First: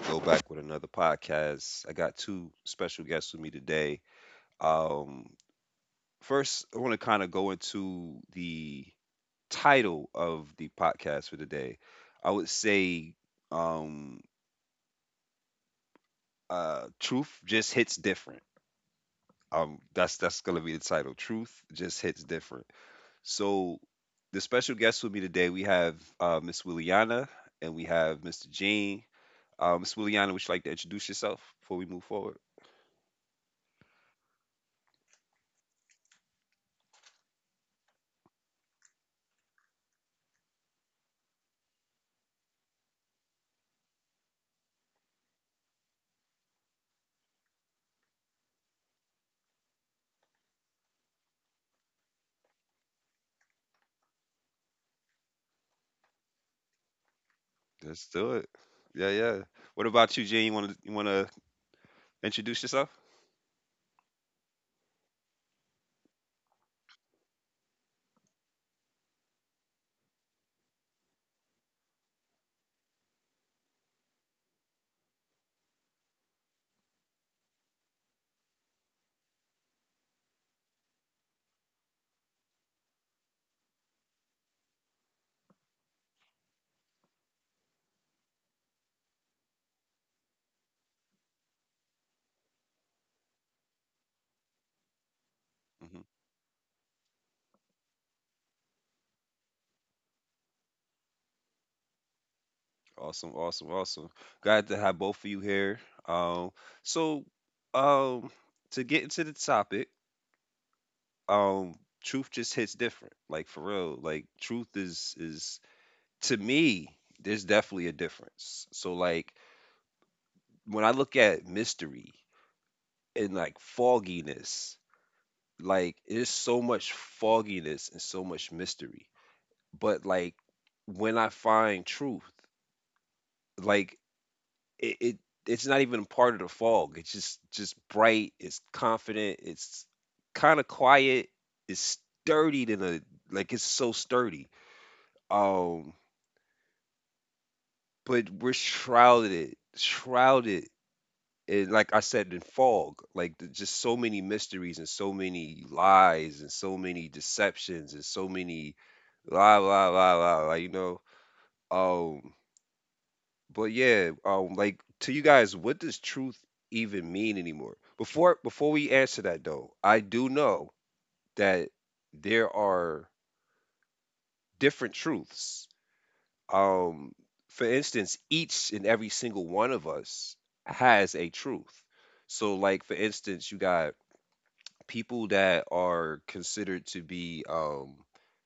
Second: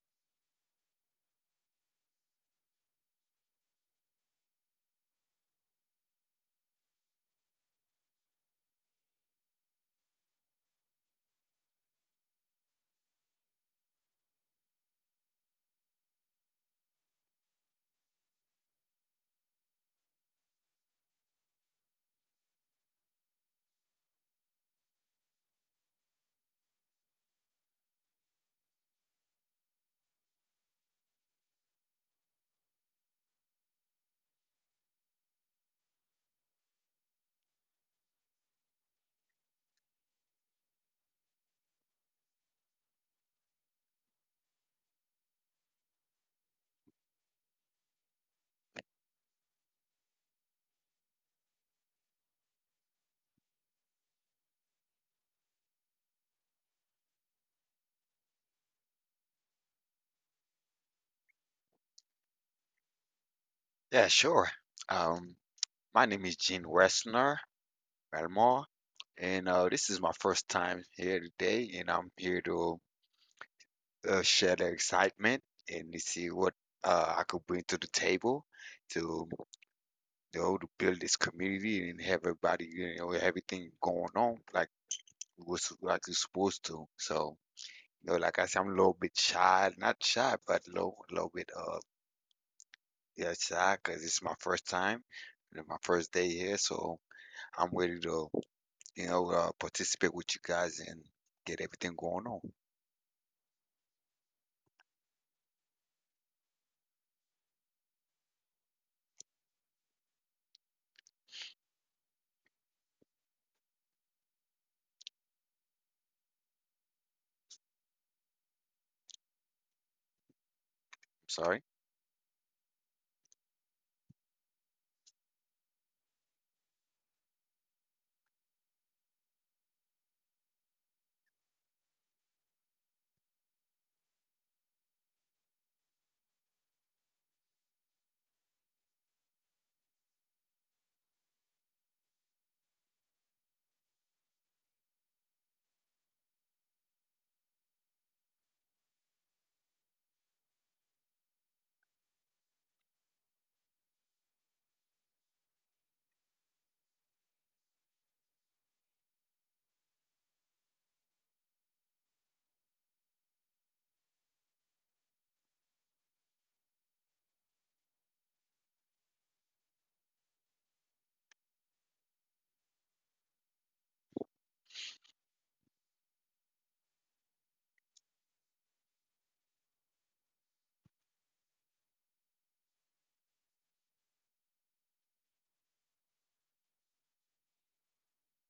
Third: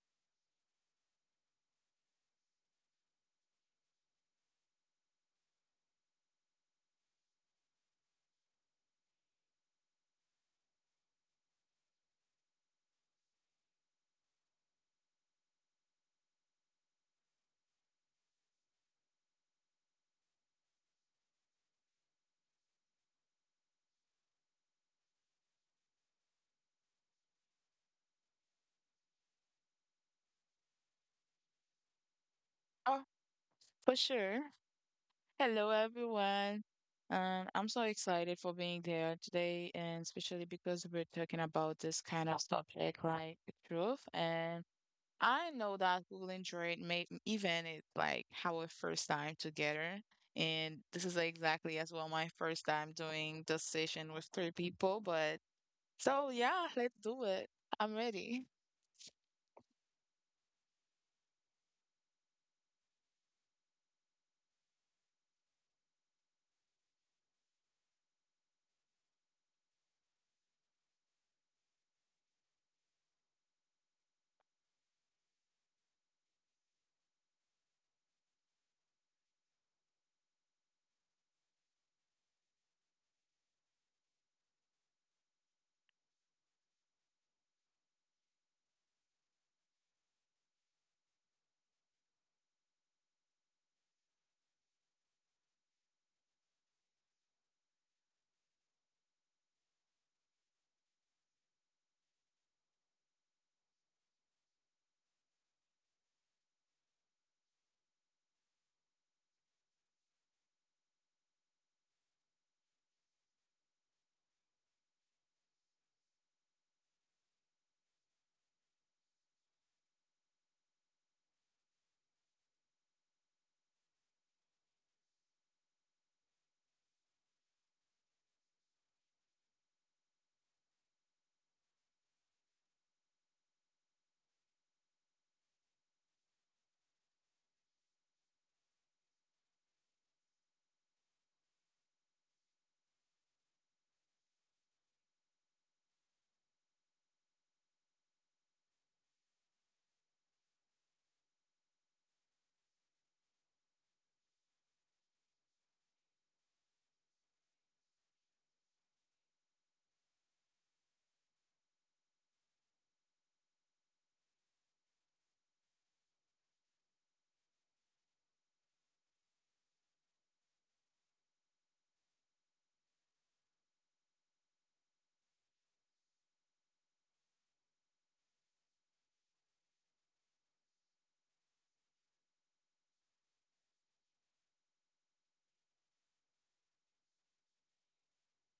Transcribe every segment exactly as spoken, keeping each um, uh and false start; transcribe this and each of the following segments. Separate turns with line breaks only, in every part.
Rico back with another podcast. I got two special guests with me today. Um, First, I want to kind of go into the title of the podcast for today. I would say um, uh, "Truth Just Hits Different." Um, that's that's gonna be the title. "Truth Just Hits Different." So, the special guests with me today, we have uh, Miss Williana and we have mister Gene. Uh, Miss Williana, would you like to introduce yourself before we move forward?
Oh, for sure. Hello, everyone. Um, I'm so excited for being there today, and especially because we're talking about this kind of subject like the truth. And I know that we'll enjoy it, may even it like our first time together. And this is exactly as well my first time doing this session with three people. But so yeah, let's do it. I'm
Let's do
ready.
it. Yeah, yeah. What about you, Gene? You want to you want to introduce yourself?
Yeah, sure. Um, my name is Gene Westner Melmore, and uh, this is my first time here today, and I'm here to uh, share the excitement and to see what uh, I could bring to the table to you know to build this community and have everybody you know everything going on like it was like it's supposed to. So you know, like I said, I'm a little bit shy, not shy, but a little, little bit uh yeah shy because it's my first time, and my
hmm
first day here, so. I'm ready to you know, uh, participate with you guys and get everything going on. I'm
Awesome, awesome, awesome. Glad to have both of you here. Um, so, um, to get into the topic, um, truth just hits different. Like for real, like truth is is to me, there's definitely a difference. So like when I look at
sorry.
mystery and like fogginess, like there's so much fogginess and so much mystery. But, like, when I find truth, like, it it it's not even part of the fog. It's just just bright, it's confident, it's kinda quiet, it's sturdy than a like, it's so sturdy. Um, but we're shrouded shrouded in, like I said, in fog, like, the just so many mysteries and so many lies and so many deceptions and so many la, la, la, la, la, you know? Um But yeah, um, like to you guys, what does truth even mean anymore? Before before we answer that though, I do know that there are different truths. Um, for instance, each and every single one of us has a truth. So, like for instance, you got people that are considered to be um,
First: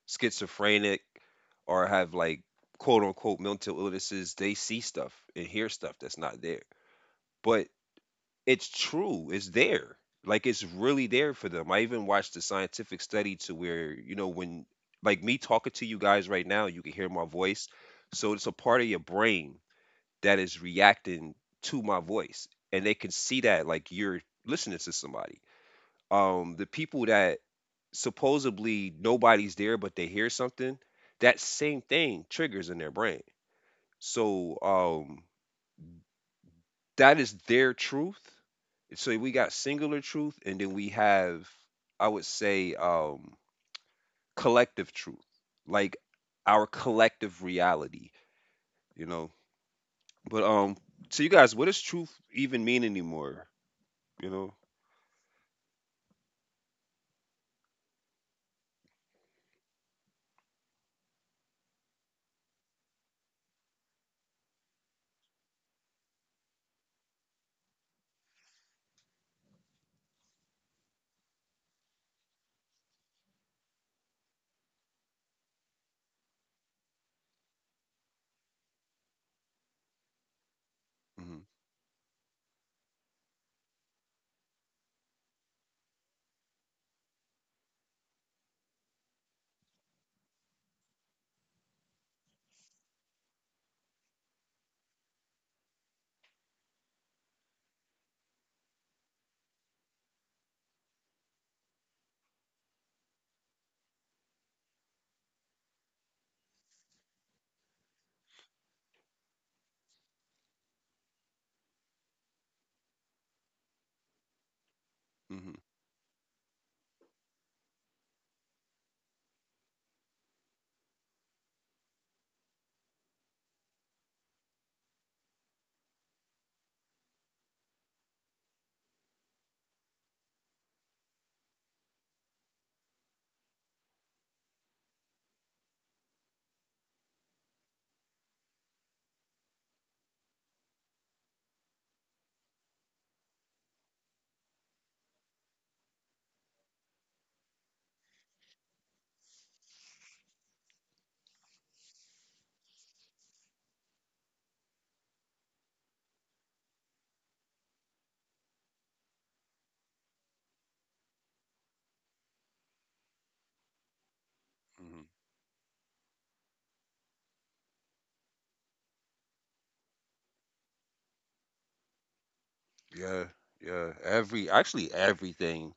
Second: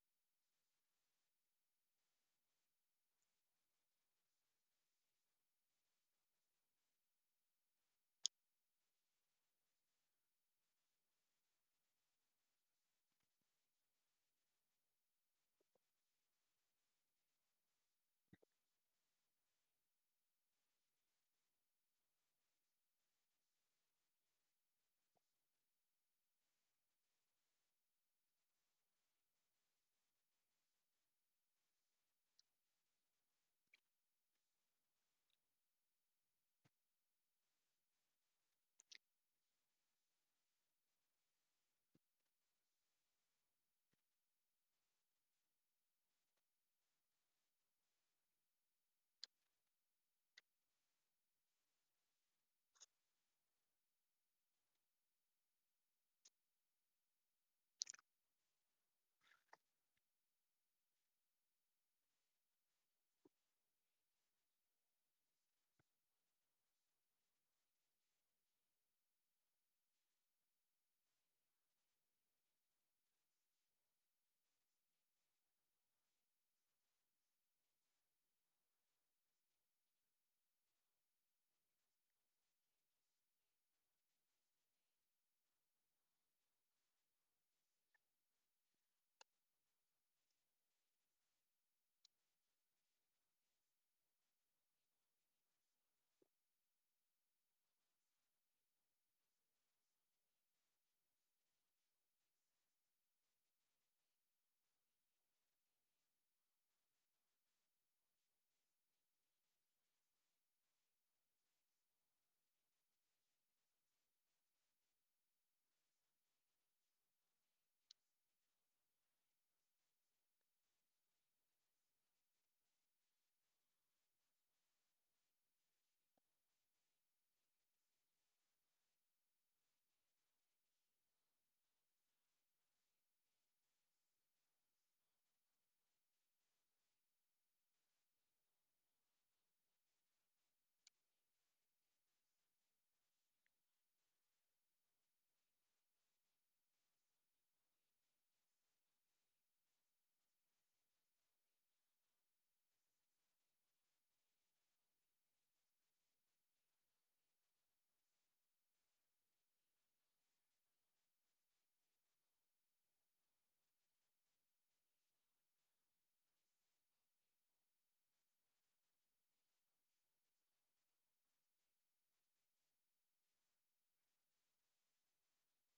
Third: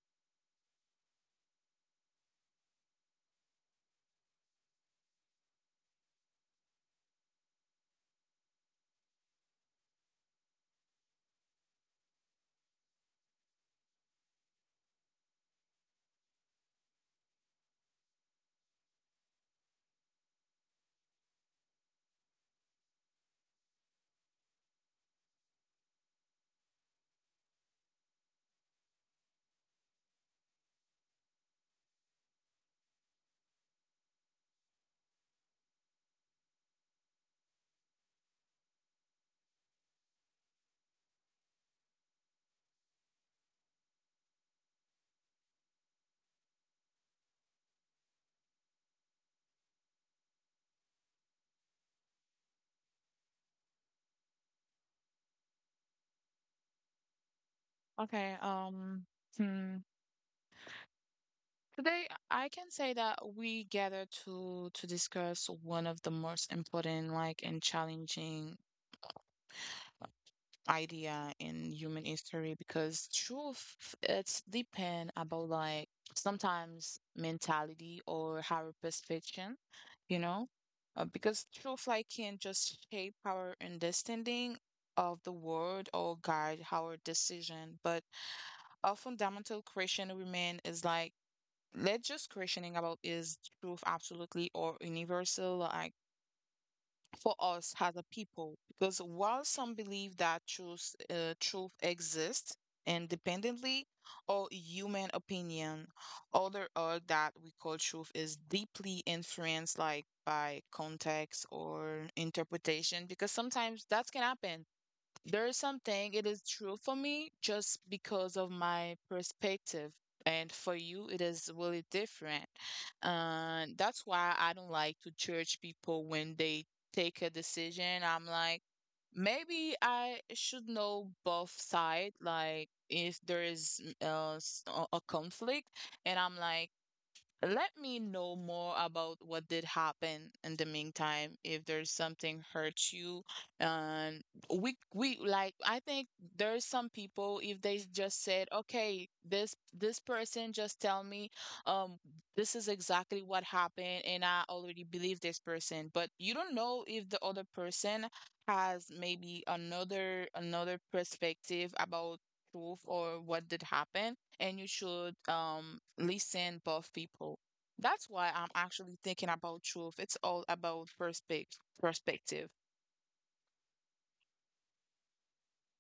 schizophrenic or have like quote unquote mental illnesses. They see stuff and hear stuff that's not there. But it's true. It's there. Like it's really there for them. I even watched a scientific study to where, you know, when like me talking to you guys right now, you can hear my voice. So it's a part of your brain that is reacting to my voice. And they can see that like you're listening to somebody. Um, the people that supposedly nobody's there but they hear something, that same thing triggers in their brain. So um that is their truth. So we got singular truth, and then we have, I would say, um, collective truth, like our collective reality, you know. But um, so you guys, what does truth even mean anymore? You know.
Okay. Um. Today, I can say that we gather to to discuss one of the most important, like, and challenging idea in human history because truth it's depend about like sometimes mentality or our perception, you know, uh,
hmm
because truth like can just shape our understanding of the world or guide our decision, but our fundamental question remain is like let's just questioning about is truth absolutely or universal like for us as a people because while some believe that truth uh, truth exists independently or human opinion other are that we call truth is deeply influenced like by context or interpretation because sometimes that can happen there
hmm
is something it is true for me just because of my perspective. And for you, it is really different. And that's why I don't like to judge people when they take a decision. I'm like, maybe I should know both sides, like if there is uh, s- a a conflict. And I'm like, let me know more about what did happen in the meantime, if there's something hurt you. Um, we we like I think there's some people if they just said, okay, this this person just tell me, um, this is exactly what happened, and I already believe this person, but you don't know if the other person has maybe another another perspective about truth or what did happen and you
hmm
should um listen both people. That's why I'm actually thinking about truth. It's all about perspective perspective.
Yeah, yeah. Every actually everything.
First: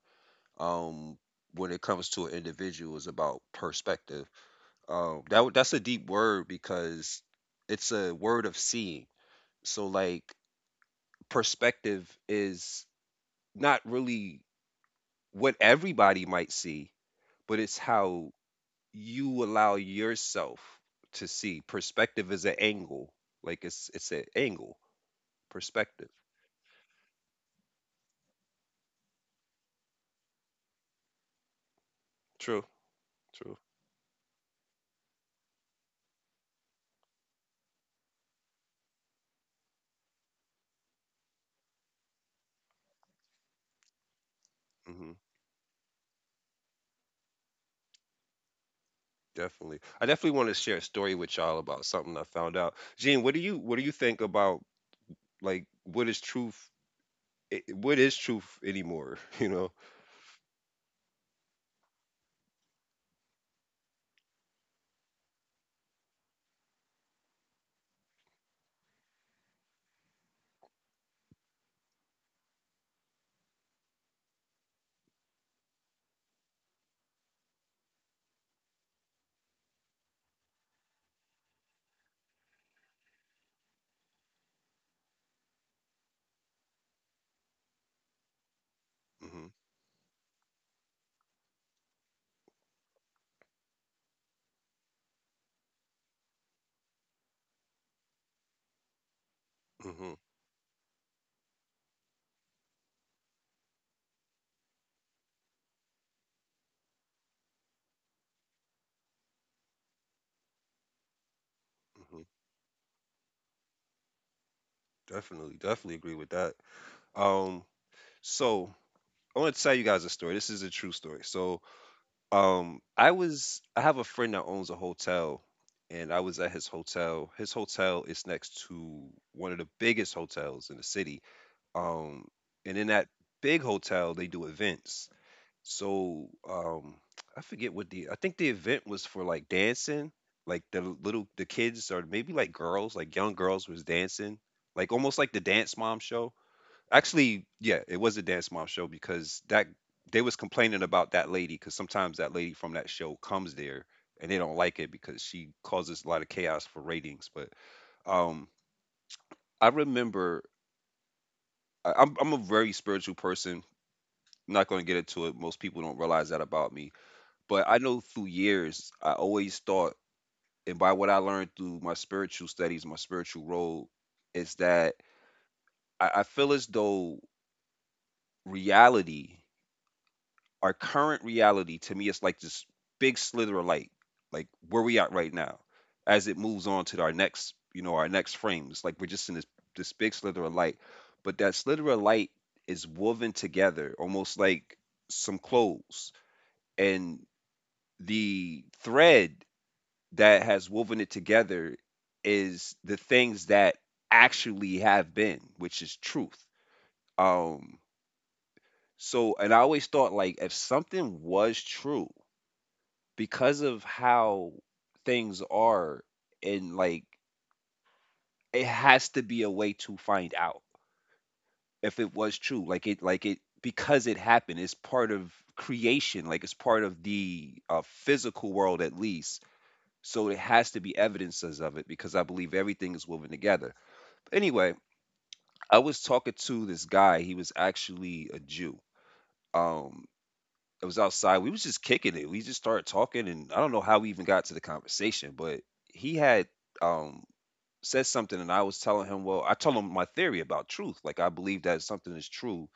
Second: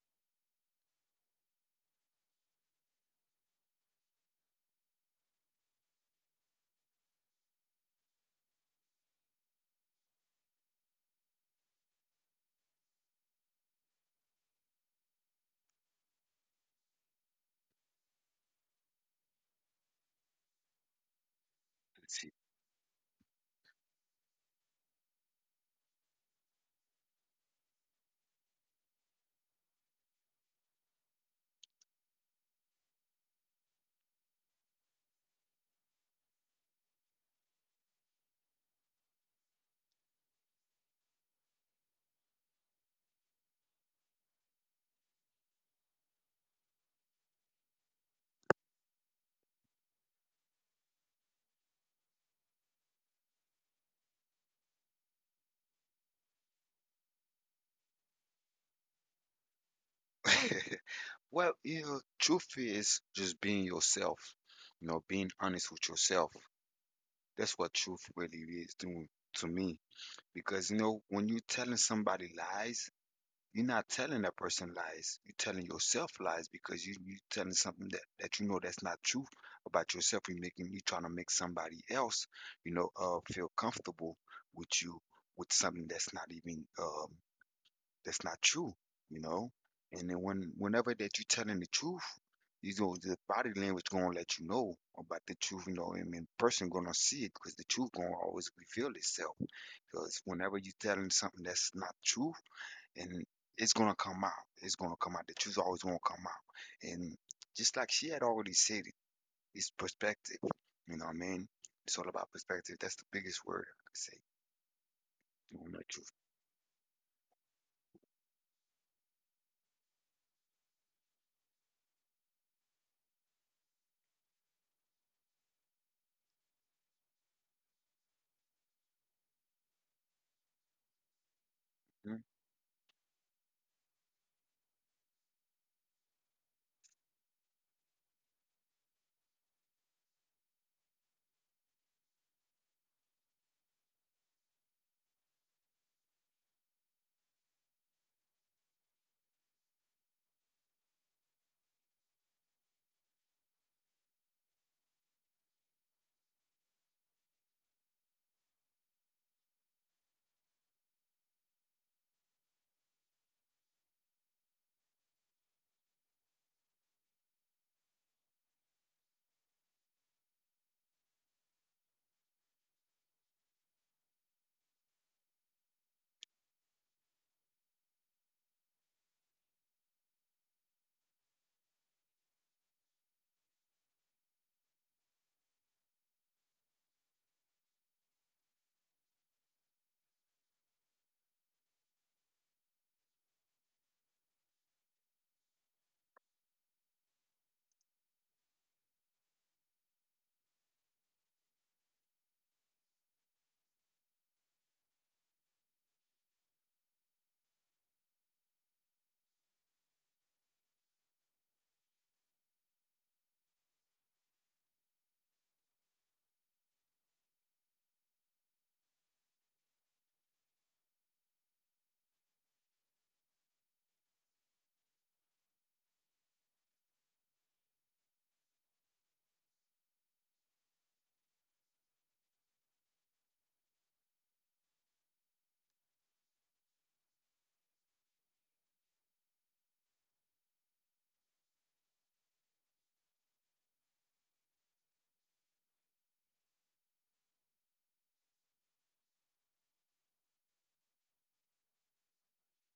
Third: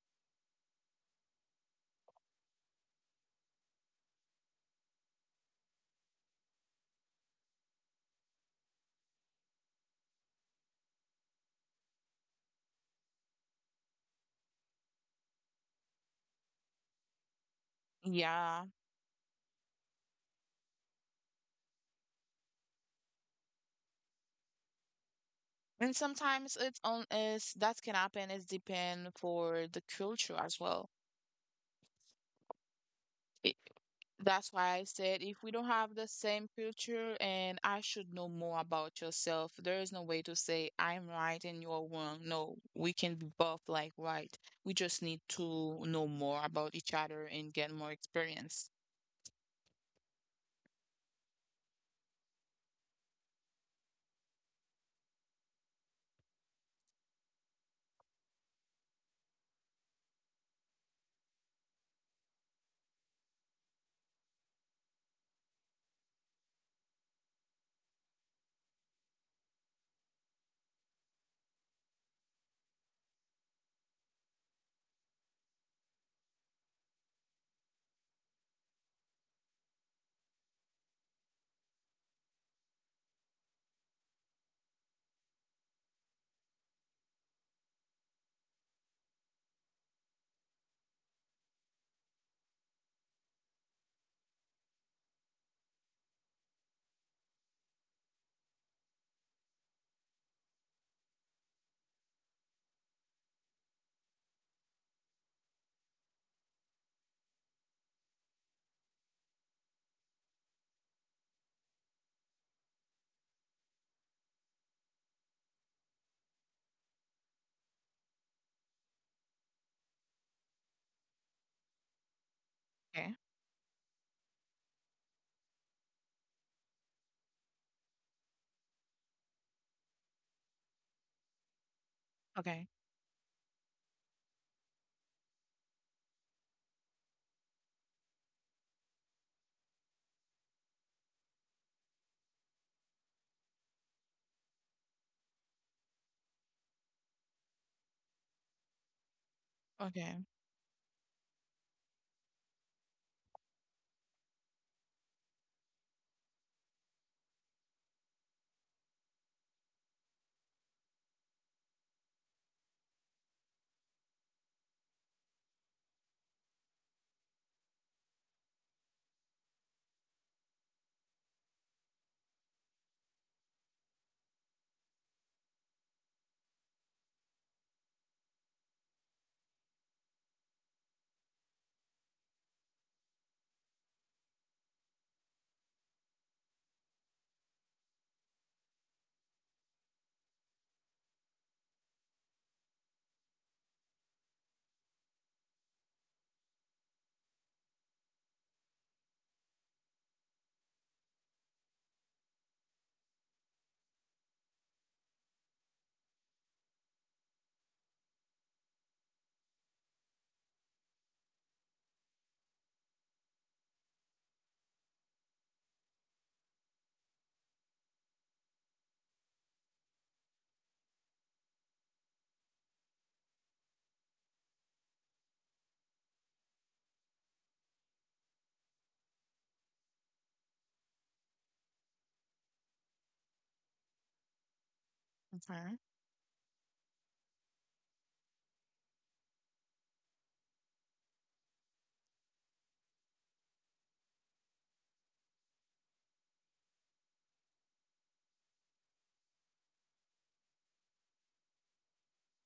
Um, when it comes to an individual is about perspective. Um, that w- that's a deep word because it's a word of seeing. So like perspective is not really what everybody might see, but it's how
Yeah.
you allow yourself to see.
Let's
Perspective
see.
is an angle. Like it's it's an angle.
And
Perspective.
sometimes it's on is that can happen is depend for the culture as well.
True. True.
That's why I said if we don't have the same culture and I should know more about yourself, there is no way to say I'm right and you're wrong. No, we can be both like right. We just
hmm
need to know more about each other and get more experience.
Definitely. I definitely want to share a story with y'all about something I found out. Gene, what do you what do you think about like what is truth? i- What is truth anymore? You know.
Well, you know, truth is just being yourself, you know, being honest with yourself. That's what truth really is to, to me. Because, you know, when you're telling somebody lies, you're not telling that person lies. You're telling yourself lies because you, you're telling something that, that you know that's not true about yourself. You're making, you trying to make somebody else, you know, uh, feel comfortable with you with something that's not even um, that's not true, you
hmm
know. And then when whenever that you're telling the truth, you know the body language gonna let you know about the truth, you know, and then person gonna see it because the truth gonna always reveal itself.
hmm
Because whenever you are telling something that's not true, and it's gonna come out, it's gonna come out. The truth always gonna come out. And just like she had already said it, it's perspective. You know what I mean? It's all
hmm
about perspective. That's the biggest word I could say.
Definitely.
You want the
Definitely
truth.
agree with that. Um. So I want to tell you guys a story. This is a true story. So, um, I
Okay.
was I have a friend that owns a hotel, and I was at his hotel. His hotel is next to one of the biggest hotels in the city.
Mm.
Um, and
Okay.
in that big hotel, they do events. So, um, I forget what the I think the event was for like dancing, like the little the kids or maybe like girls, like young girls was dancing, like almost like the Dance Mom show. Actually, yeah, it was a Dance Mom show because that they was
Okay.
complaining about that lady because sometimes that lady from that show comes there and they don't like it because she causes a lot of chaos for ratings. But um, I remember I, I'm I'm a very spiritual person. I'm not going to get into it. Most people don't realize that about me. But I know through years, I always thought, and by what I learned through my spiritual studies, my spiritual role, is that I, I feel as though reality, our current reality to me it's like this big slither of light, like where we at right now, as it moves on to our next, you know, our next frame. It's like we're just in this this big slither of light, but that slither of light is woven together almost like some clothes, and the thread that has woven it together is the things that actually have been, which is truth. Um, so, and I always thought like if something was true because of how things are and like it has to be a way to find out if it was true. Like it like it because it happened, it's part of creation, like it's part of the uh, physical world at least. So it has to be evidences of it because I believe everything is woven together. Anyway, I was
Okay.
talking to this guy. He was actually a Jew. Um, it was outside. We was just kicking it. We just started talking, and I don't know how we even got to the conversation, but he had um said something and I was telling him, well, I told him my theory about truth. Like I believe that something is true.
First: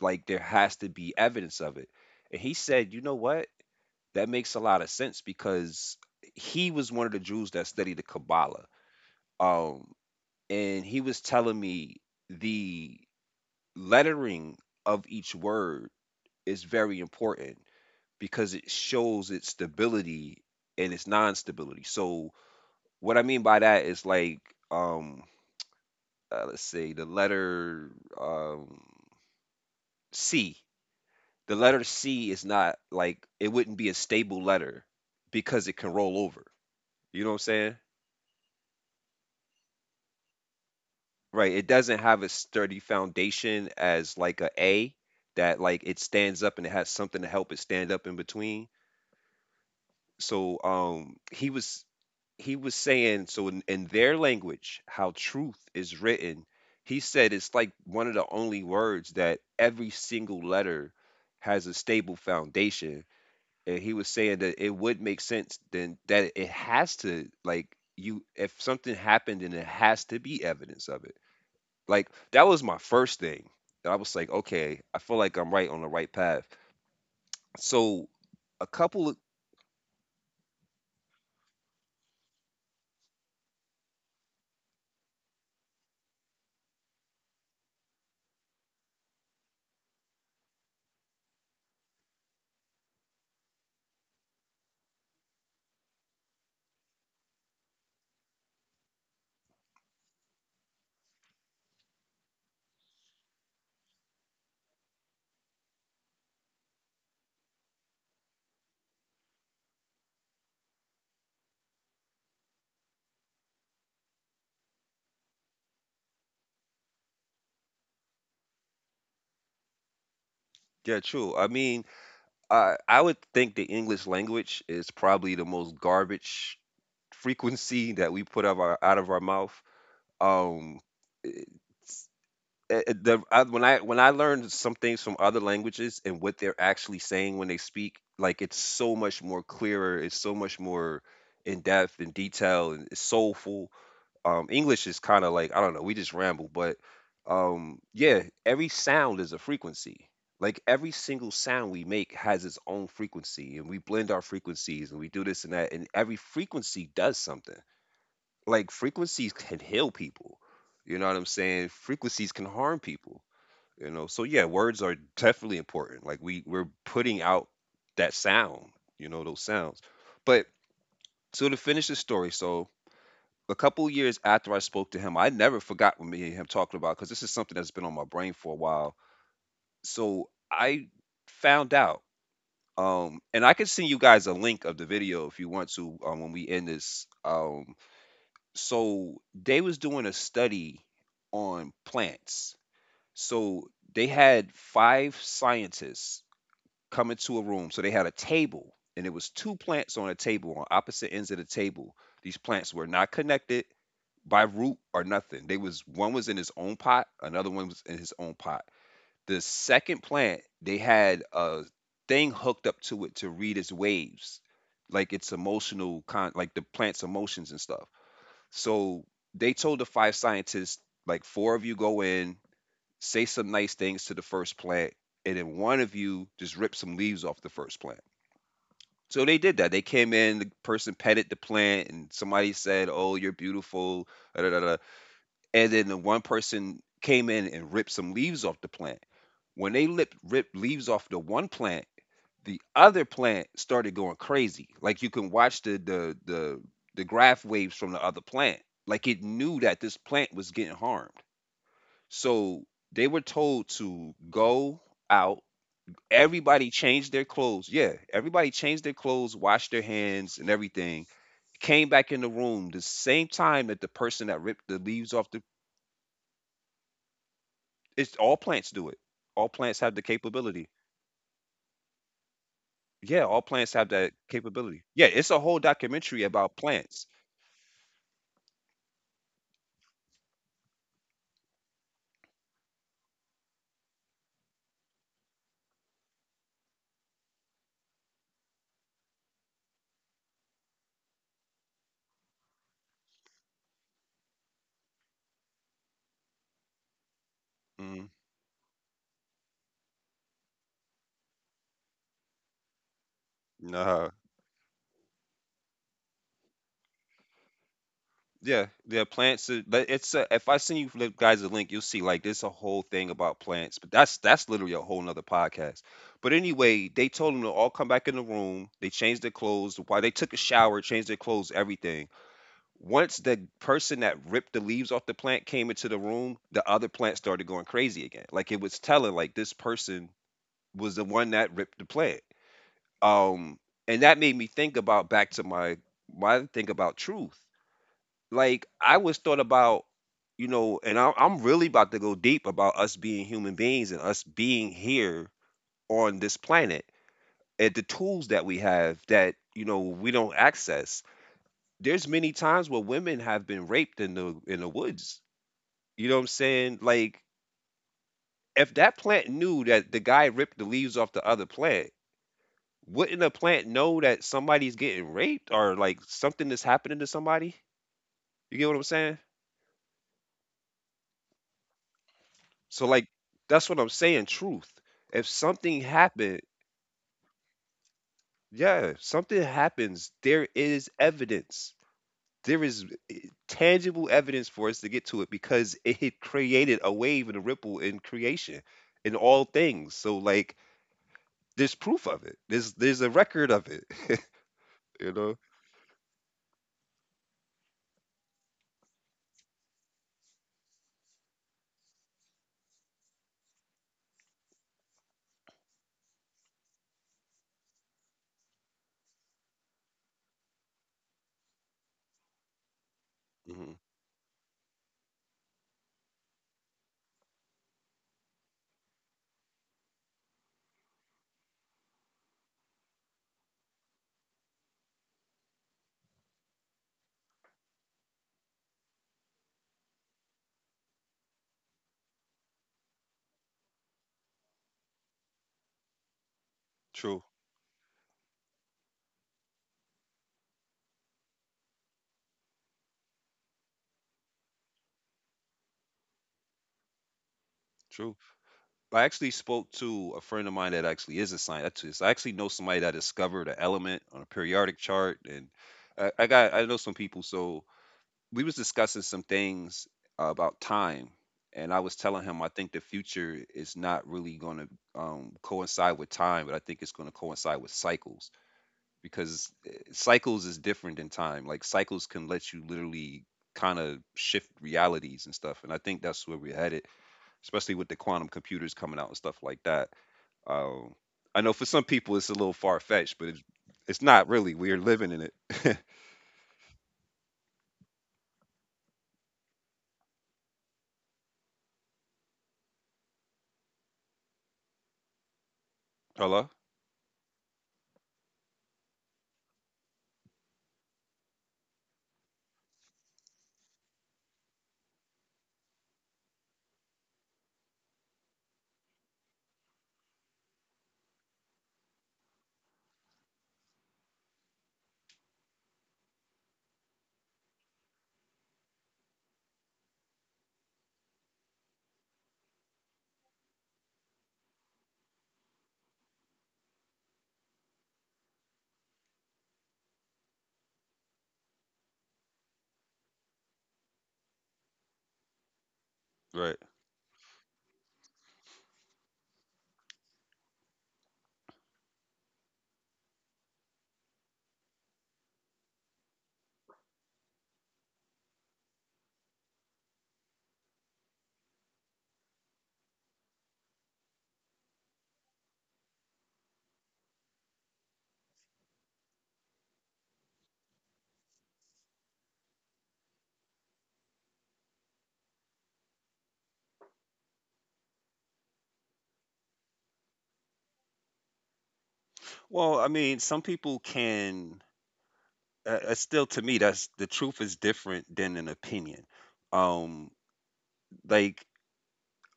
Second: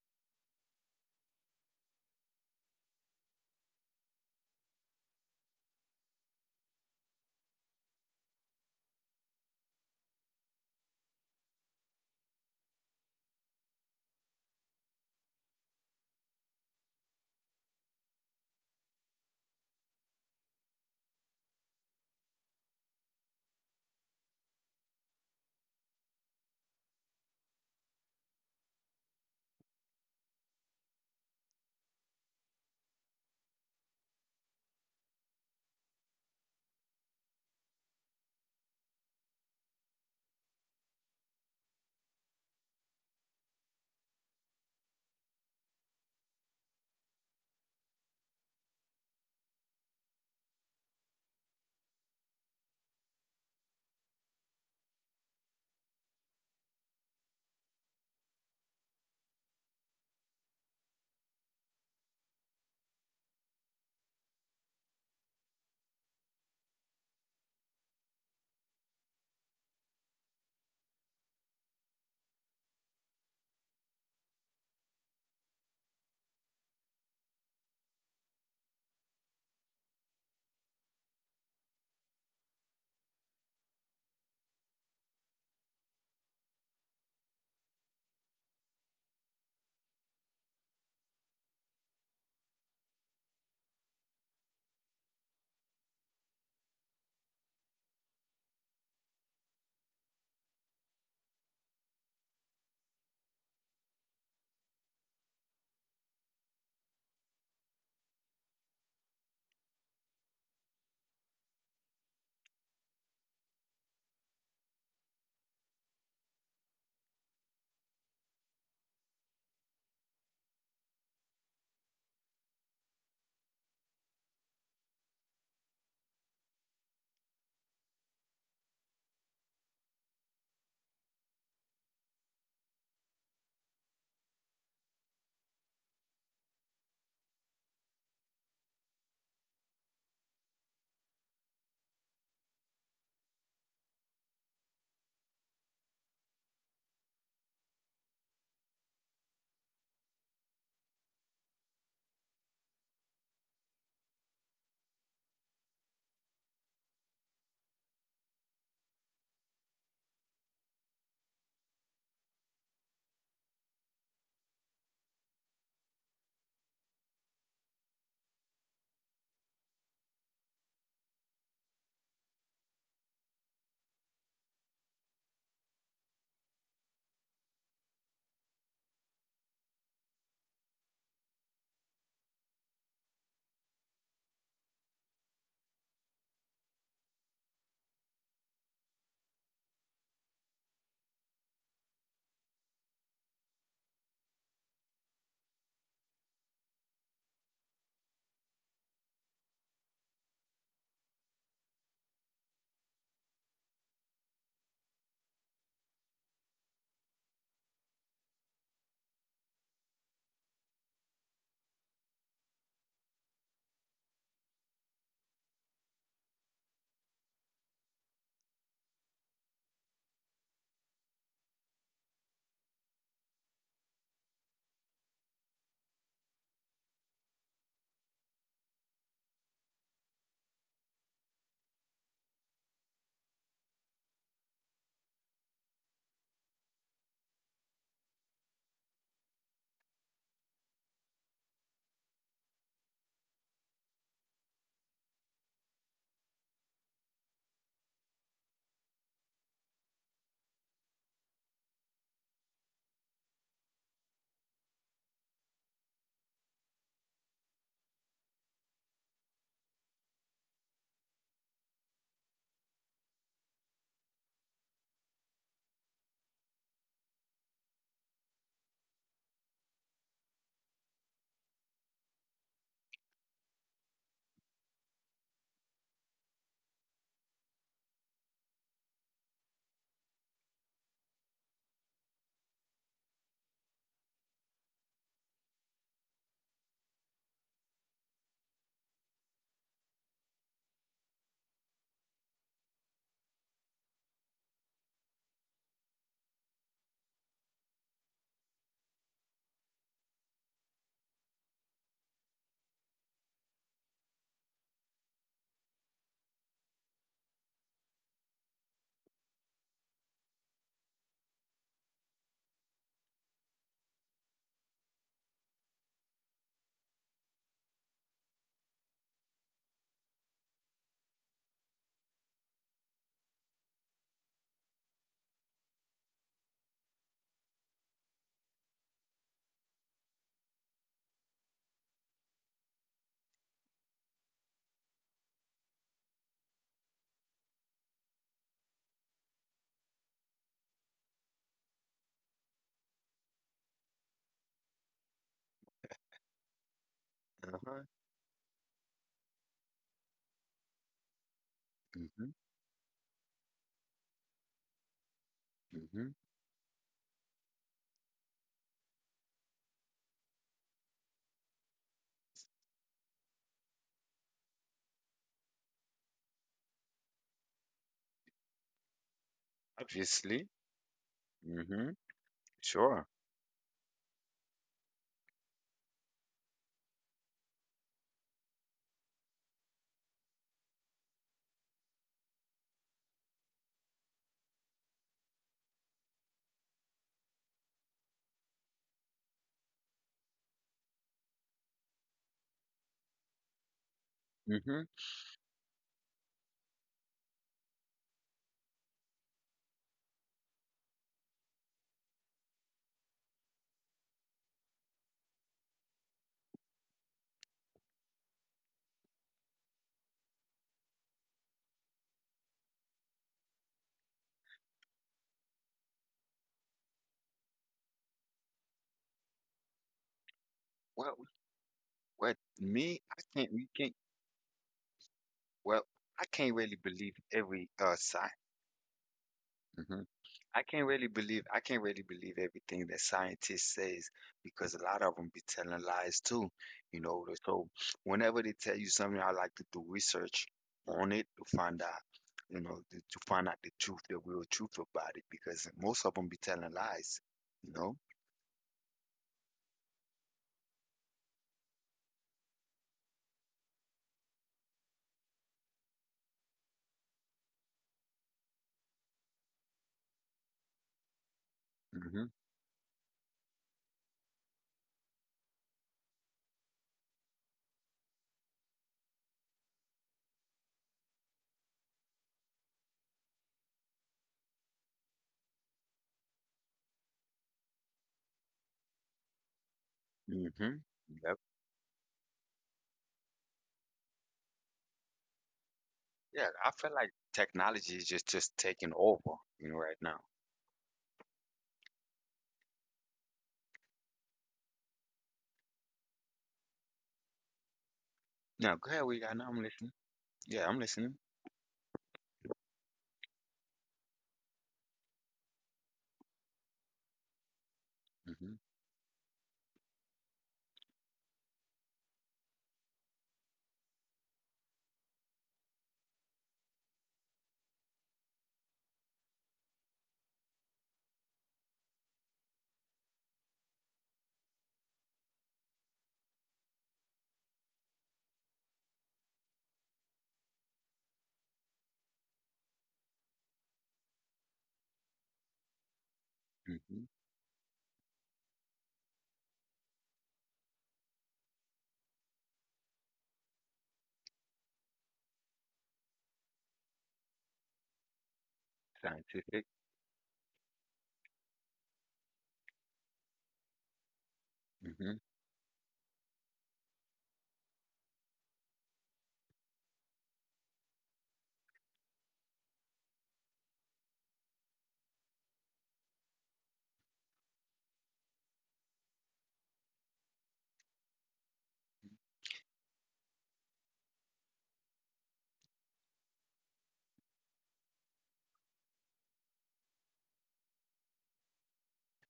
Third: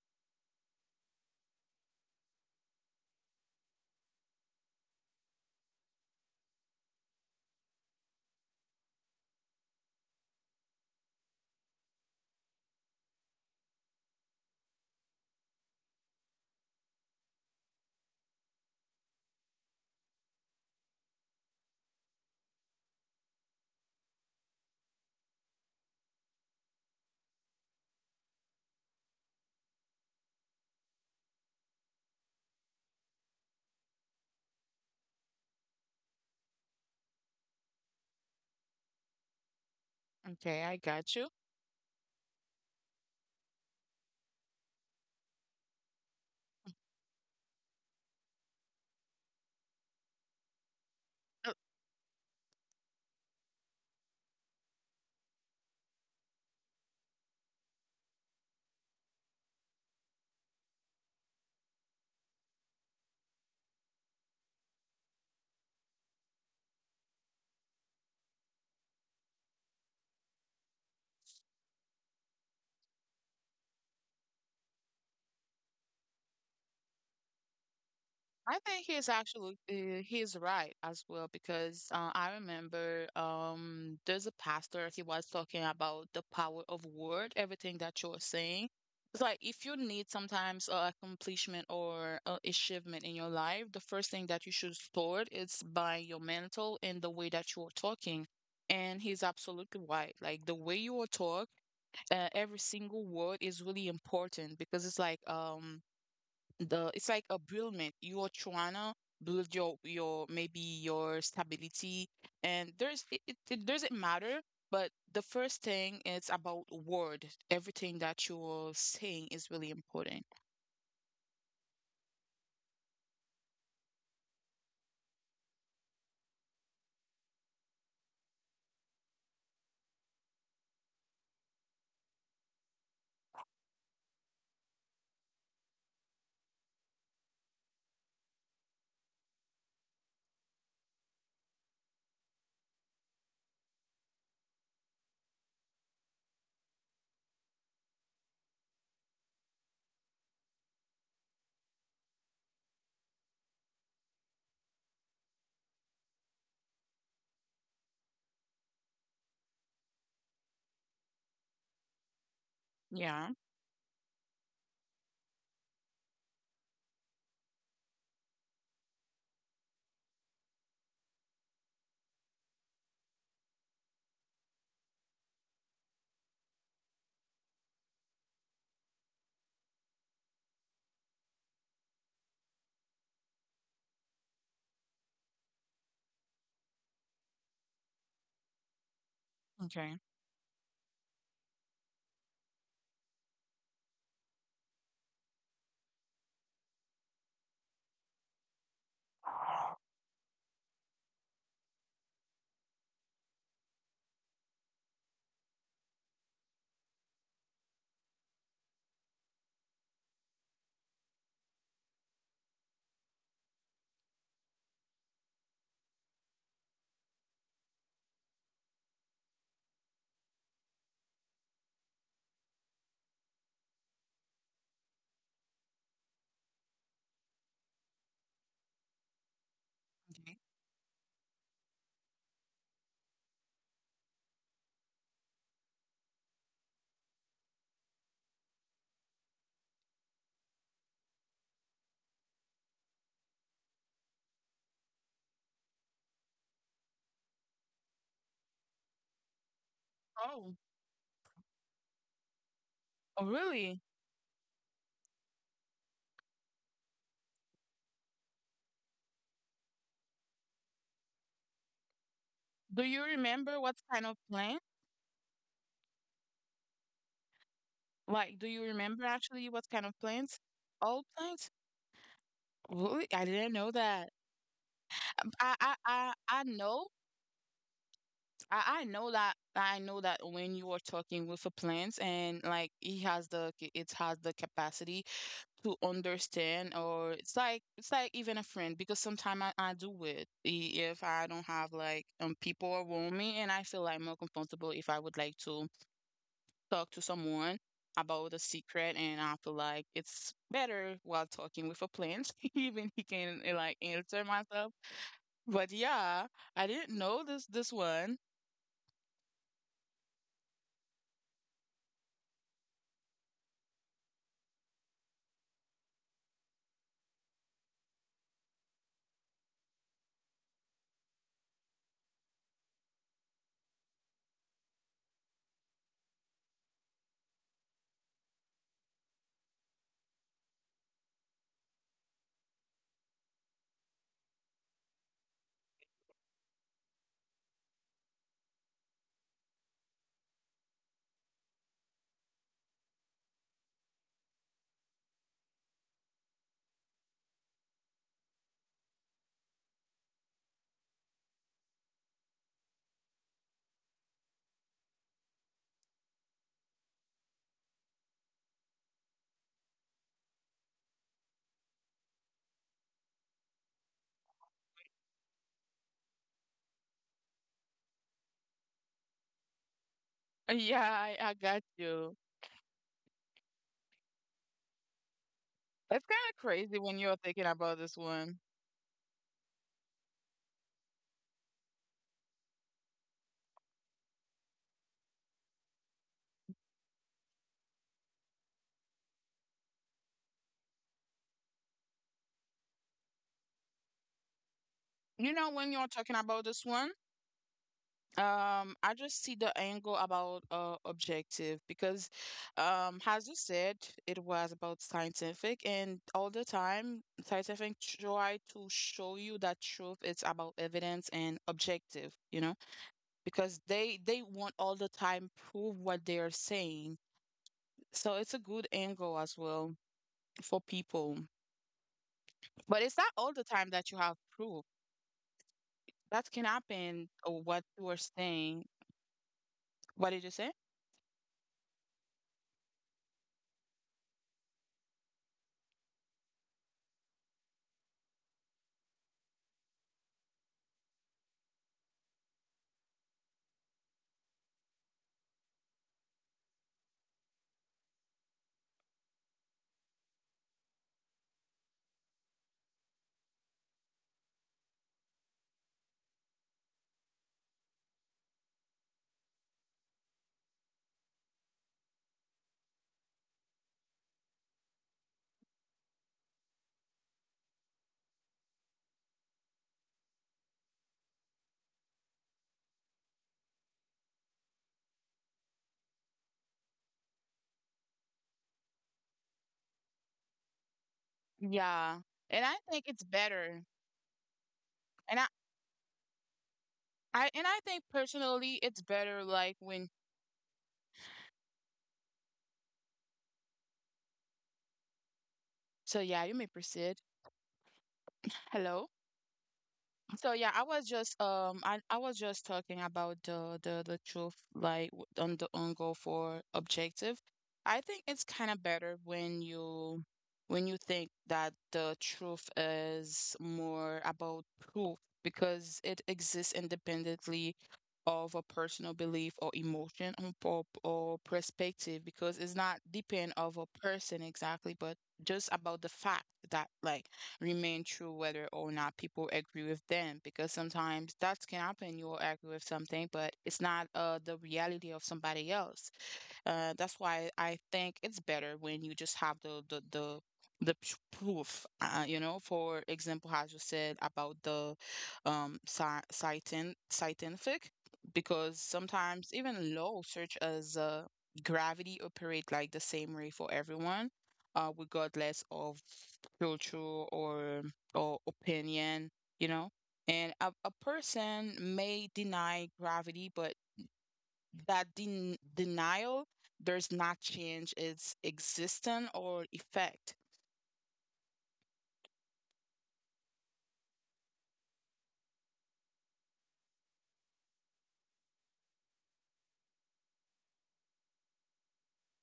Like there has to be evidence of it. And he said, you know what? That makes a lot of sense because he was one of the Jews that studied the Kabbalah. Um, and he was telling me the lettering of each word is very important because it shows its stability and its non-stability. So what I mean by that is like um uh, let's see, the letter um, C. The letter C is not like it wouldn't be a stable letter because it can roll over. You know what I'm saying?
Okay. I got you.
Right. It doesn't have a sturdy foundation as like a A that like it stands up and it has something to help it stand up in between. So um he was he was saying so in, in their language how truth is written, he said it's like one of the only words that every single letter has a stable foundation, and he was saying that it would make sense then that it has to like, you if something happened then it has to be evidence of it. Like that was my first thing. I was like, okay, I feel like I'm right on the right path. So a
I think
couple of
he's actually uh, he's right as well because uh, I remember um there's a pastor he was talking about the power of word, everything that you're saying. It's like if you need sometimes a accomplishment or a achievement in your life, the first thing that you should start is by your mental and the way that you're talking. And he's absolutely right. Like the way you will talk, uh, every single word is really important because it's like um the it's like a buildment. You're trying to build your your maybe your stability, and there's it, it, it doesn't matter. But the first thing is about word. Everything that you're saying is really important.
yeah true I mean I I would think the English language is probably the most garbage frequency that we put out of our out of our mouth. Um, it's- eh, eh, the, I, when I when I learned some things from other languages and what they're actually saying when they speak, like it's so much more clearer. It's so much more in depth and detail and it's soulful. um, English is kind of like I don't know, we just ramble, but um, yeah, every sound is a frequency. Like every single sound we make has its own frequency, and we blend our frequencies and we do this and that, and every frequency does something. Like frequencies can heal people. You know what I'm saying? Frequencies can harm
Yeah.
people. You know, so yeah, words are definitely important. Like we we're putting out that sound, you know, those sounds. But so to finish the story, so a couple years after I spoke to him, I never forgot what me and him talking about because this is something that's been on my brain for a while. So I found out, um, and I can send you guys a link of the video if you want to um, when we end this. Um, so they was
Okay.
doing a study on plants. So they had five scientists come into a room. So they had a table, and it was two plants on a table on opposite ends of the table. These plants were not connected by root or nothing. They was one was in his own pot, another one was in his own pot. The second plant, they had a thing hooked up to it to read its waves, like its emotional con like the plant's emotions and stuff. So they told the five scientists, like four of you go in, say some nice things to the first plant, and then one of you just rip some leaves off the first plant. So they did that. They came
Okay.
in, the person petted the plant, and somebody said, "Oh, you're beautiful. Da, da, da," and then the one person came in and ripped some leaves off the plant. When they lip, ripped leaves off the one plant, the other plant started going crazy. Like you can watch the the the the graph waves from the other plant. Like it knew that this plant
Oh,
was getting harmed. So they
oh,
were
really?
told to go out. Everybody changed their clothes. Yeah, everybody changed their clothes, washed their hands, and everything. Came back in the
Do
room the
you
same
remember what
time that the
kind of
person that
plant?
ripped the leaves off the. It's
Like, do
all
you
plants
remember
do it.
actually
All
what kind
plants
of
have the
plants?
capability.
All plants? Really? I
Yeah,
didn't
all
know
plants have
that.
that capability. Yeah,
Um,
it's a
I
whole
I I,
documentary
I
about
know
plants.
I, I know that I know that when you are talking with a plant and like he has the ca- it has the capacity to understand or it's like it's like even a friend because sometimes I, I do it i- if I don't have like um people around me and I feel like more comfortable if I would like to talk to someone about
Mm,
a secret and I feel like it's better while talking with a plant even he can eh, like answer
nah.
myself but yeah I didn't know this this one.
Yeah, yeah, plants. are- But it's a, if I send you li- guys a link, you'll see like there's a whole thing about plants. But that's that's literally a whole nother podcast. But anyway, they told them to all come back in the room. They changed their clothes. While they took a shower, changed their clothes, everything. Once the person that ripped the leaves off the plant came into the room, the other plant started going crazy again. Like, it was telling, like, this person was the one that ripped the plant. Um, and that made me think about back to my my think about truth. Like, I was thought about, you know, and I, I'm really about to go deep about us being human beings and us being here on this planet and the
Uh-huh.
tools that we have that you know we don't access. There's
Mm-hmm.
many times where women have been raped in the in the woods.
Mm-hmm.
You know what I'm saying? Like, if that plant knew that the guy ripped the leaves off the other plant, wouldn't a plant know that somebody's getting raped or like something is happening to somebody? You get what I'm saying?
Yeah,
Obviously.
I, I got you.
Mhm.
So like
Sure.
that's what I'm saying, truth. If
That's
something
kind of
happened,
crazy when you're thinking about this one.
yeah, something happens, there is evidence. There is eh, tangible evidence for us to get to it because it created a wave and a ripple in creation in all things. So like there's proof of it. There's there's a record of it.
Mhm.
You
You
know, when
know?
you're talking about this one, um, I just see the angle about uh objective because, um, as you said, it was about scientific, and all the time, scientific try to show you that truth. It's about evidence and objective, you know, because
Hmm.
they they want all the time prove what they are saying. So it's a good angle as well for
Well,
people.
what me,
But
I
it's not
can't.
all
We
the
can't.
time that you have proof.
Well, I
That
can't
can
really believe
happen, or
every
what you
uh
were
science.
saying.
Hmm.
What did you say?
I can't really believe. I can't really believe everything that scientists says because a lot of them be telling lies too. You
True,
know. So whenever they tell you something, I like to do research on it to find out. You know, to, to find out the truth, the real truth about it, because most of them be telling lies. You know.
true. I actually spoke to a friend of mine that actually is a scientist. I actually know somebody that discovered an element on a periodic chart, and I, I got I know some people. So we was discussing some things about time, and I was telling him
Mhm.
I think the future is not really going to um, coincide with time, but I think it's going to coincide with cycles because eh, cycles is different than time. Like cycles can let you literally kind of shift realities and stuff, and I think that's where we're headed especially with the quantum computers coming out and stuff like that. Um,
Mhm.
I know for some people it's a
Yeah.
little far
And I
fetched,
think
but
it's
it's
better.
it's not really. We're living in
And I,
it.
Yeah, I feel like
I and I
technology is
think
just just
personally
taking
it's
over,
better
you know,
like
right
when
now.
so
Hello.
yeah, you may proceed.
Now, go ahead, we
Hello?
got. Now I'm listening.
So
Yeah, I'm
yeah, I
listening.
was just um I, I was just talking about the the the truth like w- on the on goal for objective. I think it's
Mhm,
kind of better when you when you think that the truth is more about proof because it exists independently of a personal belief or emotion or, or, or perspective because it's not depend of a person exactly, but just about the fact that like remain true whether or not people agree with them because sometimes that can happen you will agree with something but it's not uh, the reality of somebody else
Right.
uh, that's
mhm.
why I think it's better when you just have the the, the the p- proof, uh, you know, for example, as you said about the um sci- scientin- scientific, because sometimes
Scientific.
even low search as uh, gravity operate like the same way for everyone, uh,
Mhm,
regardless of culture or or opinion, you know. And a, a person may deny gravity, but that den- denial does not change its existence or effect.
Well, I mean, some people can. Uh, uh, still, to me, that's the truth is different than an opinion. Um, like,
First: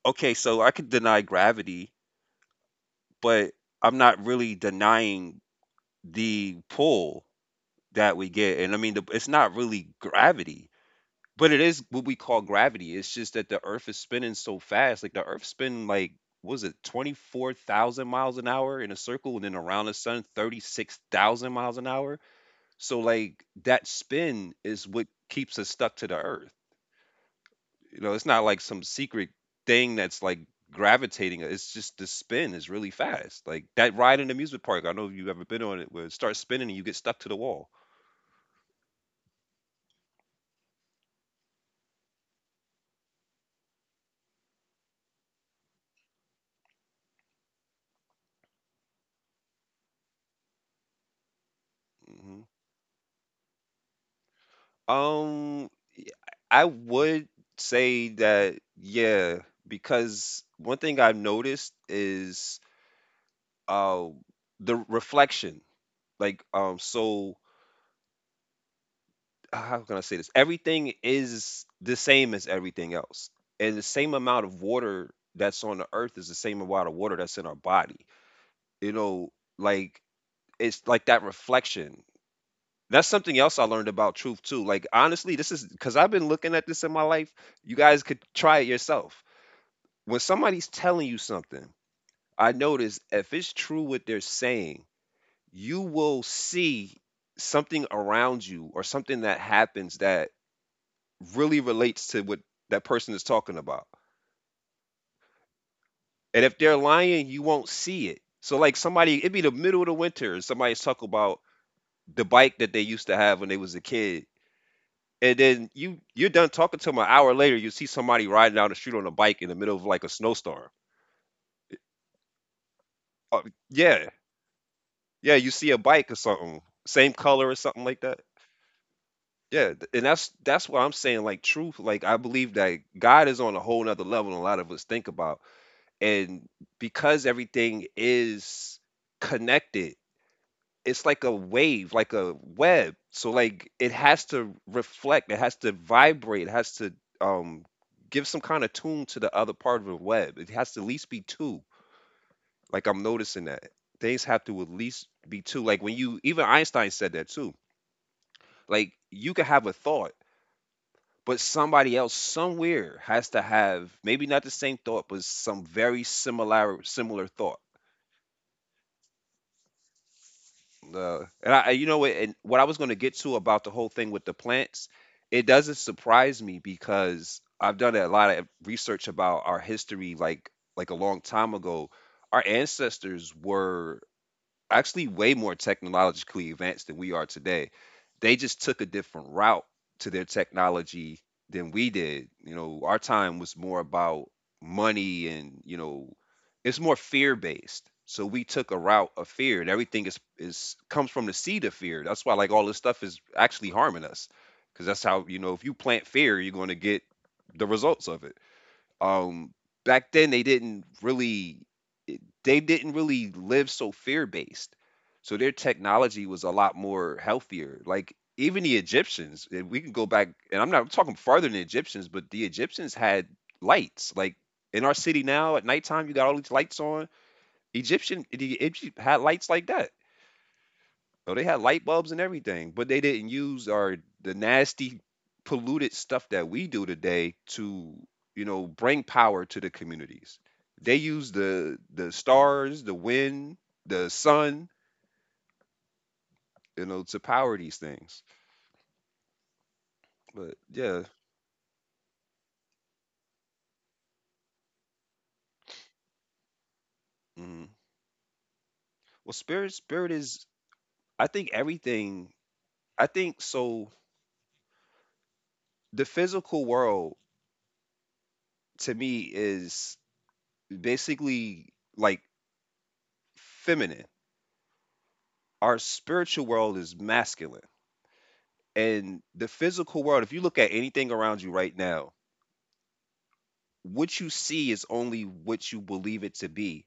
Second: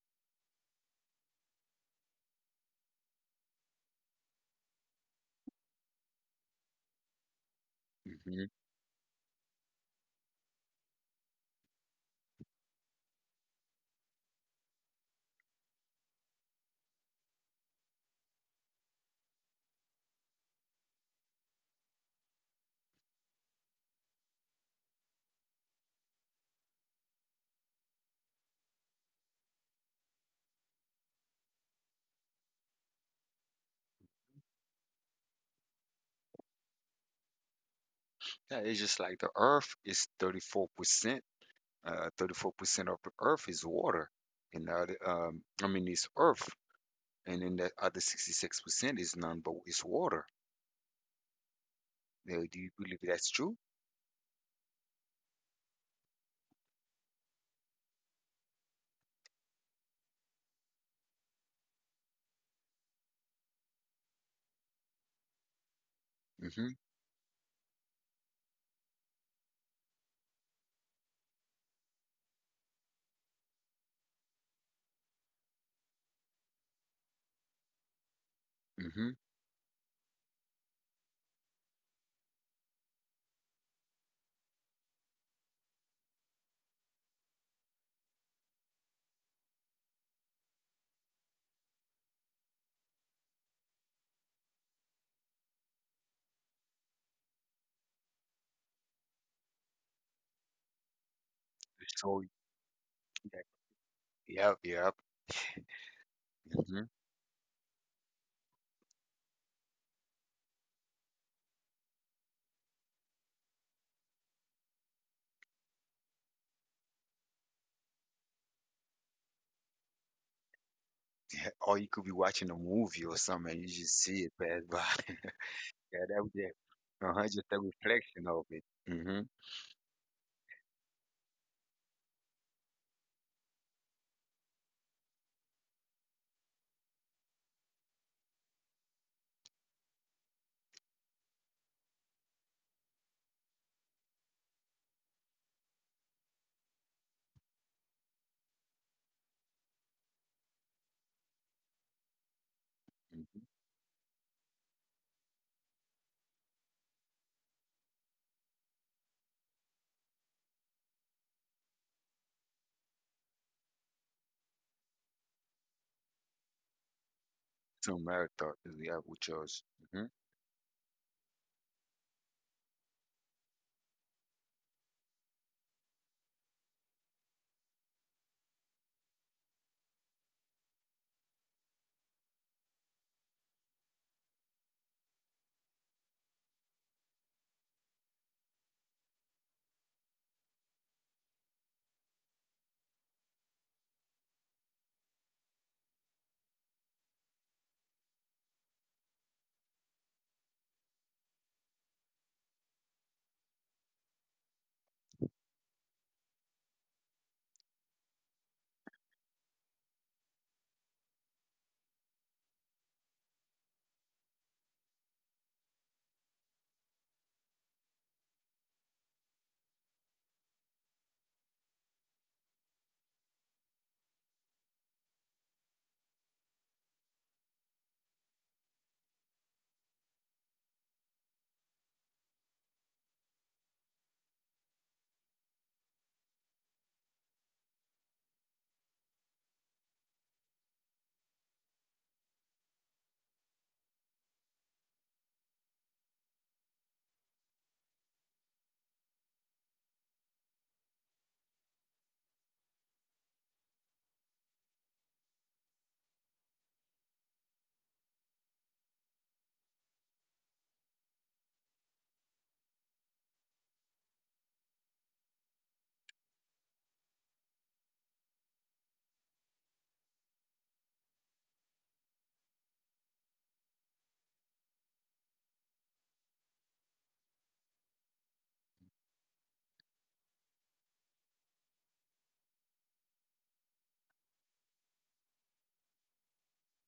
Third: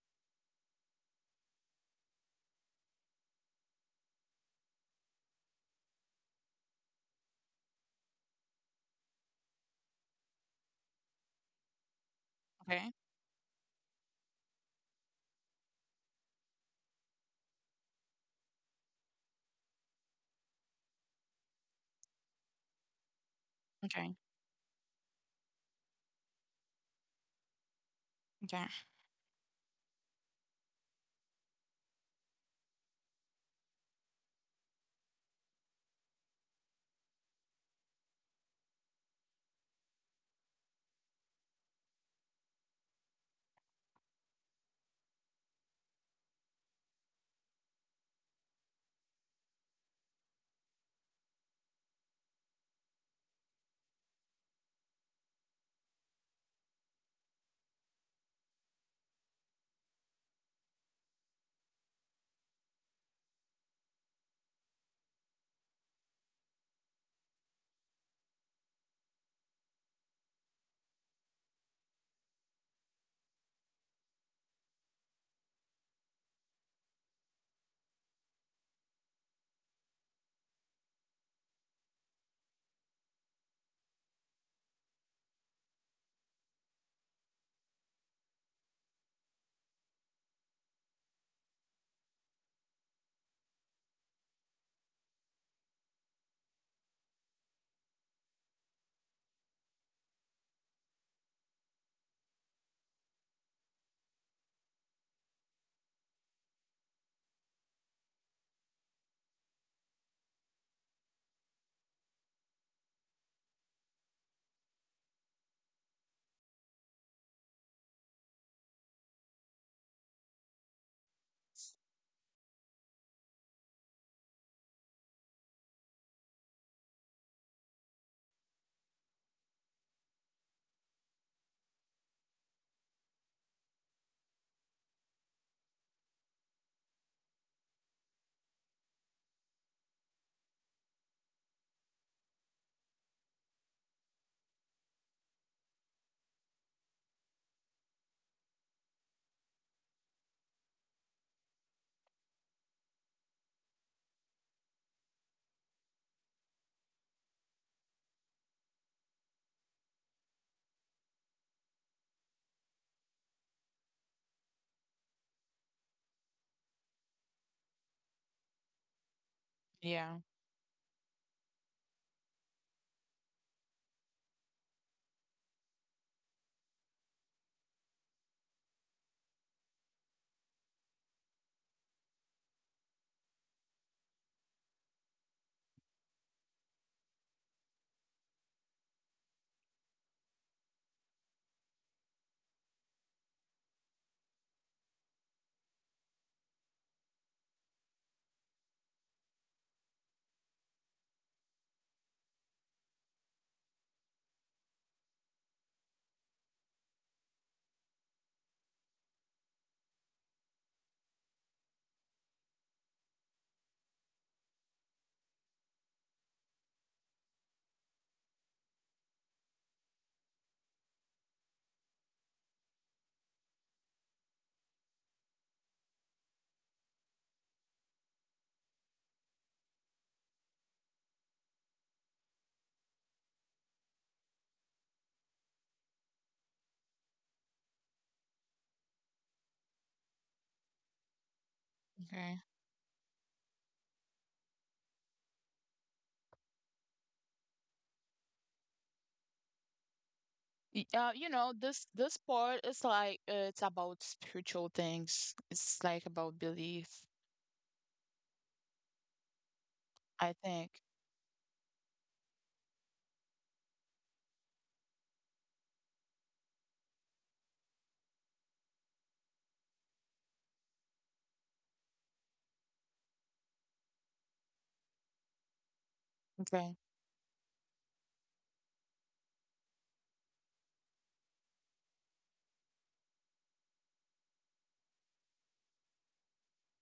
okay, so I could deny gravity, but I'm not really denying the pull that we
mhm.
get. And I mean, the, it's not really gravity. But it is what we call
Okay.
gravity. It's just that the Earth is spinning so fast. Like the Earth's spinning like what was it twenty-four thousand miles an hour in a circle and then around the sun thirty-six thousand miles an hour. So like that
Okay.
spin is what keeps us stuck to the earth. You know, it's not like
Okay.
some secret thing that's like gravitating. It's just the spin is really fast. Like that ride in the amusement park. I don't know if you've ever been on it where it starts spinning and you get stuck to the wall.
Yeah, it's just like the Earth is thirty-four percent. Uh, thirty-four percent of the Earth is water, and the other, um, I mean, it's Earth, and then the other sixty-six percent is none but is water. Now,
Hmm.
do you believe that's true?
Um, I would say that, yeah, because one thing I've noticed is um, the reflection. Like,
Mhm,
um, so how can I say this? Everything is the same as everything else, and the same amount of water that's on the earth is the same amount of water that's in our body. You
mhm.
know, like it's like that reflection. That's something else I learned about truth too. Like honestly, this is because I've been looking at this in my life. You guys could try it yourself when somebody's telling you something, I notice if it's true what they're saying, you will see something around you or something that happens that really relates
So
to what that person is
yeah,
talking about.
yeah,
And if they're
yeah.
lying, you won't see it. So like somebody, it'd be the middle of the winter, and somebody's talking about the bike that they used to have when they was a kid. And then you you're done talking to them an hour later, you see somebody riding down the street on a bike in the middle of like a snowstorm.
Or you could be watching a movie or
Uh,
something, and you just
yeah,
see it pass by.
Yeah, you see a
Yeah,
bike or
that was it.
something, same
Uh-huh, just
color
a
or something like that.
reflection of it. Mm-hmm.
Yeah, th- and that's that's what I'm saying. Like truth, like I believe that God is on a whole nother level than a lot of us think about. And because everything is connected, it's like a wave, like a web. So like it has to reflect, it has to vibrate, it has to um give some kind of tune to the other part of the web. It has to at least be two. Like I'm noticing
Hmm.
that. Things have to at least be two. Like when you even Einstein said that too. Like, you could have a thought, but somebody else somewhere has to have maybe not the same thought, but some very similar similar thought.
So marathon, yeah, with yours. Hmm.
Yeah.
Uh, and I, you know what, and what I was going to get to about the whole thing with the plants, it doesn't surprise me because I've done a lot of research about our history, like like a long time ago. Our ancestors were actually way more technologically advanced than we are today. They just took a different route to their technology than we did. You know, our time was more about money and, you know, it's more fear based. So we took a route of fear and everything is is comes from the seed of fear. That's why like all this stuff is actually harming us. Cause that's how, you know, if you plant fear, you're gonna get the results of it. Um back then they didn't really they didn't really live so fear-based, so their technology was a lot more healthier, like, even the Egyptians, if we can go back and I'm not I'm talking farther than the Egyptians, but the Egyptians had lights, like, in our city now at nighttime, you got all these lights on. Egyptian the Egypt had lights like that. Oh, they had light bulbs and everything, but they didn't use our the nasty, polluted stuff that we do today to, you know, bring power to the communities. They use the the
Okay.
stars, the wind, the sun, you know, to power these things. But
Y-
yeah,
Uh, you know, this this part is like uh, it's about spiritual things. It's like about belief,
mhm. Well, spirit, spirit
I
is.
think.
I think everything. I think so. The physical world to me is basically like feminine. Our spiritual world
Okay.
is masculine. And the physical world, if you look at anything around you right now, what you see is only what you believe it to be.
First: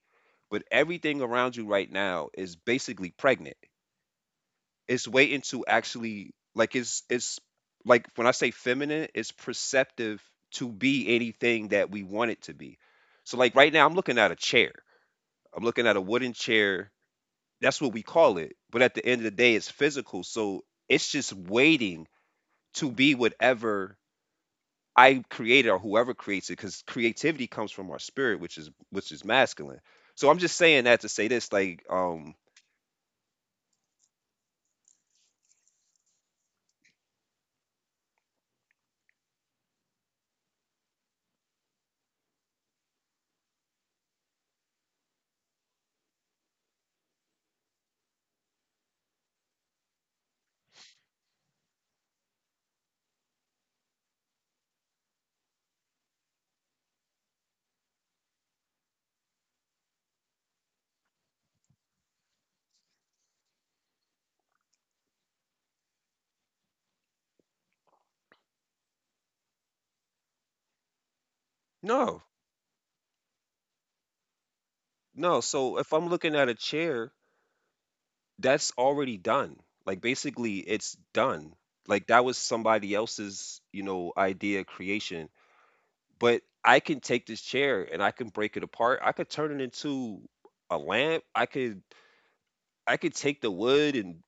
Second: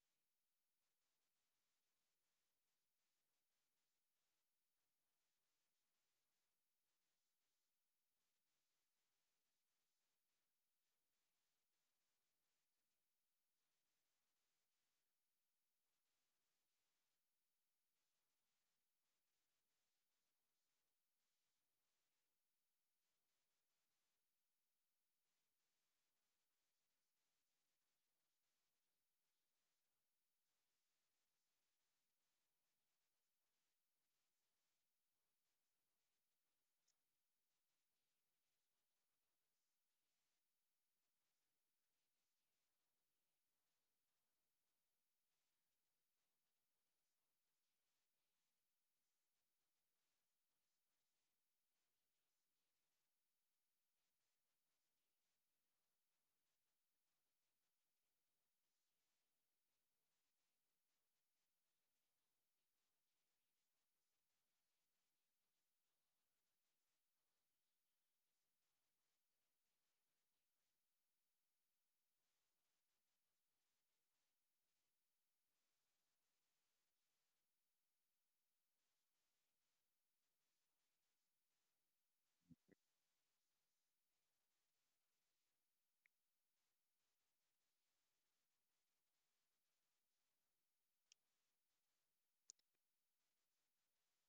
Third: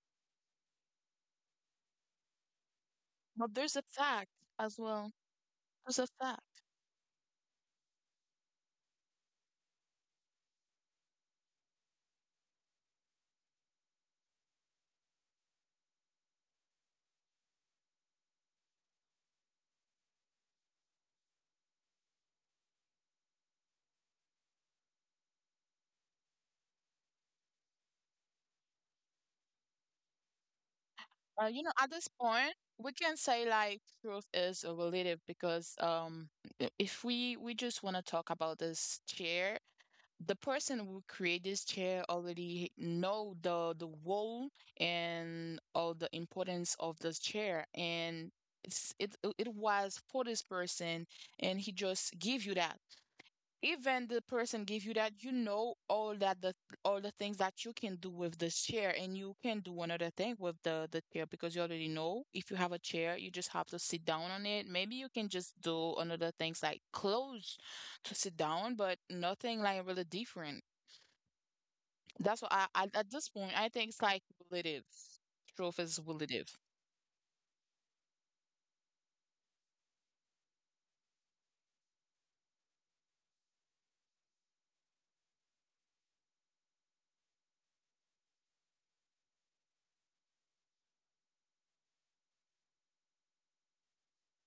But everything around you right now is basically
But
pregnant.
there's a fact as
It's
well.
waiting to
There's a
actually
fact.
like it's it's like when I say feminine, it's perceptive to be anything that we want it to be. So like right now I'm looking at a chair. I'm looking at a wooden chair. That's what we call it. But at the end of the day, it's physical. So it's just waiting to be whatever I created or whoever creates it, because creativity comes from our spirit, which is which is masculine. So I'm just saying that to say this,
Uh, you know,
like,
at this
um,
point, we can say like truth is a relative because um, i- if we we just want to talk about this chair, the person who created this chair already know the the role and all the importance of this chair, and it's it it was for this person, and he just give you that even the person give you that you know all that the all the things that you can do with this chair and you can do another thing with the the chair because you already know if you have a chair you just have to sit down on it maybe you can just do another things like clothes to sit down but nothing like really different. That's
no,
what I, I at this point I think it's like relative,
no.
truth
So
is
if I'm looking
relative.
at a chair, that's already done. Like basically, it's done. Like that was somebody else's, you know, idea creation. But I can take this chair and I can break it apart. I could turn it into a lamp. I could I could take the wood and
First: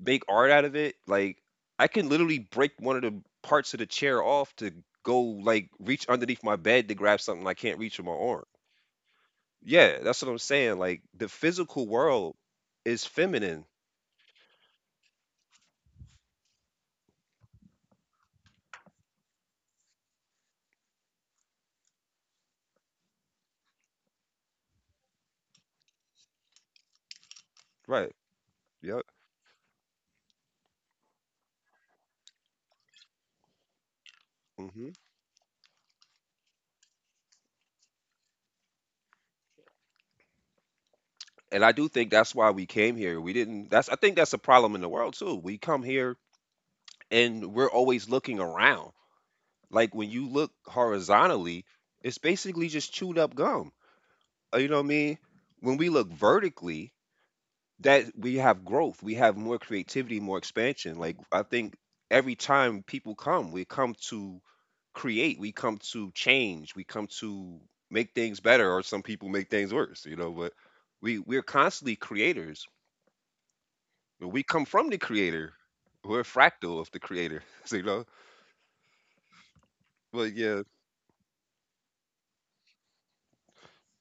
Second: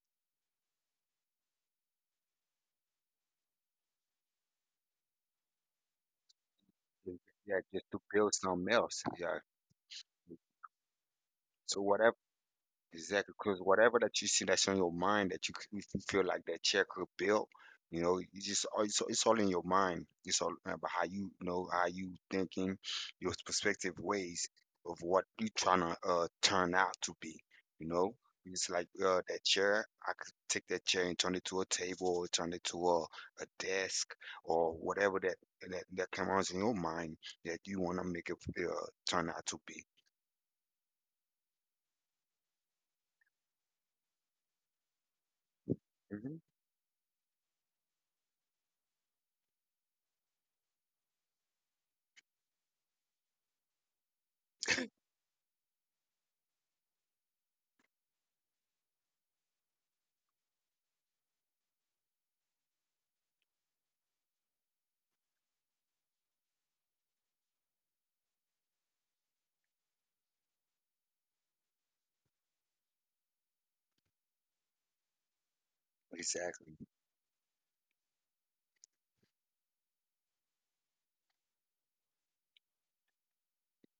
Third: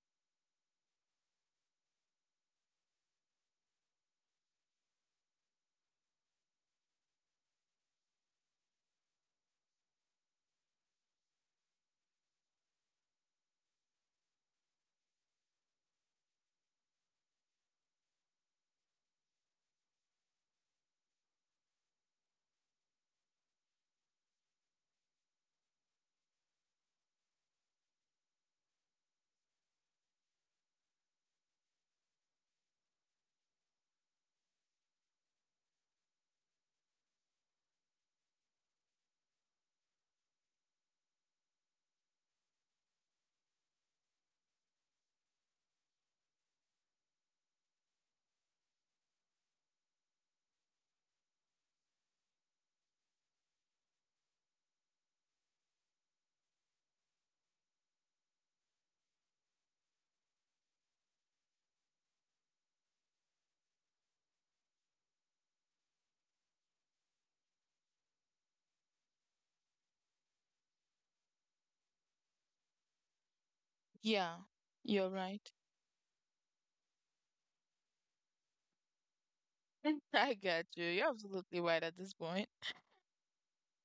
make art out of it. Like I can literally break one of the parts of the chair off to go like reach underneath my bed to grab something I
Yeah,
can't
just
reach
to
with my
build
arm.
something else. Yeah.
Yeah, that's what I'm saying. Like the
So
physical
whatever.
world is
Exactly, because
feminine,
whatever that you see that's on your mind that you, c- if you feel like that chair could build, you know, you just all- it's, all- it's all in your mind. It's all about how you, you know how you thinking, your perspective ways of what you trying to uh, turn out to be. You
right?
know, it's like
Yep.
uh, that chair. I could take that chair and turn it to a table, or turn it to a, a desk, or
Hmm.
whatever that that that comes in your mind that you want to make it uh, turn out to be.
And I do think that's why we came here. We didn't. That's I think that's a problem in the world too. We come here
Hmm.
and we're always looking around. Like when you look horizontally, it's basically just chewed up gum. Uh, You know what I mean? When we look vertically, that we have growth, we have more creativity, more expansion. Like I think every time people come, we come to create, we come to change, we come to make things better, or some people make things worse, you know. But we we're constantly creators. We
Yeah,
come from the
you're
creator.
right.
We're a
Exactly.
fractal of the creator, so, you know. But
I
yeah,
got you, you're absolutely right at this point.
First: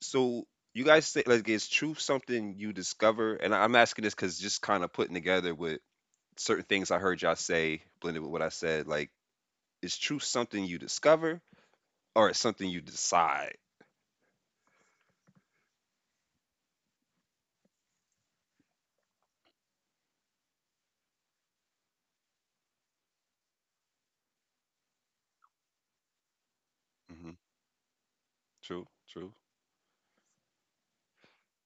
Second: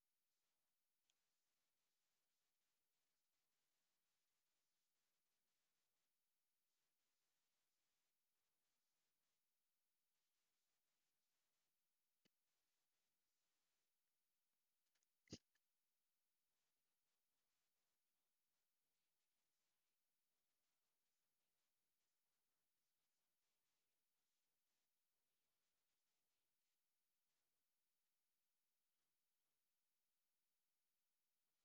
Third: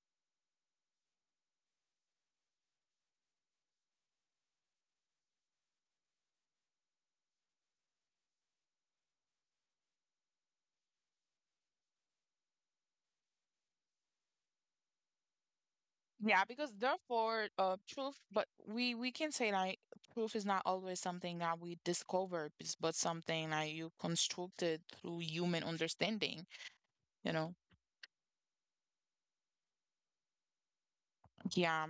so you guys say like is truth something you discover? And I- I'm asking this because just kind of putting together with certain things I heard y'all say blended with what I said, like, is truth something you discover or it's something you decide?
Yeah, because therefore, uh, truth, but we we can say like truth is not always something that we discovered, bus- but something that you constructed through human understanding, you know?
Hmm True, true.
Yeah.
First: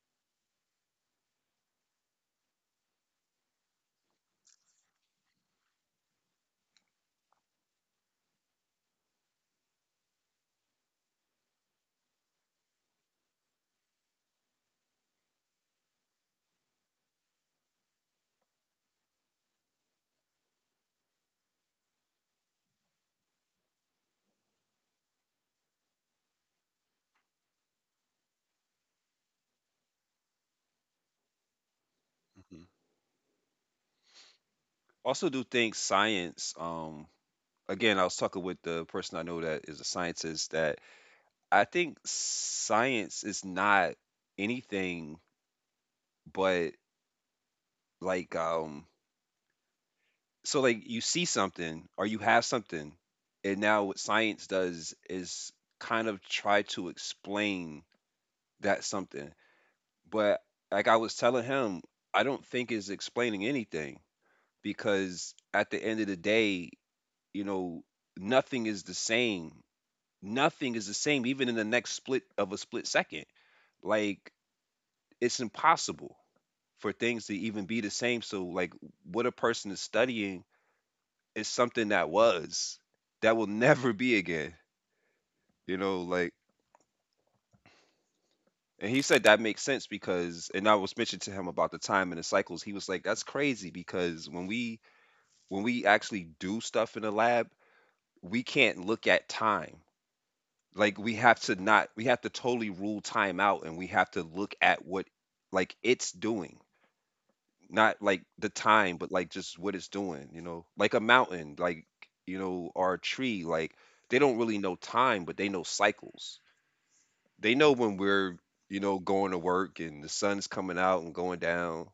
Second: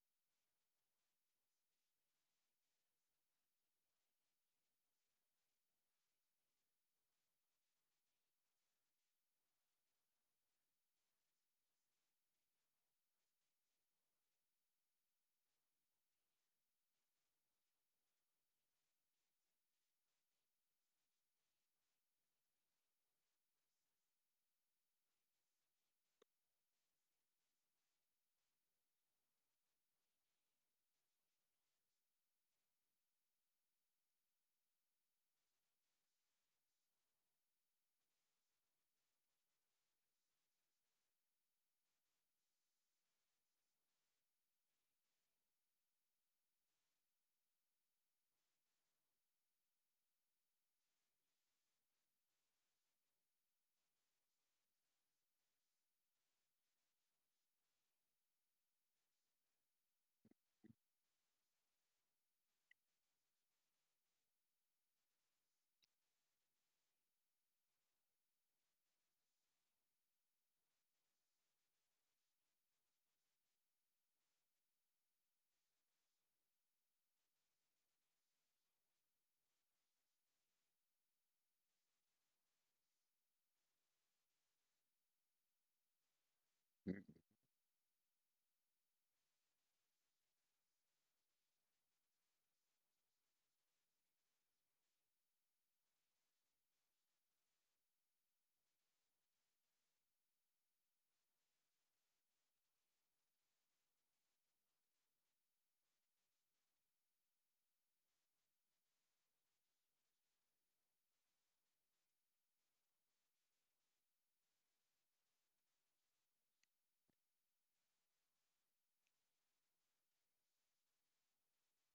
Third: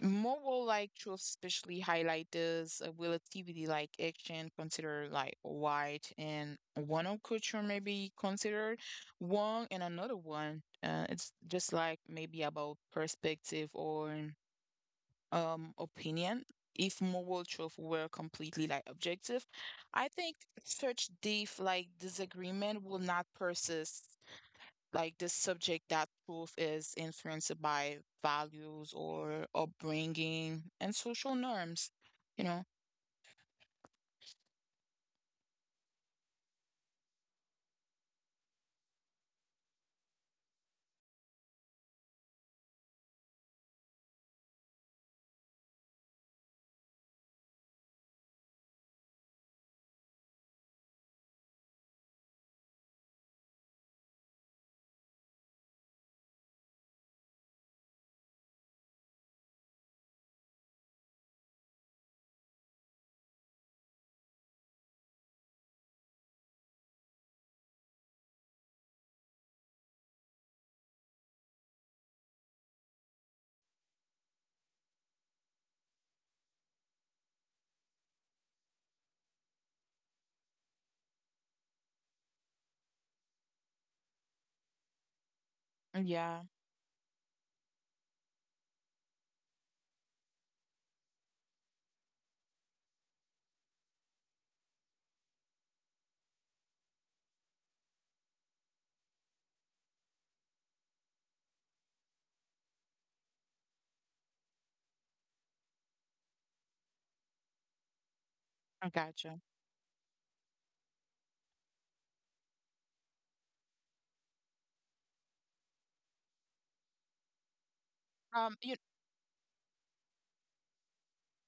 Moral like truth especially highlight this uh, relativity like action considered like right and one of culture may be considered wrong and another one. Uh, it's just like maybe about perspective or um opinion if moral truth were completely like objective I think such deep like disagreement will not persist like the subject that truth is influenced by values or upbringing and social norms, you know.
Hmm Also, do think science. Um, again, I was talking with the person I know that is a scientist. That I think science is not anything but like um. So like you see something or you have something, and now what science does is kind of try to explain that something. But like I was telling him, I don't think it's explaining anything because at the end of the day, you know, nothing is the same. Nothing is the same, even in the next split of a split second. Like it's impossible for things to even be the same. So like what a person is studying is something that was that will never be again. You know, like
Yeah,
Mm-hmm.
and he said that makes sense because, and I was mentioning to him about the time and the cycles. He was like, "That's crazy because when we when we actually do stuff in the lab, we can't look at time. Like we have to not we have to totally rule time out, and we have to look at what like it's doing." Not like the time, but like
I
just what
gotcha.
it's doing, you know. Like a mountain, like you know, or a tree, like they don't really know time, but they know cycles. They know when we're, you know,
um you,
going to work and the sun's coming out and going down.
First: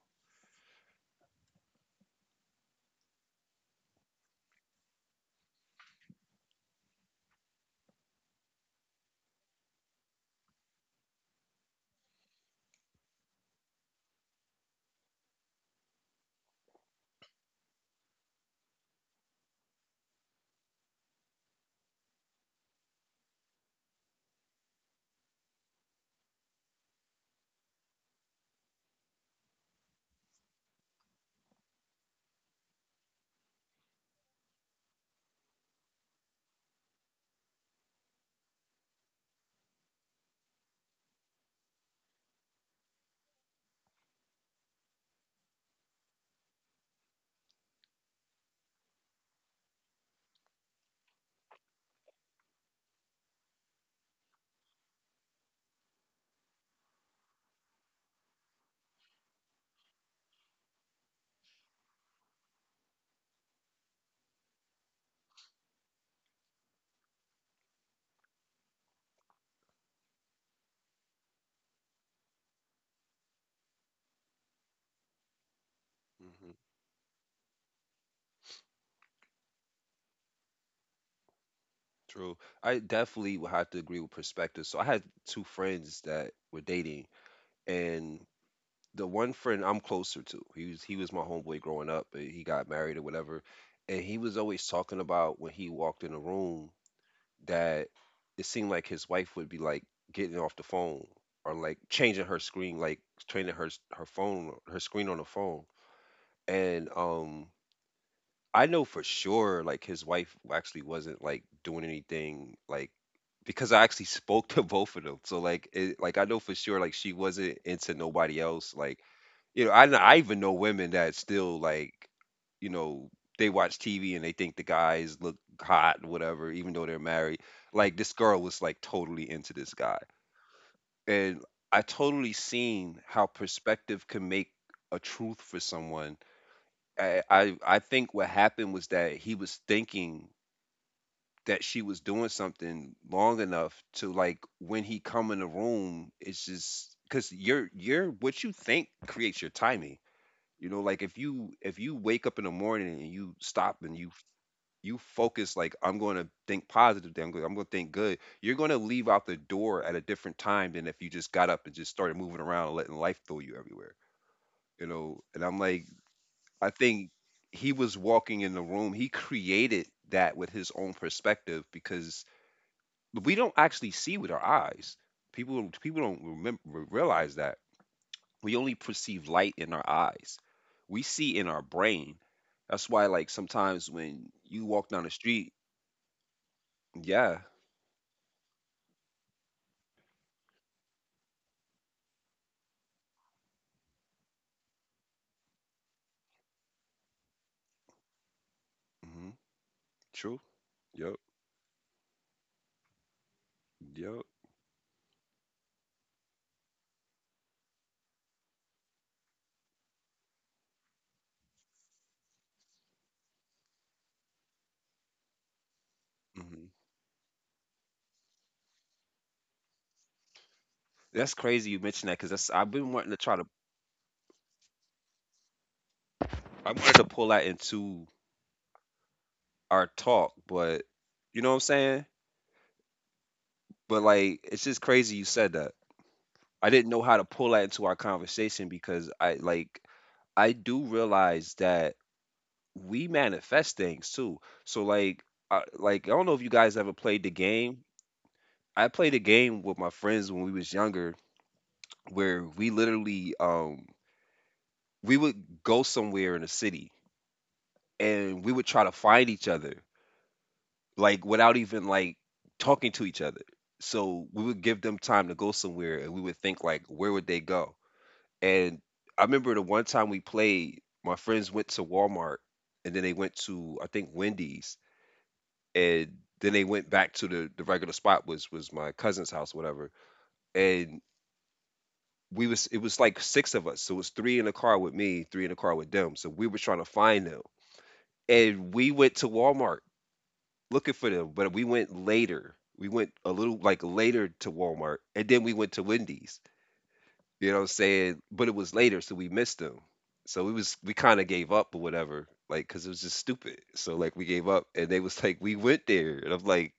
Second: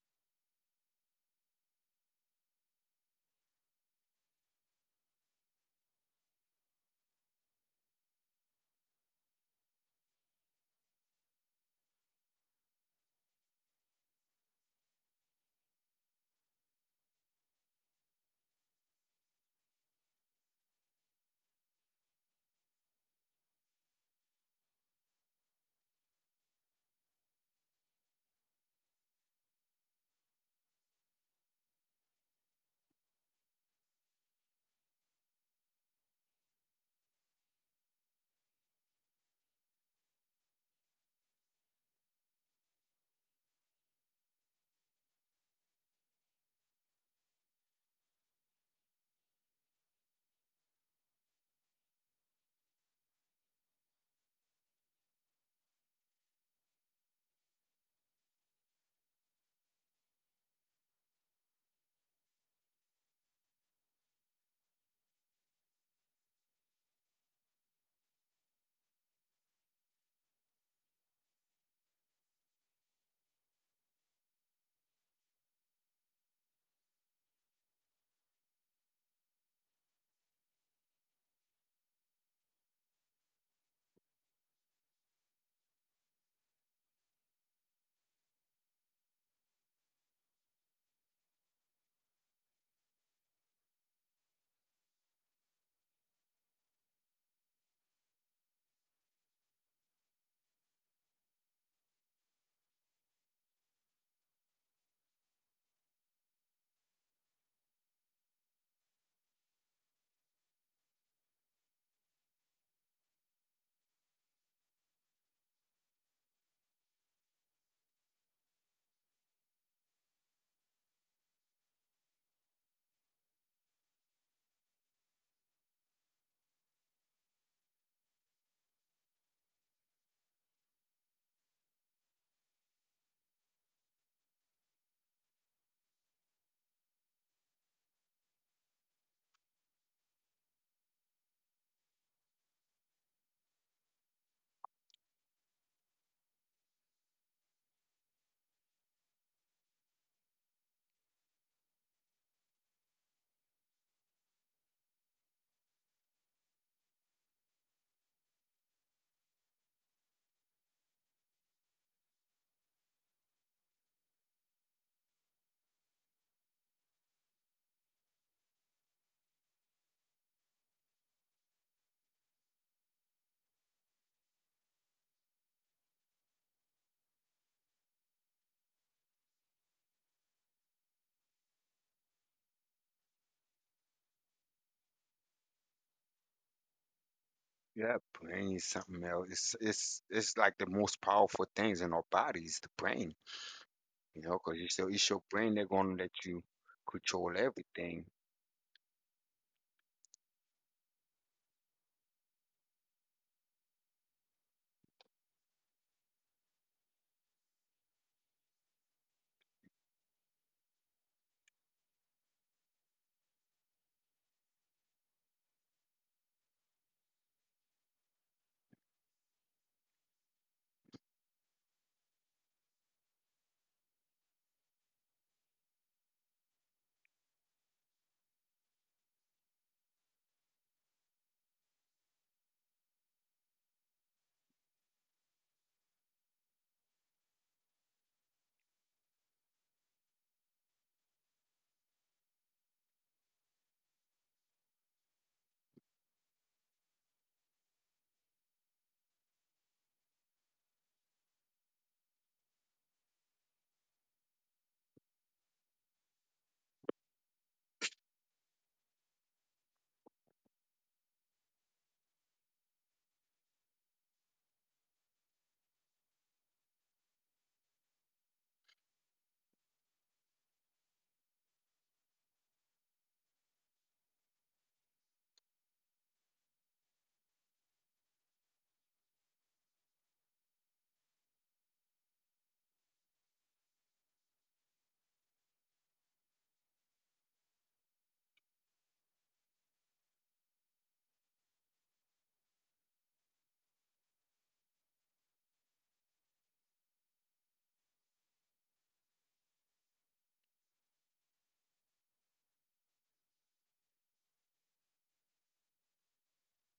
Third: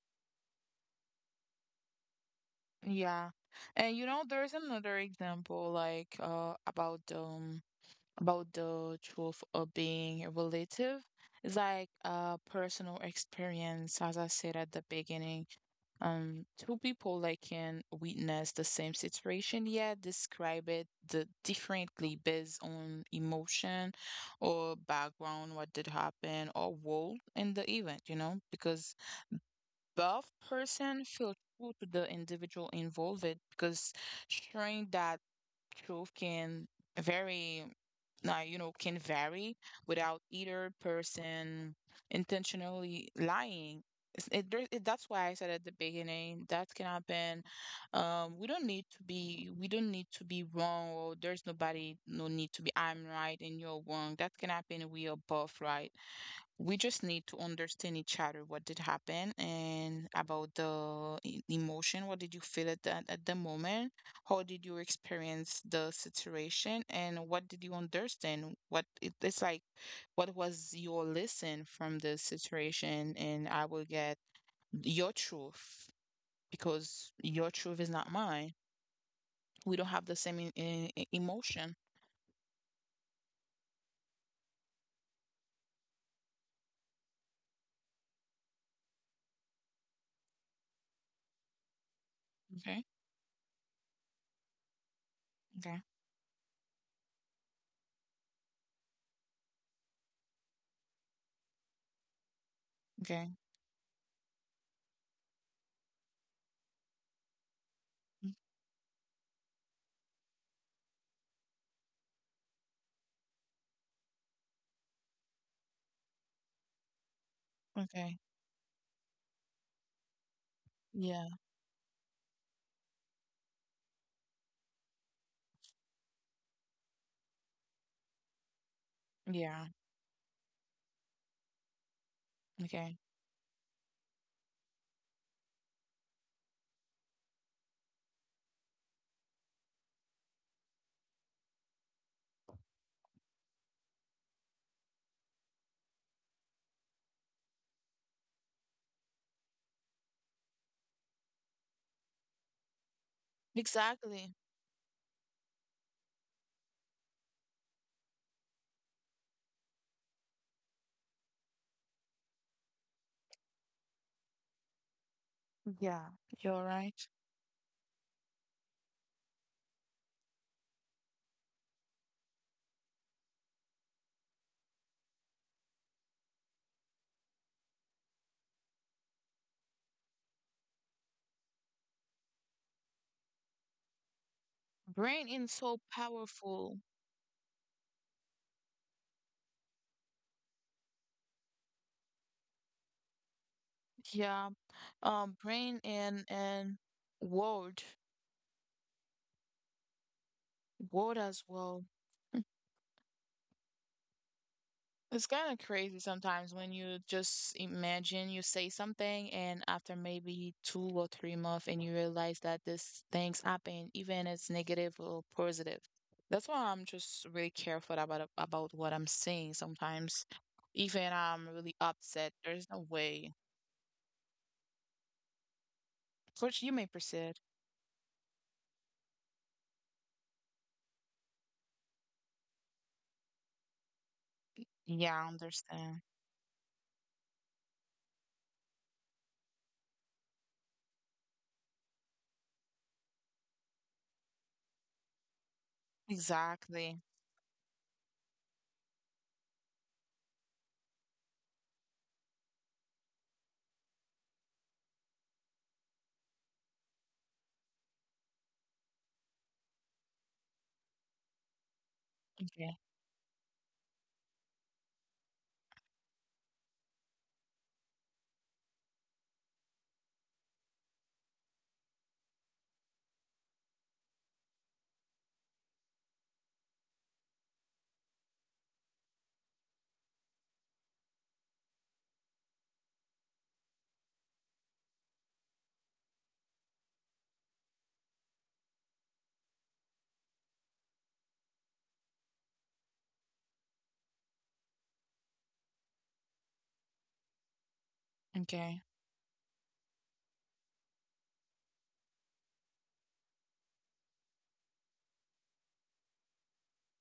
yeah and you know there's another example like uh about um about the truth of being relative. It's like a personal experience, as I said at the beginning. Um, two people like can witness the same situation, yet describe it the differently based on emotion or background, what did happen, or role in the event, you know, because buff person feel true to the individual involved because showing that truth can very uh, you know can vary without either person intentionally lying. It's- it, there- it- that's why I said at the beginning that can happen um we don't need to be we don't need to be wrong or there's nobody no need to be I'm right and you're wrong that can happen we are both right, we just need to understand each other what did happen and about the e- emotion what did you feel at that at the moment, how did you experience the situation and what did you understand what it, it's like what was your lesson from the situation and I will get your truth
Hmm
because your truth is not mine. We don't have the same in, in, in- emotion.
True. I definitely would have to agree with perspective. So I had two friends that were dating, and the one friend I'm closer to, he was he was my homeboy growing up. But he
Okay.
got married or whatever, and he was always talking about when
Okay.
he walked in the room, that it seemed like his wife would be like getting off the phone or like changing her screen, like
Okay.
changing her her phone, her screen on the phone. And um,
Mm,
I know for sure like his wife actually wasn't like doing anything, like because I actually spoke to both of them. So like it, like I know for sure like she wasn't
okay.
into nobody else like, you know, I kn- I even know women
Yeah.
that still like, you know, they watch T V and they think the guys look hot and whatever, even though they're married. Like this girl was like totally
Yeah.
into this guy, and I totally
Okay.
seen how perspective can make a truth for someone. I I, I think what happened was that he was thinking that she was doing something long enough to like when he come in the room, it's just because you're you're what you think creates your timing. You know, like if you if you wake up in the morning and you stop and you
Exactly.
you focus like, "I'm going to think positive, then I'm going, I'm going to think good." You're going to leave out the door at a different time than if you just got up and just started moving around and letting life throw you everywhere. You know, and I'm like,
Yeah, you're
I
right.
think he was walking in the room. He created that with his own perspective because we don't actually see with our eyes. People people don't remember, realize that we only perceive light in our eyes. We see in our brain. That's why, like, sometimes when you walk down the
Brain is
street,
so powerful.
yeah.
Yeah, brain is something else. It's it's it's like the most powerful things in our body is the brain. You know,
Yeah,
because it's your it's your
um,
brain they're
brain
gonna let
and
you
and
control
word,
everything.
hmm true.
word
Yep,
as well.
yep.
It's kind of crazy sometimes when you just imagine you say something and after maybe two or three months and you realize that this things happen, even it's negative or positive. That's why I'm
hmm
just really careful about about what I'm saying sometimes. Even I'm
That's
really
crazy you mentioned
upset,
that because
there's
that's
no
I've been wanting
way.
to try to,
Coach, you may
I wanted to
proceed.
pull that into our talk, but you know what I'm saying? But like, it's just
Yeah, I
crazy you said that.
understand.
I didn't know how to pull that into our conversation because I like, I do realize that we manifest things too. So like, I, like I don't know if you guys
Exactly.
ever played the game. I played a game with my friends when we was younger, where we literally um we would go somewhere in a city and we would try to find each other, like without even like
Okay.
talking to each other. So we would give them time to go somewhere, and we would think like, where would they go? And I remember the one time we played, my friends went to Walmart, and then they went to, I think, Wendy's, and then they went back to the the regular spot was was my cousin's house, whatever. And we was, it was like six of us, so it was three in the car with me, three in the car with them. So we were trying to find them, and we went to Walmart looking for them, but we went later, we went a little like later to Walmart, and then we went to Wendy's, you know what I'm saying, but it
Okay.
was later, so we missed them. So we was, we kind of gave up or whatever, like because it was just stupid. So like we gave up, and they was like, we went there, and I'm like,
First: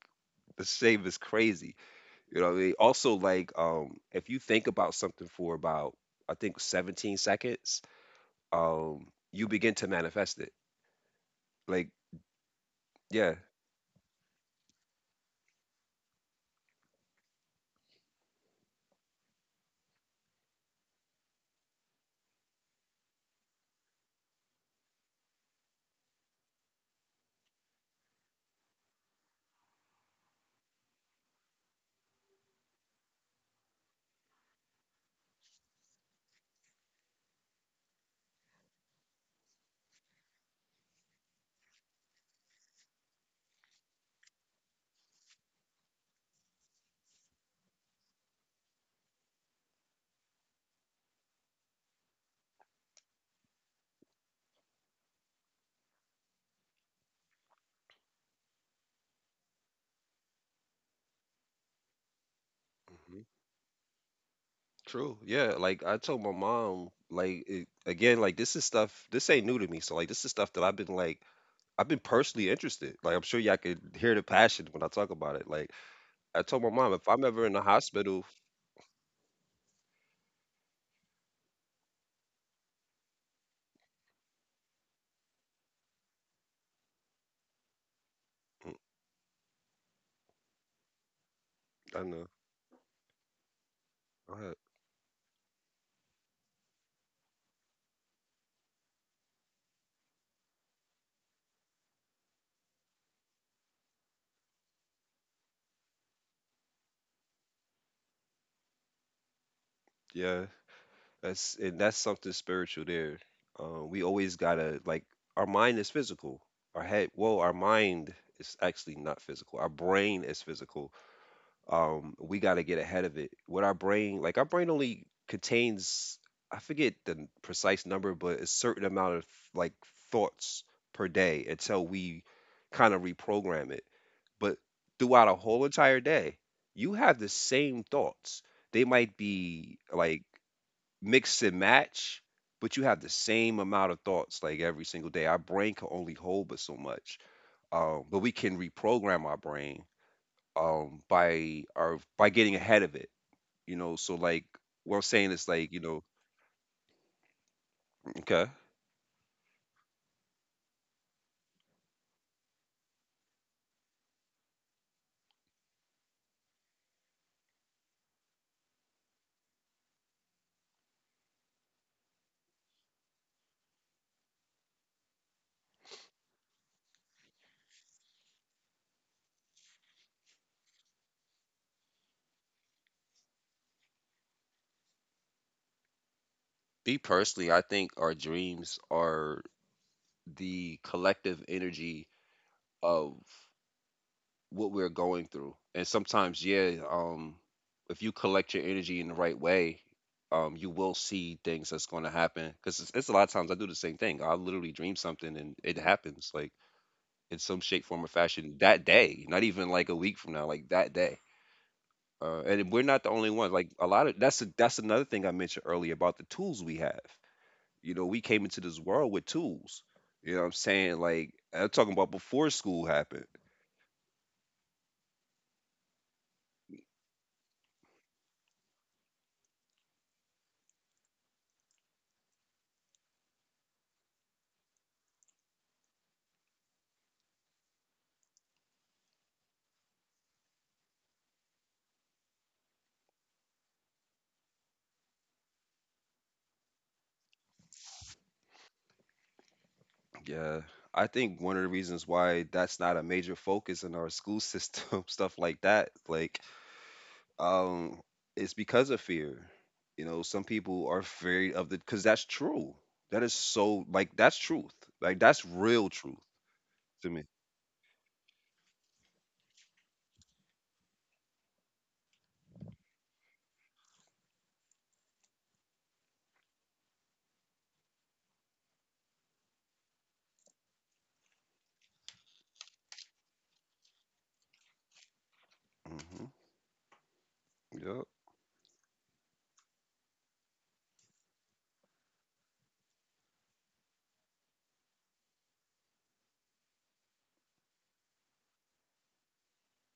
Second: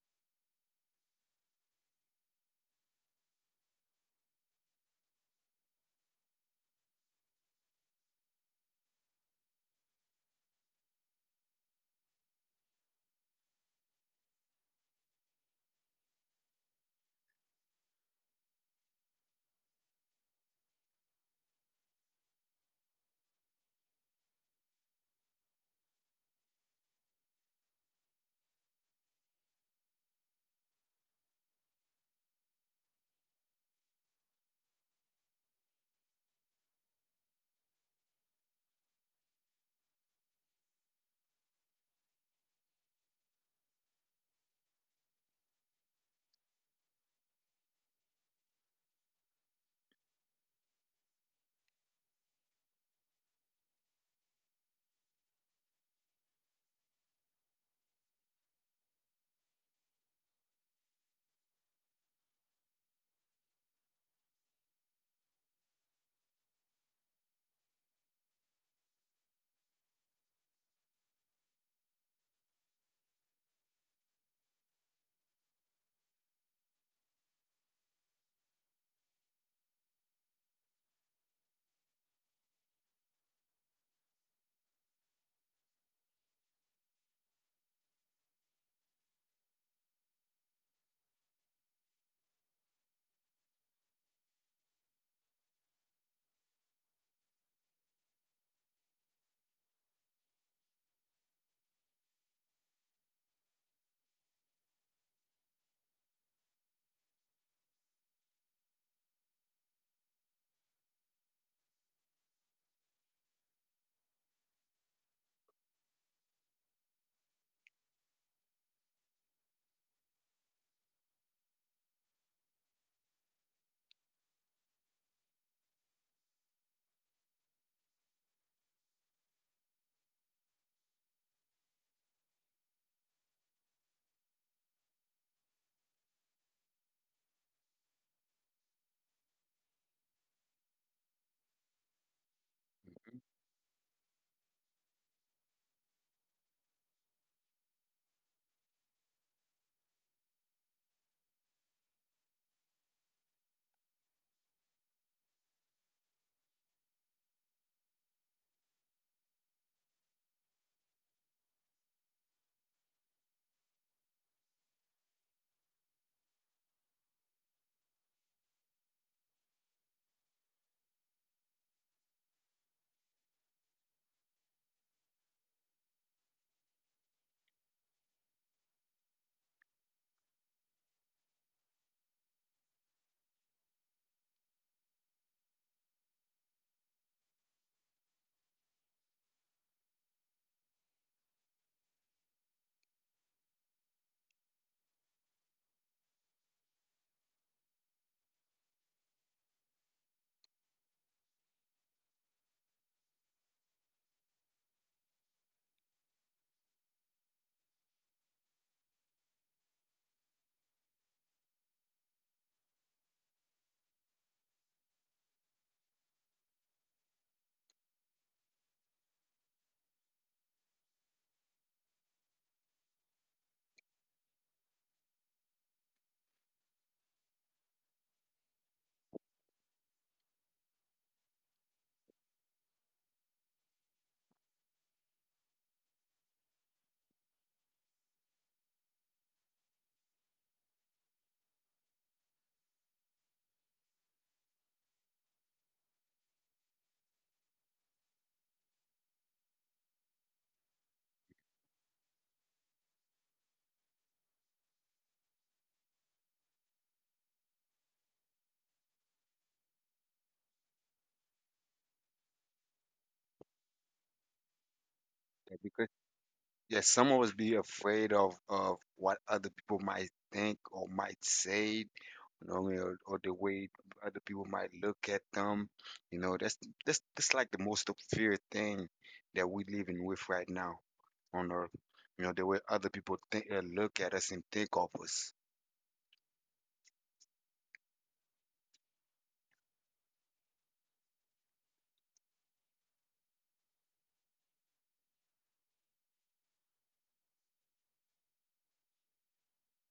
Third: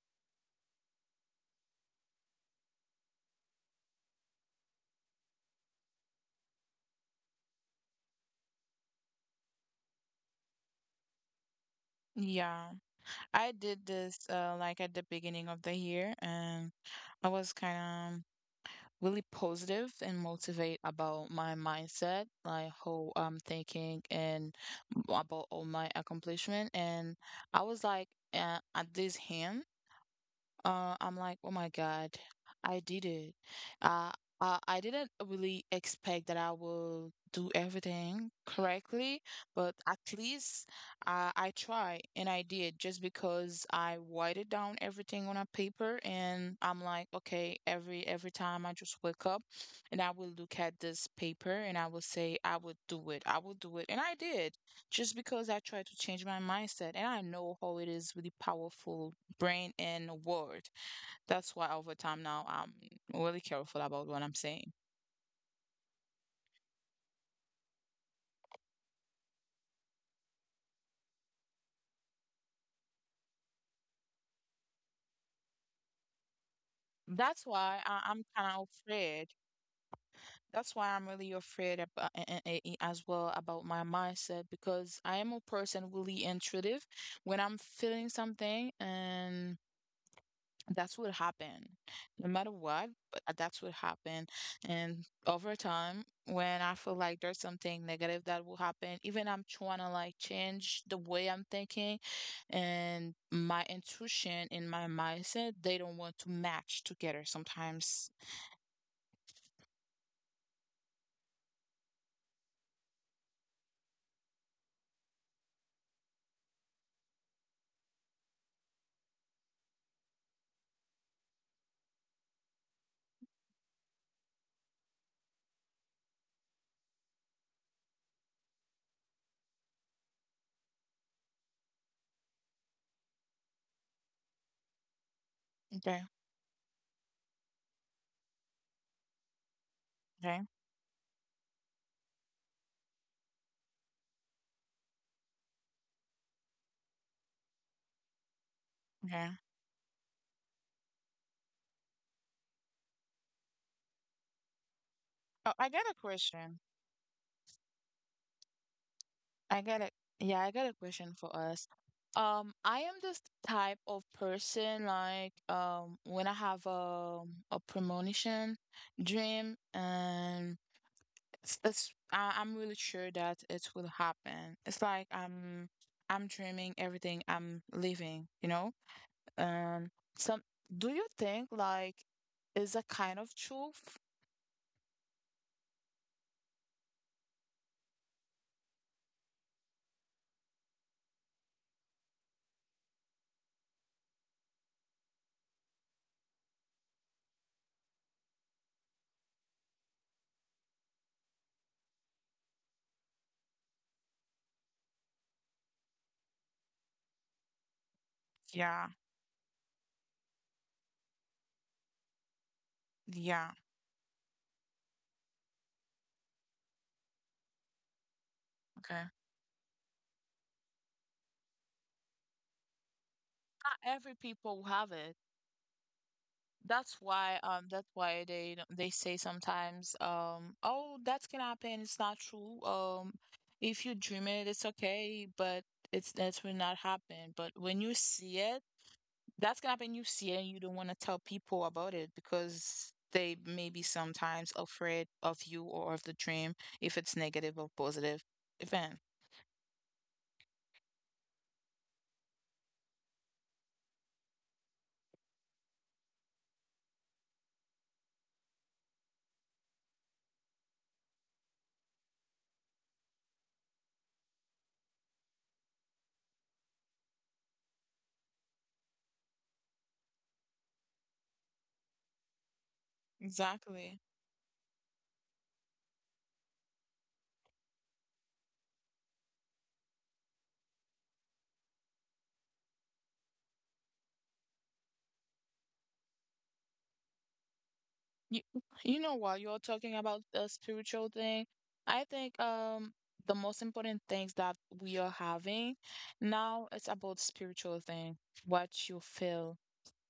the shame is crazy. You know what I mean? Also, like, um, if you think about something for about, I think, seventeen seconds, um, you begin to manifest it. Like,
Yeah.
yeah.
I did this uh like at the beginning of the year and I was kind of really positive and motivate about my mindset, like how I'm thinking and about all my accomplishment and I was like uh, at this hand. Uh, I'm like, oh my God, I did it. Uh, uh, I didn't really expect that I will do everything correctly, but at least uh, I try and I did just because I whited down everything on a paper and I'm like, okay, every every time I just wake up and I will look at this paper and I will say, I will do it, I will do it, and I did just because I tried to change my mindset and I know how it is really powerful brain and word. That's why over time now I'm really
Mhm.
careful about what I'm saying.
True. Yeah. Like, I told my mom, like, it, again, like, this is stuff, this ain't new to me. So, like, this is stuff that I've been, like, I've been personally interested. Like, I'm sure y'all could hear the passion when I talk about it. Like, I told my mom, if
That's
I'm ever in
why
the
I, I'm
hospital,
kind of afraid. That's why I'm really afraid about, as well about my mindset, because I am a person really intuitive. When I'm feeling something
mm,
and that's what happened. No
I
matter
know.
what, but uh, that's what happened.
Go ahead.
And over time, when I feel like there's something negative that will happen, even I'm trying to like change the way I'm thinking and my intuition and my mindset, they don't want to match together sometimes.
Yeah. That's, and that's something spiritual there. Uh, we always gotta like, our mind is physical. Our head, well, our mind is actually not physical. Our brain is physical. Um, we gotta get ahead of it. What our brain, like our brain, only contains, I forget the precise number, but a certain amount of like thoughts per day until we kind of reprogram it. But throughout a whole
Okay.
entire day, you have the same thoughts. They might be
Okay.
like mix and match, but you have the
Mhm.
same amount of thoughts, like, every single day. Our brain can only hold but so much, um, but we can
Okay.
reprogram our brain, um, by our by getting ahead of it, you know? So, like, what I'm
Oh,
saying
I
is,
got a
like, you know.
question.
Okay.
I got a, yeah, I got a question for us. Um, I am this type of person like um when I have a a premonition dream and it's, it's I, I'm really sure that it will happen. It's like I'm I'm dreaming everything I'm living, you know? Um some Do you think like is a kind of truth?
Me personally, I think our dreams are the collective energy of what we're going through. And sometimes, yeah, um, if you collect your energy in the right way, um, you will see things that's going to happen. Because it's, it's a lot of times I do the same thing. I literally dream something and it happens, like in some shape, form, or
Yeah,
fashion that day. Not even like a week from now, like that day. Uh, and we're not the
yeah,
only ones. Like a lot of that's a, that's another thing I mentioned earlier about the tools we have. You know, we came into
okay.
this world with tools. You know what I'm saying? Like I'm talking about before school happened.
Not every people will have it. That's why um that's why they don't- they say sometimes um oh that can happen, it's not true, um if you dream it it's okay, but it's that will not happen. But when you see it, that's gonna happen. You see it and you don't want to tell people about it because they may be sometimes afraid of you or of the dream if it's negative or positive event.
Yeah, I think one of the reasons why that's not a major focus in our school system, stuff like that, like, um, it's because of fear. You know, some people are afraid of the, because that's true. That is so, like, that's truth. Like, that's
Yeah. Because,
real truth
yeah,
to
some of
me.
us be afraid of of what other people might think or might say, you know, or, or the way
Exactly.
other people might look at them. You know, that's that's that's like the most of fear thing that we're living with right now on Earth. You know, the way other people think, uh, look at us and think of us.
Hmm Yep,
You, you know, what you're talking about the spiritual thing, I think um the most important things that we are having now is about spiritual thing, what you feel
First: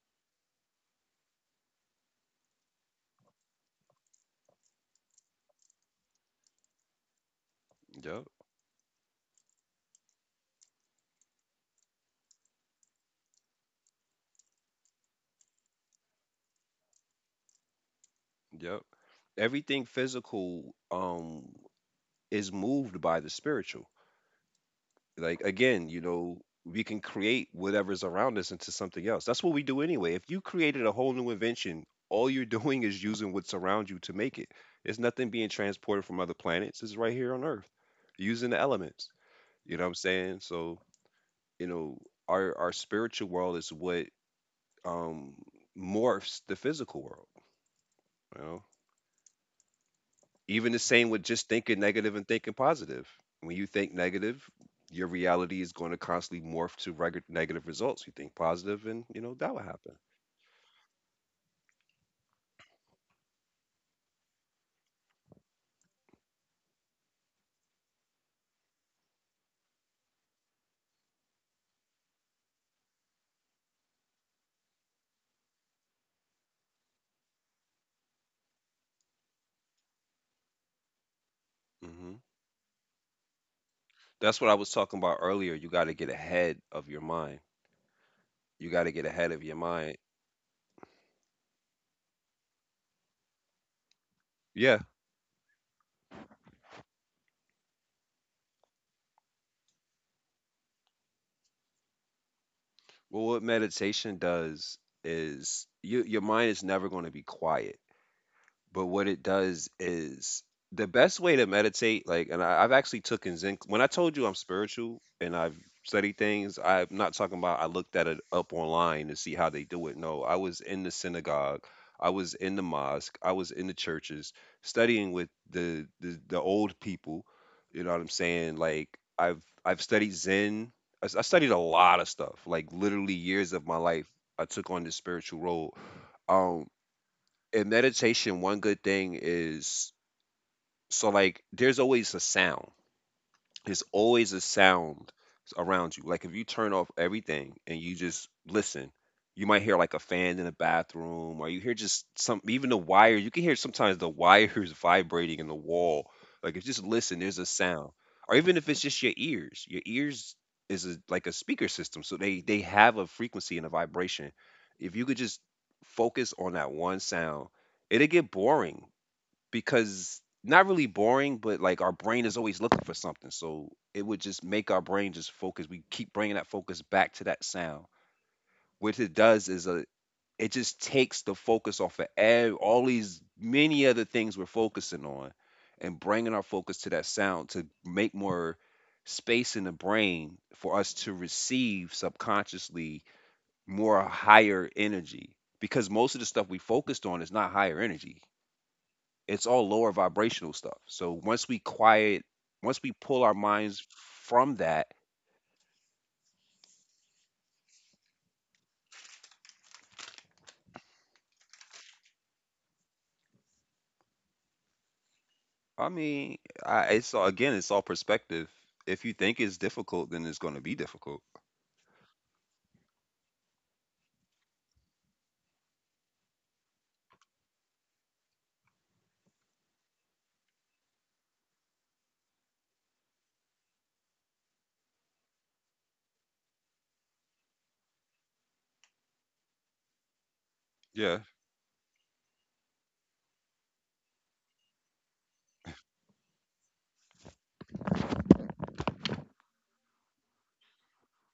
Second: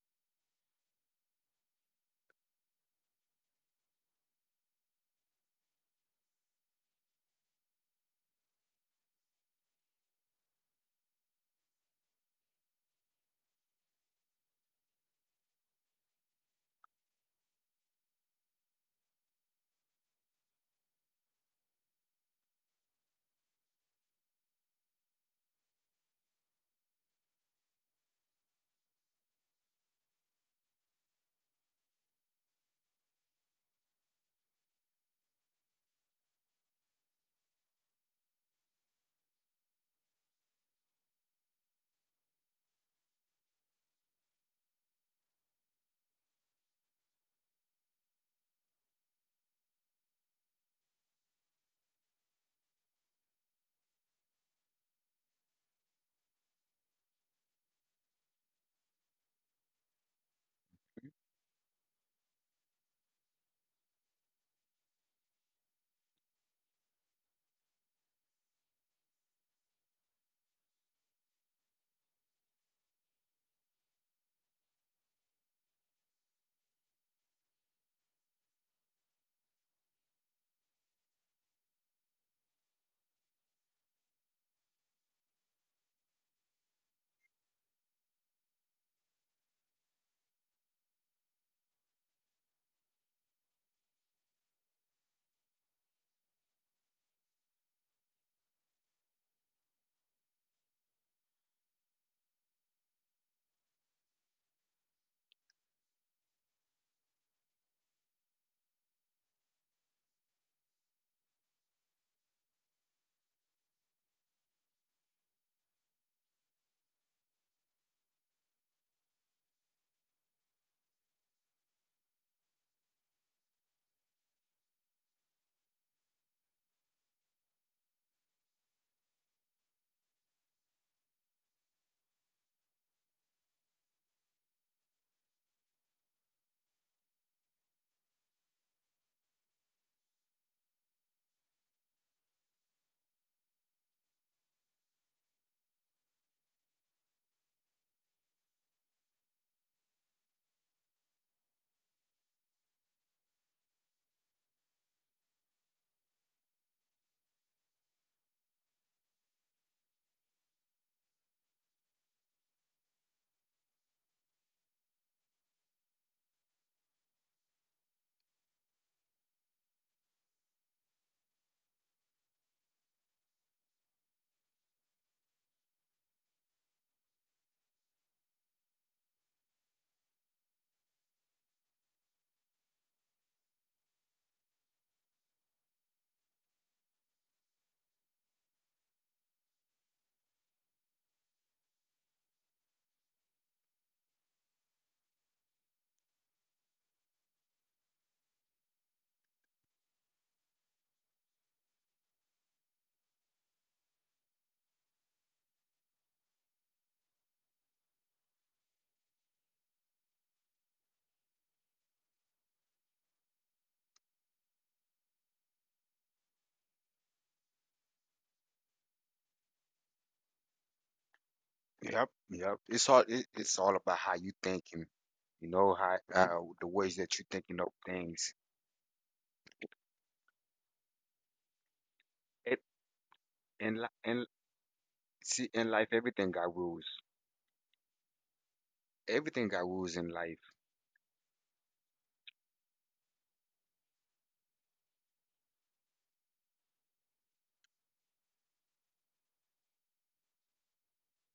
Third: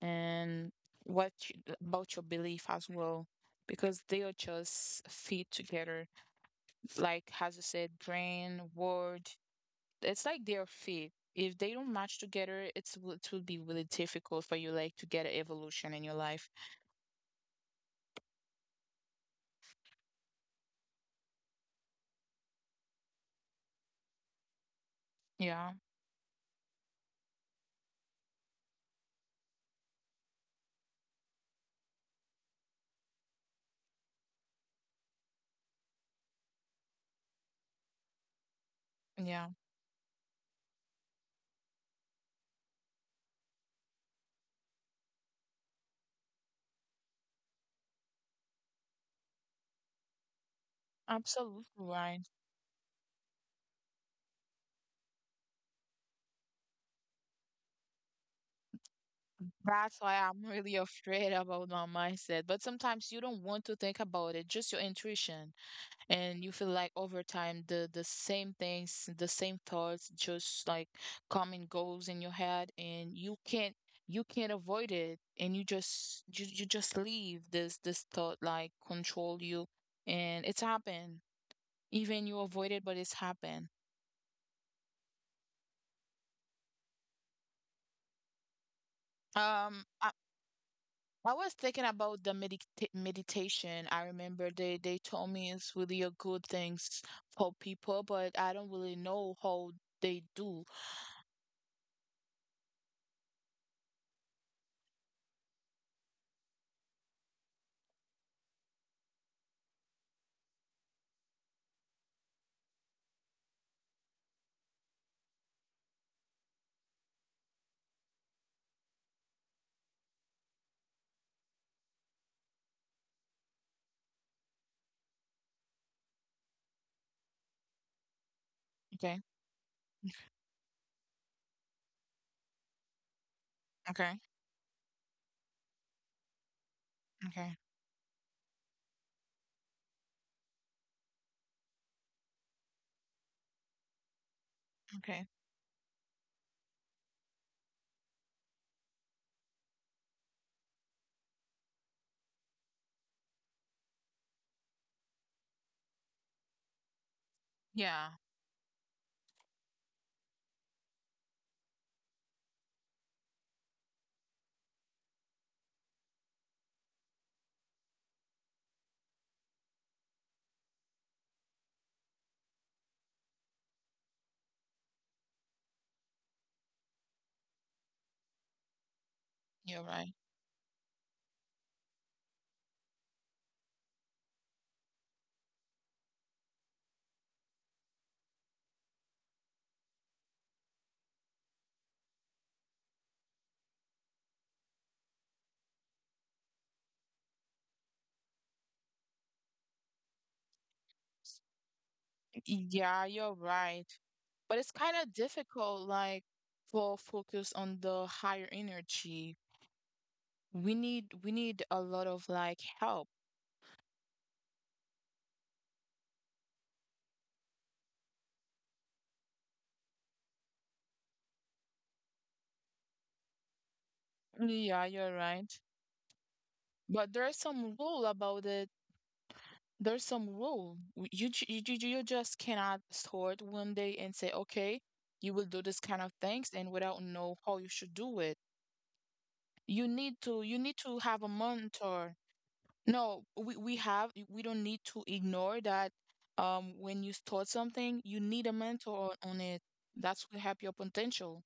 and what you, about your belief as well, because they are just fit together. Like as you said,
yep,
brain, word, it's like they're fit. If they don't match together, it's w- it will be really difficult for you like to get an evolution in your life.
yep. Everything physical, um, is moved by the spiritual. Like
Yeah,
again, you know, we can create whatever's around us into something else. That's what we do anyway. If you created a whole new invention, all you're doing is using what's around you to make it. It's nothing being transported from other planets. It's right here on Earth, using the elements.
yeah,
You know what I'm saying? So, you know, our our spiritual world is what um morphs the physical world, you know? Even the same with just
absolutely
thinking negative
right.
and thinking positive. When you think negative, your reality is going to constantly morph to reg- negative results. You think positive, and you know that will
That's
happen.
why I'm really afraid about my mindset. But sometimes you don't want to think about it, just your intuition. And you feel like over time the the same things, the same thoughts just like come and goes in your head and you can't, you can't avoid it and you just you, you just leave this this thought like control you and it's happened.
Hmm
Even you avoid it, but it's happened.
That's what I was talking about earlier. You got to get ahead of your mind. You got to get ahead of your mind.
Um, I, I was thinking about the medita- meditation. I remember
Yeah.
they, they told me it's really a good thing for people, but I don't really know how they do.
Well, what meditation does is you, your mind is never going to be quiet. But what it does is the best way to meditate, like, and I, I've actually taken Zen. When I told you I'm spiritual and I've studied things, I'm not talking about I looked at it up online to see how they do it. No, I was in the synagogue, I was in the mosque, I was in the churches studying with the the, the old people. You know what I'm saying? Like,
Okay,
I've I've studied Zen. I, s- I studied a lot of stuff. Like, literally years of my life,
okay,
I took on this spiritual road.
okay,
In meditation, one good thing is so like there's always a sound. There's always a sound
okay.
around you. Like if you turn off everything and you just listen, you might hear like a fan in the bathroom, or you hear just some even the wire. You can hear sometimes the wires vibrating in the wall. Like if you just listen, there's a sound.
Yeah,
Or even if it's just your ears, your ears is a, like a speaker system, so they they have a frequency and a vibration. If you could just focus on that one sound, it'd get boring. Because not really boring, but like our brain is always looking for something. So it would just make our brain just focus. We keep bringing that focus back to that sound. What it does is
you're
a
right.
it just takes the focus off of ev- all these many other things we're focusing on, and bringing our focus to that sound to make more space in the brain for us to receive subconsciously more higher energy, because most of the stuff we focused on is not higher energy, it's all lower vibrational stuff. So once we quiet, once we
Yeah,
pull
you're
our
right.
minds
But
from
it's
that,
kind of difficult, like for focus on the higher energy. We need we need a lot of like help.
I mean, I, it's all, again, it's all perspective. If you think it's difficult, then it's going to be difficult.
Yep, yep. It's all it, it's all about how you
Yeah,
thinking.
you're right.
You know how uh, the ways
But
that you
there's
thinking
some
of
rule
things.
about it, there's some rule. W- You, ju- you ju- you just
It
cannot start one
and
day
li-
and say,
and
okay, you will
see,
do this
in life
kind of
everything
things,
got
and
rules.
without know how you should do it.
Everything got
You
rules in
need to
life.
you need to have a
Yeah,
mentor. No, we we have we don't need to ignore that. Um, when you start something, you need a mentor on on it. That's will help your potential.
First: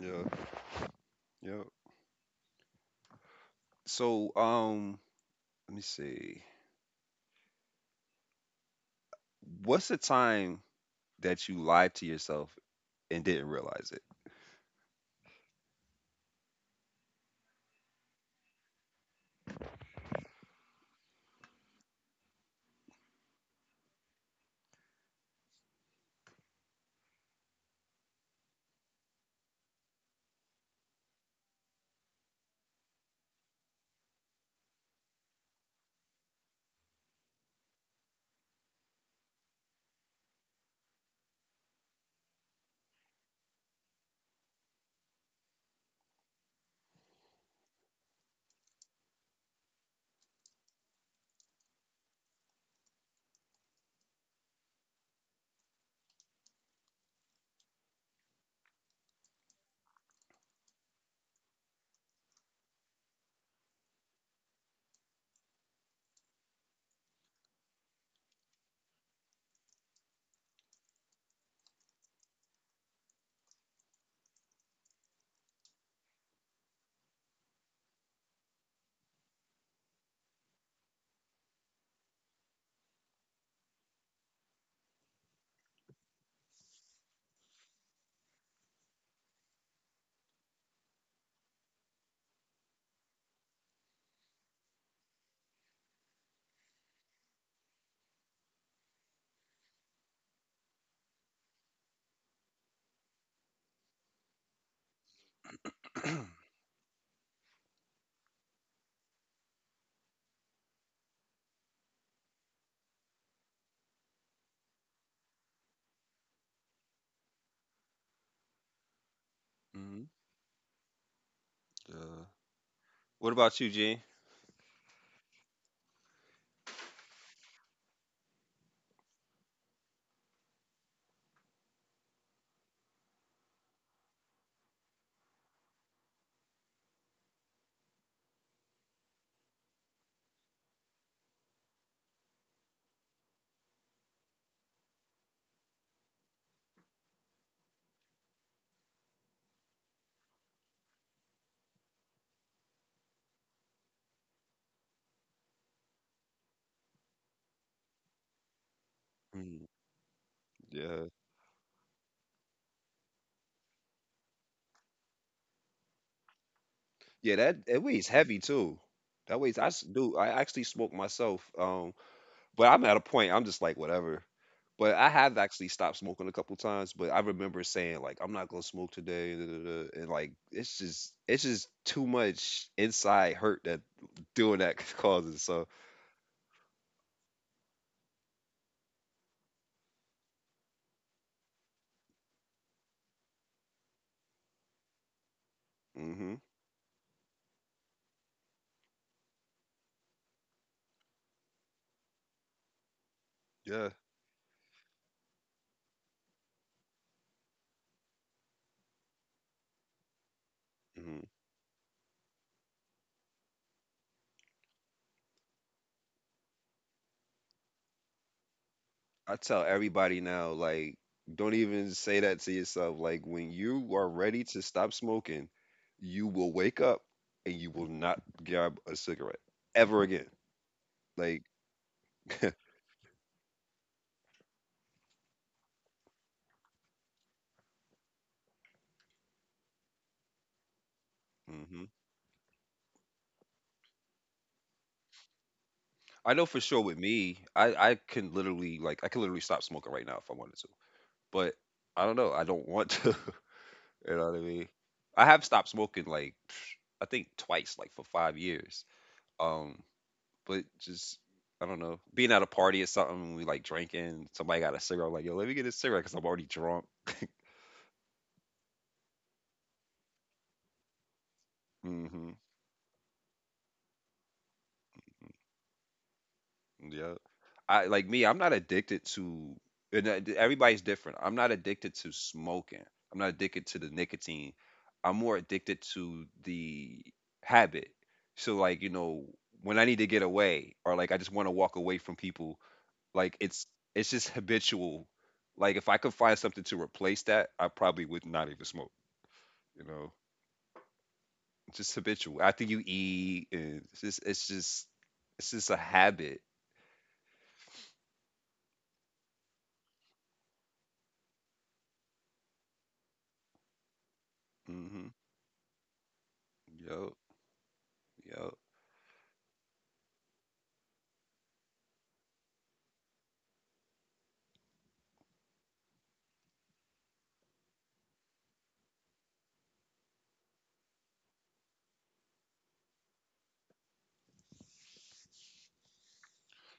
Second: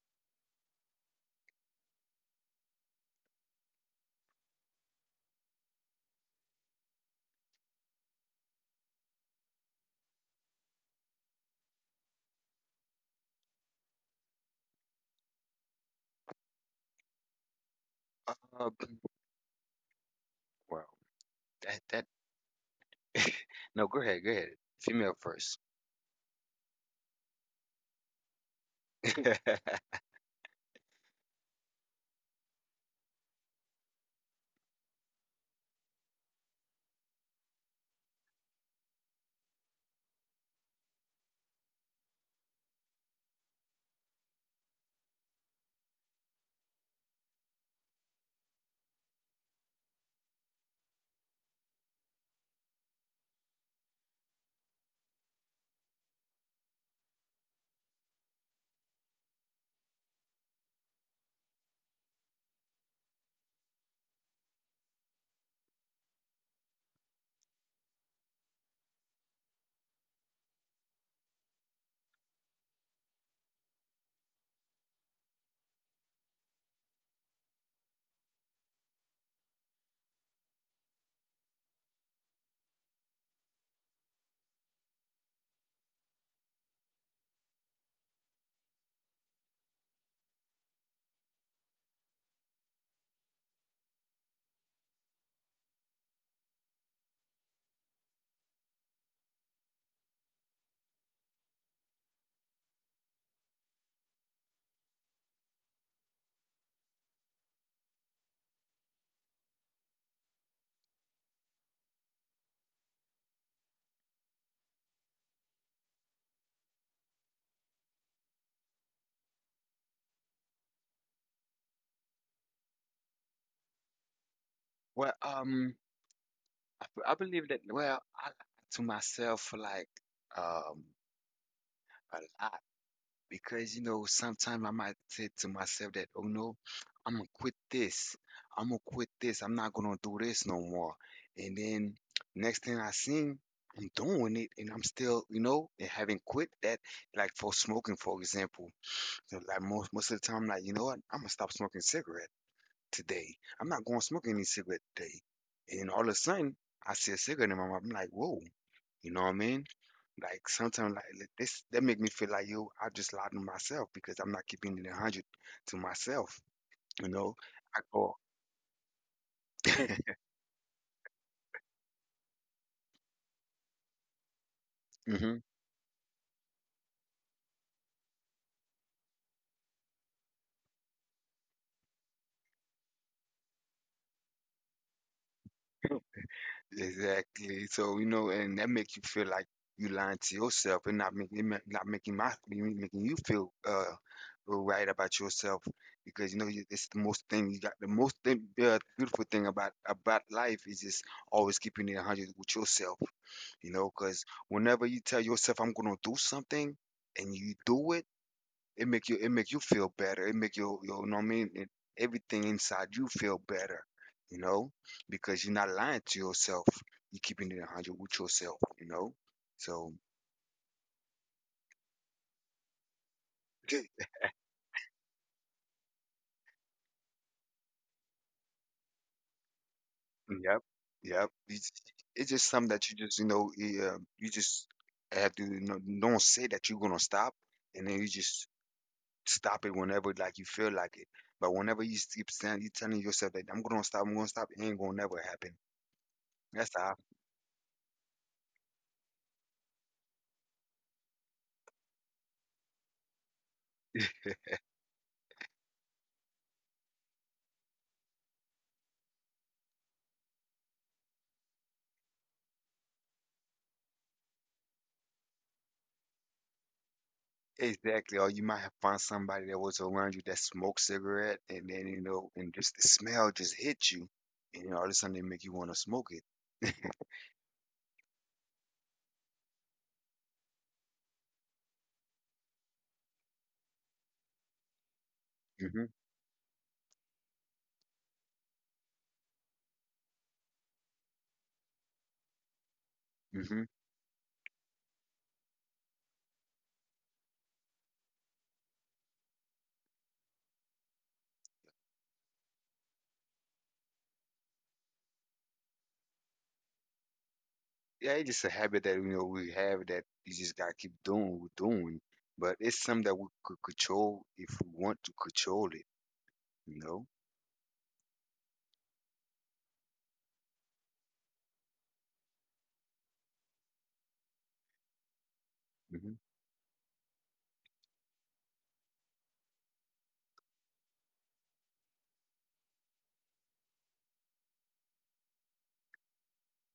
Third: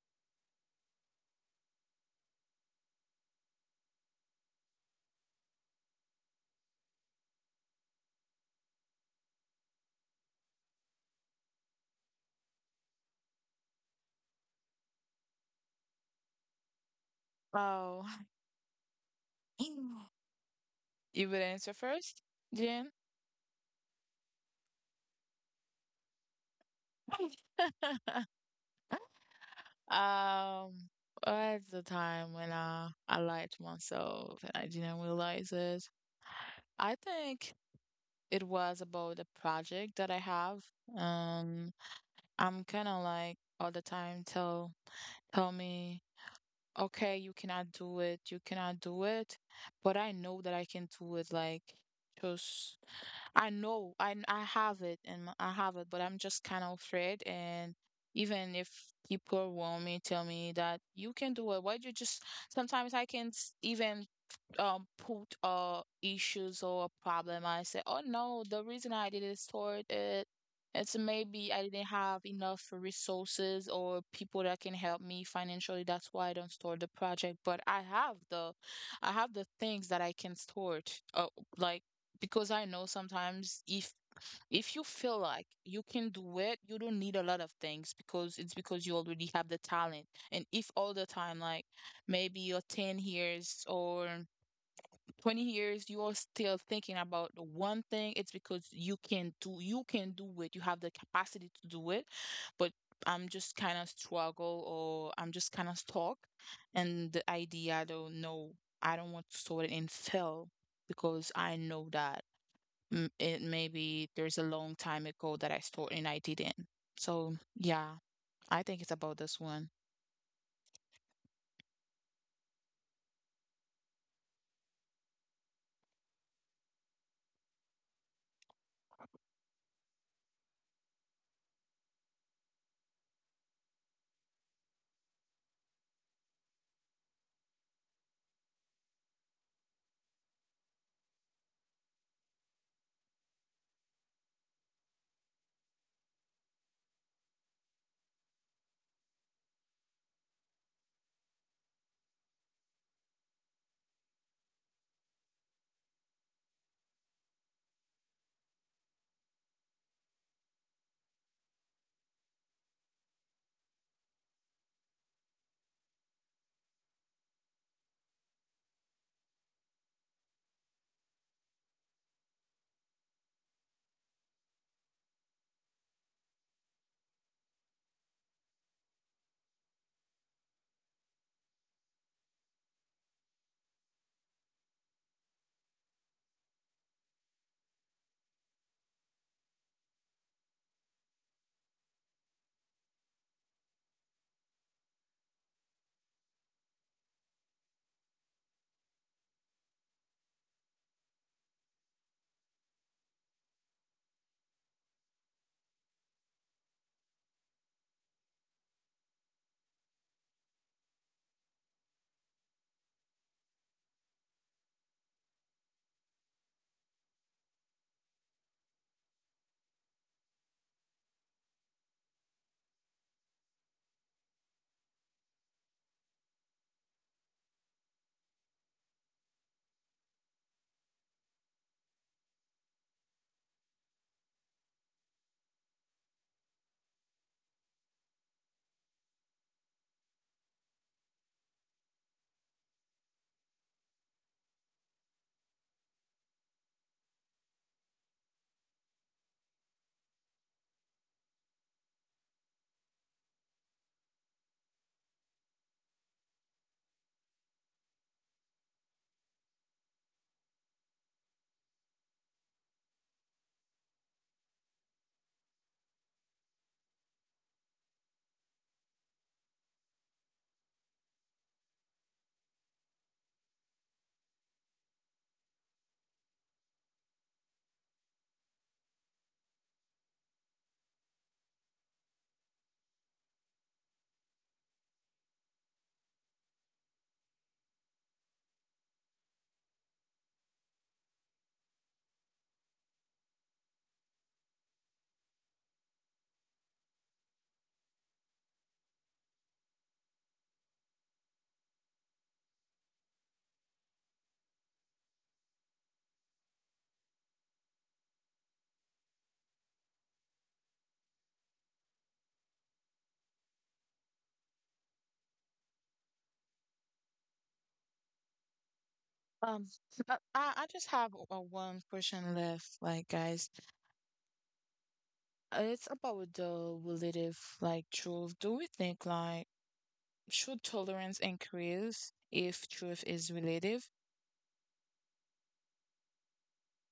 yeah, yeah. So, um, let me see. What's the time that you lied to yourself and didn't realize it?
Oh,
Uh, well,
you
that
would
that
answer first, Jen.
no, go ahead, go ahead. Female first.
Um, at the time when I I lied to myself and I didn't realize it, I think it was about a project that I have. Um, I'm kind of like all the time tell tell me, okay, you cannot do it, you cannot do it, but I know that I can do it. Like just I know I kn- I have it and m- I have it, but I'm just kind of afraid. And even if people around me tell me that you can do it, why you just sometimes I can't s- even um put uh issues or a problem I say, oh no, the reason I didn't sort it, it's maybe I didn't have enough resources or people that can help me financially. That's why I don't store the project. But I have the, I have the things that I can store it. Uh, like because I know sometimes if if you feel like you can do it, you don't need a lot of things because it's because you already have the talent. And if all the time like maybe your ten years or twenty years you are still thinking about the one thing, it's because you can do you can do it, you have the capacity to do it, but I'm just kind of struggle or I'm just kind of stuck and the idea I don't know, I don't want to sort it and fail because I know that mm, it maybe there's a long time ago that I started and I didn't, so yeah. I
Hmm.
think it's about this one.
Yeah. What about you, Gene?
Well, um, I, b- I believe that. Well, I lie to myself like um a lot because you know sometimes I might say to myself that, oh no, I'm gonna quit this. I'm gonna quit this. I'm not gonna do this no more. And then next thing I seen. I'm doing it and I'm still, you know, and having quit that, like for smoking, for example. So like most most of the time, like you know what, I'm gonna stop smoking cigarette today. I'm not going to smoke any cigarette today. And all of a sudden, I see a cigarette in my mouth. I'm like, whoa, you know what I
Mm,
mean? Like sometimes,
yeah,
like li- this, that make me feel like, yo, I just lied to myself because I'm not keeping it a hundred to myself. You
yeah.
know,
That it
I
weighs
go,
heavy too. That weighs. I s- do. I actually smoke myself. Um, But I'm at a point, I'm just like, "Whatever." But I have
mhm.
actually stopped smoking a couple times, but I remember saying, like, "I'm not gonna smoke today," duh, duh, duh, and like, it's just it's just too much inside hurt that doing that causes. So,
Exactly. So, you know, and that makes you feel like you lying to yourself and not making it ma- not making my making you feel uh right about yourself
mhm,
because you know you- it's the most thing you got, the most thing, uh, beautiful thing about about life is just always keeping it one hundred with yourself, you
yeah,
know because whenever you tell yourself I'm going to do something and you do it, it make you it make you feel better. It make you, you know
mhm.
what I mean. It, everything inside you feel better, you know, because you're not lying to yourself. You're keeping it a hundred with yourself, you know.
I tell
So
everybody now, like, don't even say that to yourself. Like, when
ju-
you are ready to stop smoking, you will wake up and you will not grab a cigarette ever again.
yep, yep.
Like.
It's, it's just something that you just you know yeah, you just have to, you know, don't say that you're gonna stop, and then you just stop it whenever, like, you feel like it. But whenever
Mhm.
you keep saying, you telling yourself that I'm gonna stop, I'm gonna stop, it ain't gonna never happen.
I know for
That's
sure
how
with
I.
me, I I can literally, like, I can literally stop smoking right now if I wanted to. But I don't know. I don't want to. You know what I mean? I have stopped smoking, like I think twice, like for five years. Um, but just I don't know, being at a party or something, we like drinking. Somebody got a cigarette, I'm like, yo, let me get a cigarette because I'm already drunk.
Exactly. Or you might have found somebody that was around you that smoked cigarette, and then, you
Hmm.
know, and just the smell just hits you, and then all of a sudden they make you want to smoke it.
Yeah. I, like me, I'm not addicted to, and uh, everybody's different. I'm not addicted to smoking. I'm not addicted to the nicotine. I'm more addicted
Hmm.
to the habit. So like, you know, when I need to get away, or like I just want to walk away from people, like it's
Hmm.
it's just habitual. Like if I could find something to replace that, I probably would not even smoke, you know. It's just habitual. After you eat and it's just it's just it's just a habit.
Yeah, it's just a habit that you know we have that you just gotta keep doing, we're doing. But it's something that we could control if we want
Mhm.
to control it, you know.
Yep. Yep.
Um, I, I I just have a one question left, like guys. Uh, It's
Hmm.
about the relative like truth. Do we think like should tolerance increase if truth is relative?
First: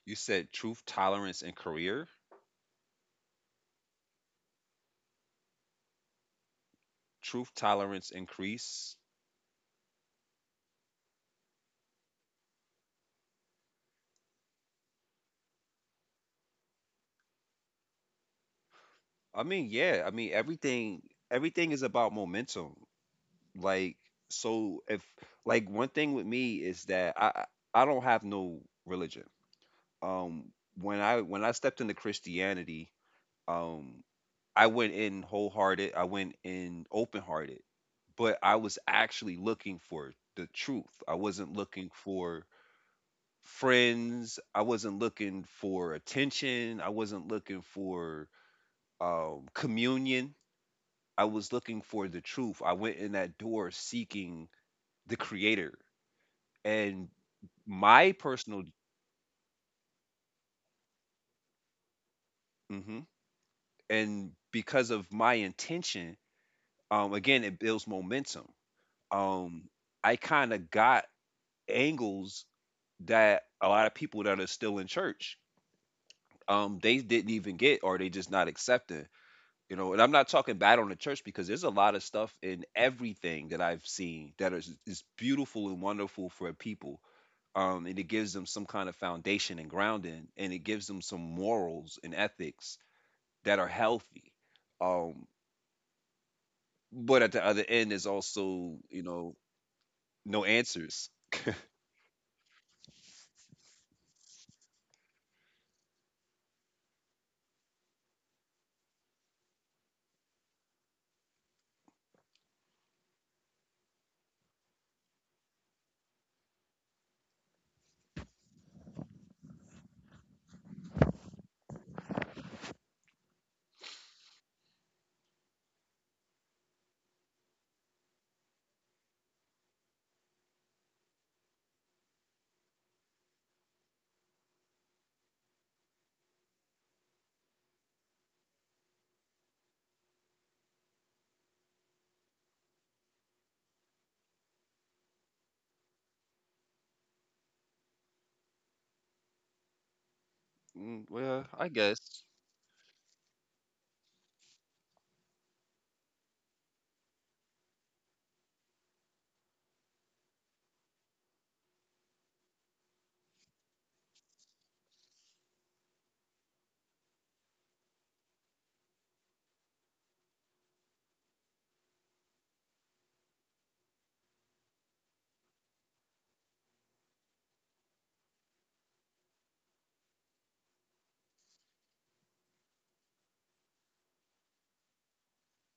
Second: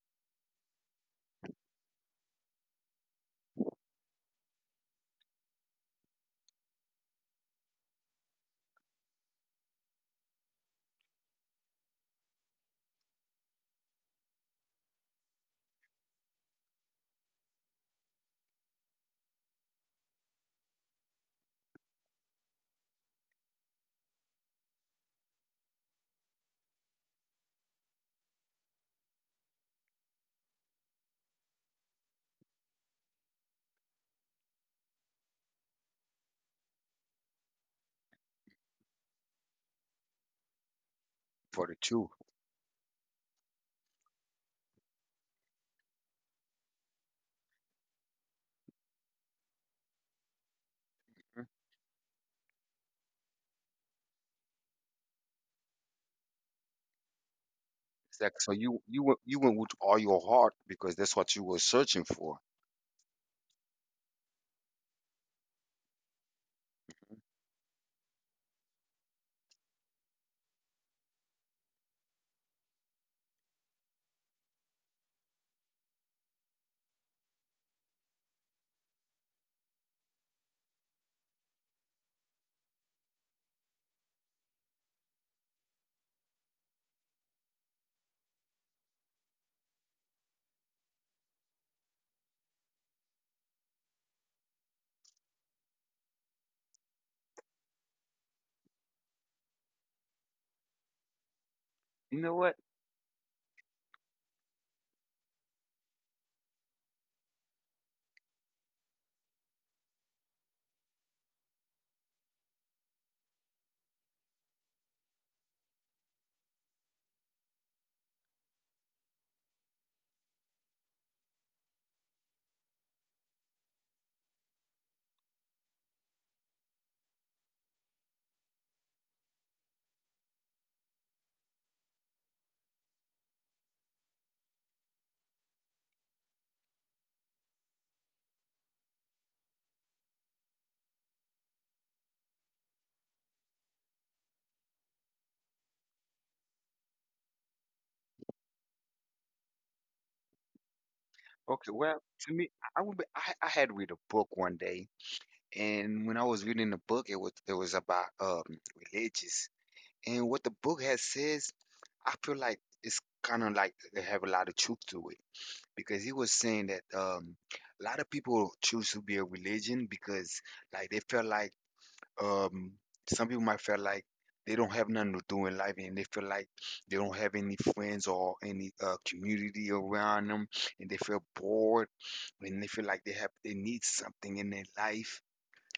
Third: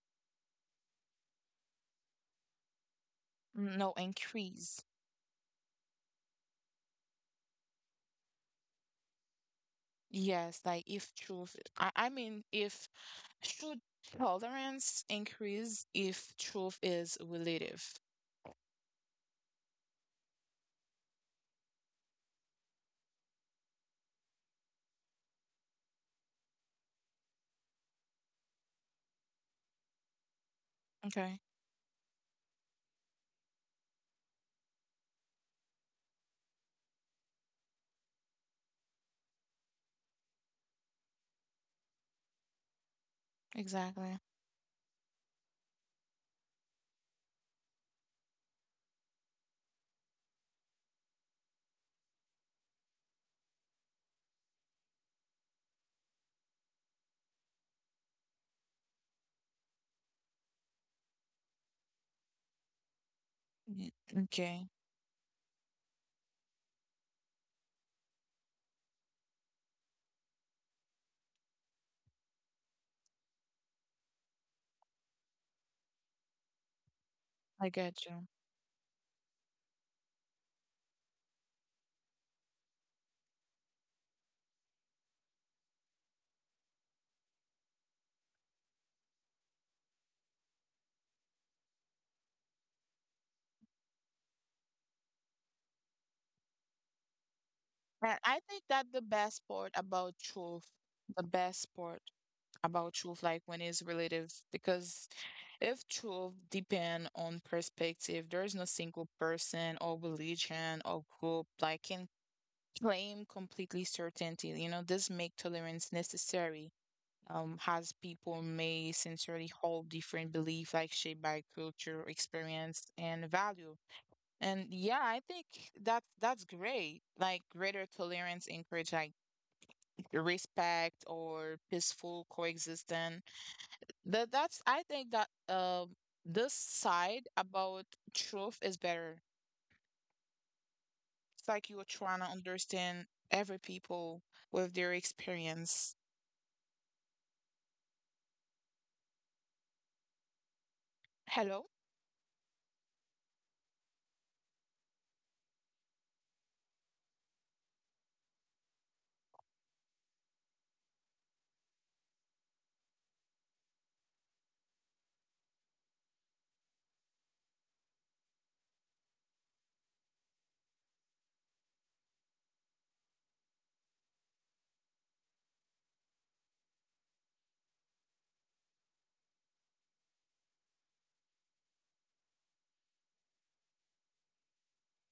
You said truth, tolerance, and career.
No, increase.
Truth, tolerance, increase.
Yes, like if truth, I, I mean, if should tolerance increase if truth is relative?
I mean, yeah. I mean, everything. Everything is about momentum. Like, so if, like, one thing with me is that I I I don't have no religion. Um, when I when
Okay,
I stepped into Christianity, um, I went in wholehearted. I went in open hearted, but I was actually looking for the truth. I wasn't
For the
looking
truth.
for
exactly.
friends. I wasn't looking for attention. I wasn't looking for um, communion. I
Mhm.
was looking for the truth. I went in that door seeking the Creator, and my
Exactly. So
personal.
you you went you went with all your heart because that's what you were searching for.
Mhm.
Y-
And
Okay,
because of my intention, um, again, it builds momentum. Um, I kind of got angles that a lot of people that are still in church, um, they didn't even
I
get, or they
get
just
you.
not accepting. You know, and I'm not talking bad on the church because there's a lot of stuff in everything that I've seen that is, is beautiful and wonderful for people. Um, and it gives them some kind of foundation and grounding, and it gives them some morals and ethics that are healthy. Um, but at the other end is
And I think
also, you
that the
know,
best part about
no
truth,
answers.
the best part
You know what?
about truth, like when it's relative, because if truth depend on perspective, there is no single person or religion or group like can claim completely certainty. You know, this make tolerance necessary, um, as people may sincerely hold different beliefs, like shaped by culture, experience, and value. And yeah, I think that's that's great. Like greater tolerance encourage like respect or peaceful coexistence. That that's I think that um this side about truth is better. It's like you're trying to understand every people with their experience.
Mm, well, I
Okay,
guess.
well, to
Hello.
me, I I would be, I, I had read a book one day, and when I was reading the book, it was, it was about um religious, and what the book has says, I feel like it's kind of like they have a lot of truth to it because he was saying that um a lot of people choose to be a religion because, like, they feel like, um some people might feel like they don't have nothing to do in life and they feel like they don't have any friends or any uh, community around them, and they feel bored when they feel like they have they need something in their life,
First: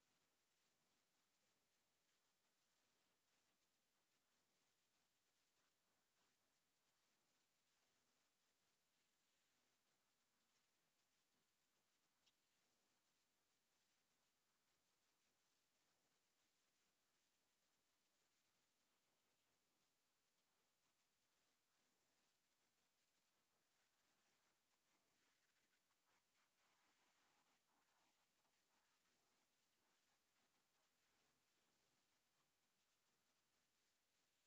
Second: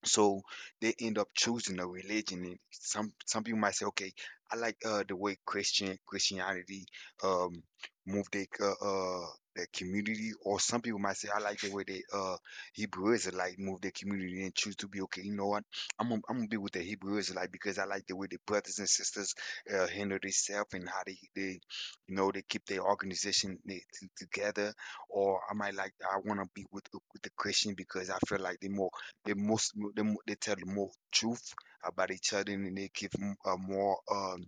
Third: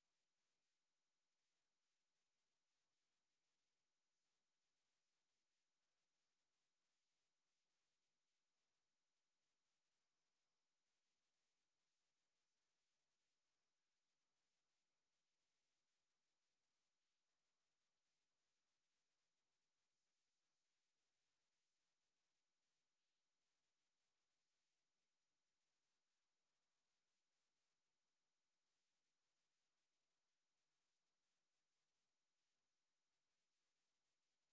so they end up choosing a religion. And some some people might say, okay, I like uh the way christian christianity um move their uh, uh their community. Or some people might say, I like the way they uh Hebrew Israelite move their community and choose to be okay. You know what, i'm gonna, I'm gonna be with the Hebrew Israelite because I like the way the brothers and sisters uh handle themselves and how they they you know they keep their organization they, t- together. Or I might like, I want to be with, the- with the Christian because I feel like they're more they most they, mo- they tell more truth about each other, and they give m- a more um,